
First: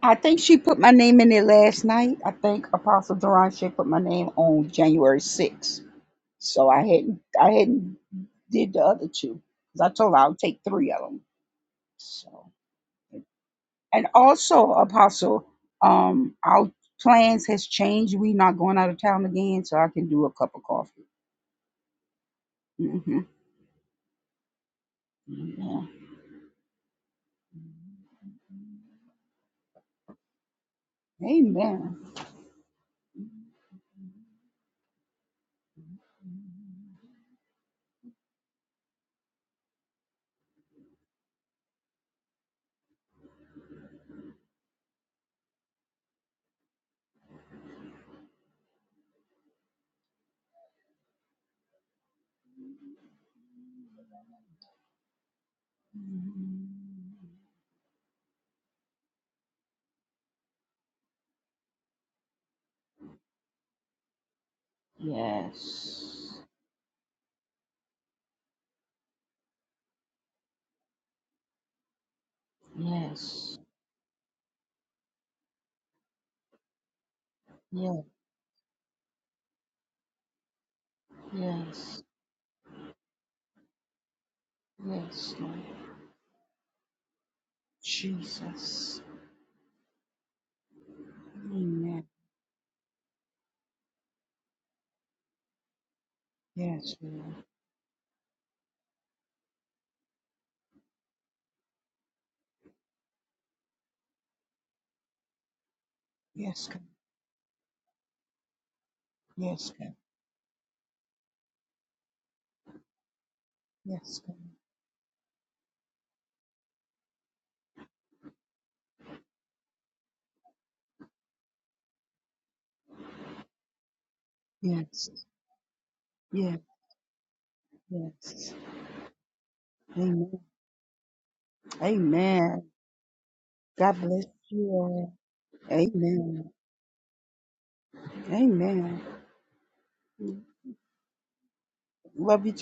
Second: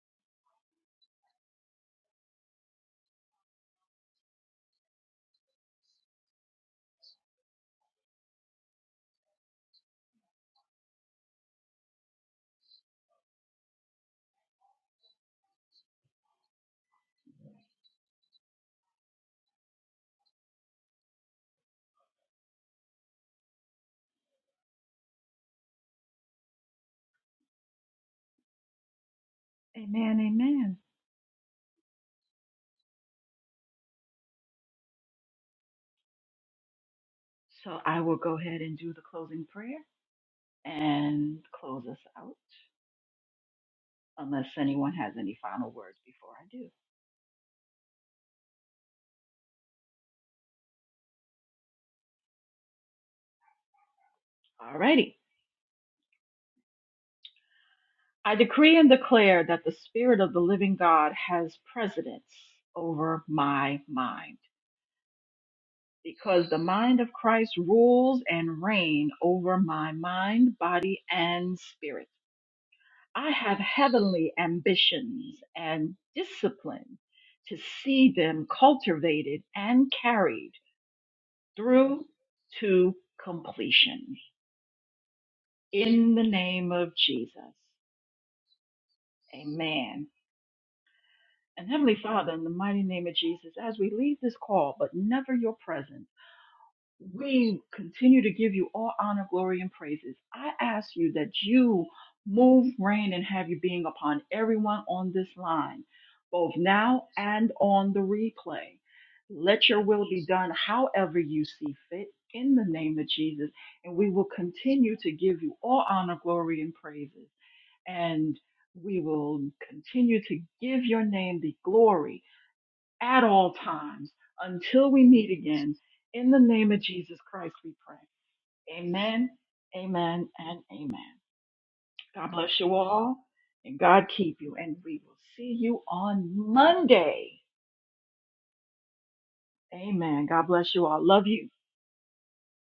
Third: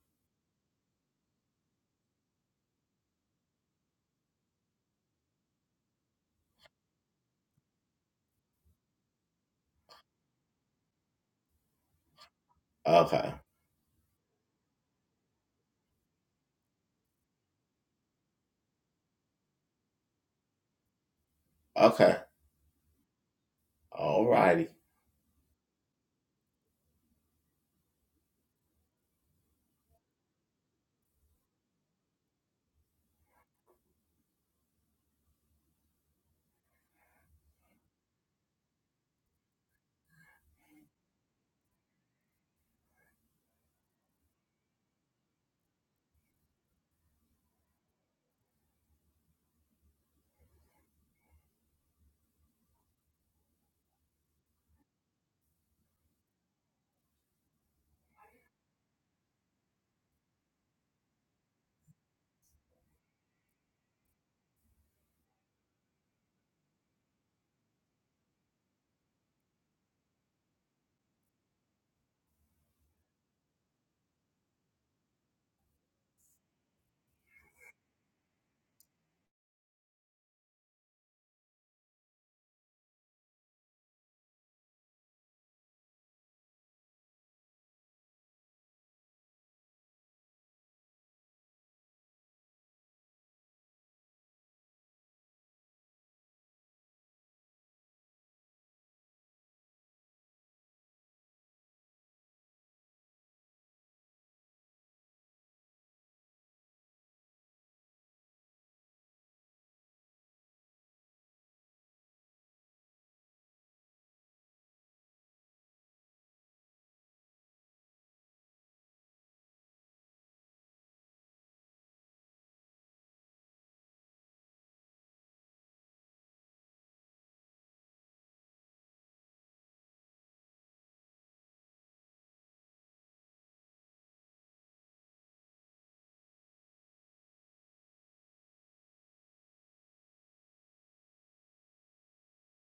I think she put my name in there last night. I think Apostle Duran she put my name on January 6th. So I hadn't I hadn't did the other two 'cause I told her I'll take three of them. So and also Apostle, um, our plans has changed. We not going out of town again, so I can do a cup of coffee. hmm Yeah. Amen, amen. Amen. So I will go ahead and do the closing prayer and close us out, unless anyone has any final words before I do. Alrighty. I decree and declare that the Spirit of the living God has precedence over my mind, Yes. because the mind of Christ rules and reigns over my mind, body, and spirit. I Yes. have heavenly ambitions and discipline to Yes. see them cultivated and carried Yes. through to completion. Yes. Lord. In the name of Jesus. Jesus. Amen. And Heavenly Amen. Father, in the mighty name of Jesus, as we leave this call, but never your presence. Yes, Lord. we continue to give you all honor, glory, and praises. I ask you that you move, reign, and have your being upon everyone on this line, both Yes, God. now and on the replay. Let Yes, your God. will be done however you see fit in the name of Jesus. And we Yes, will God. continue to give you all honor, glory, and praises. And we will continue to give your name the glory at all times until we Yes. meet again. In the Yes. name of Jesus Christ, we pray. Yes. Amen, amen, Amen. and amen. God bless Amen. you all, and God God bless keep you. you And we all. will see you on Amen. Monday. Amen. Amen. God bless you all. Love you. Love you.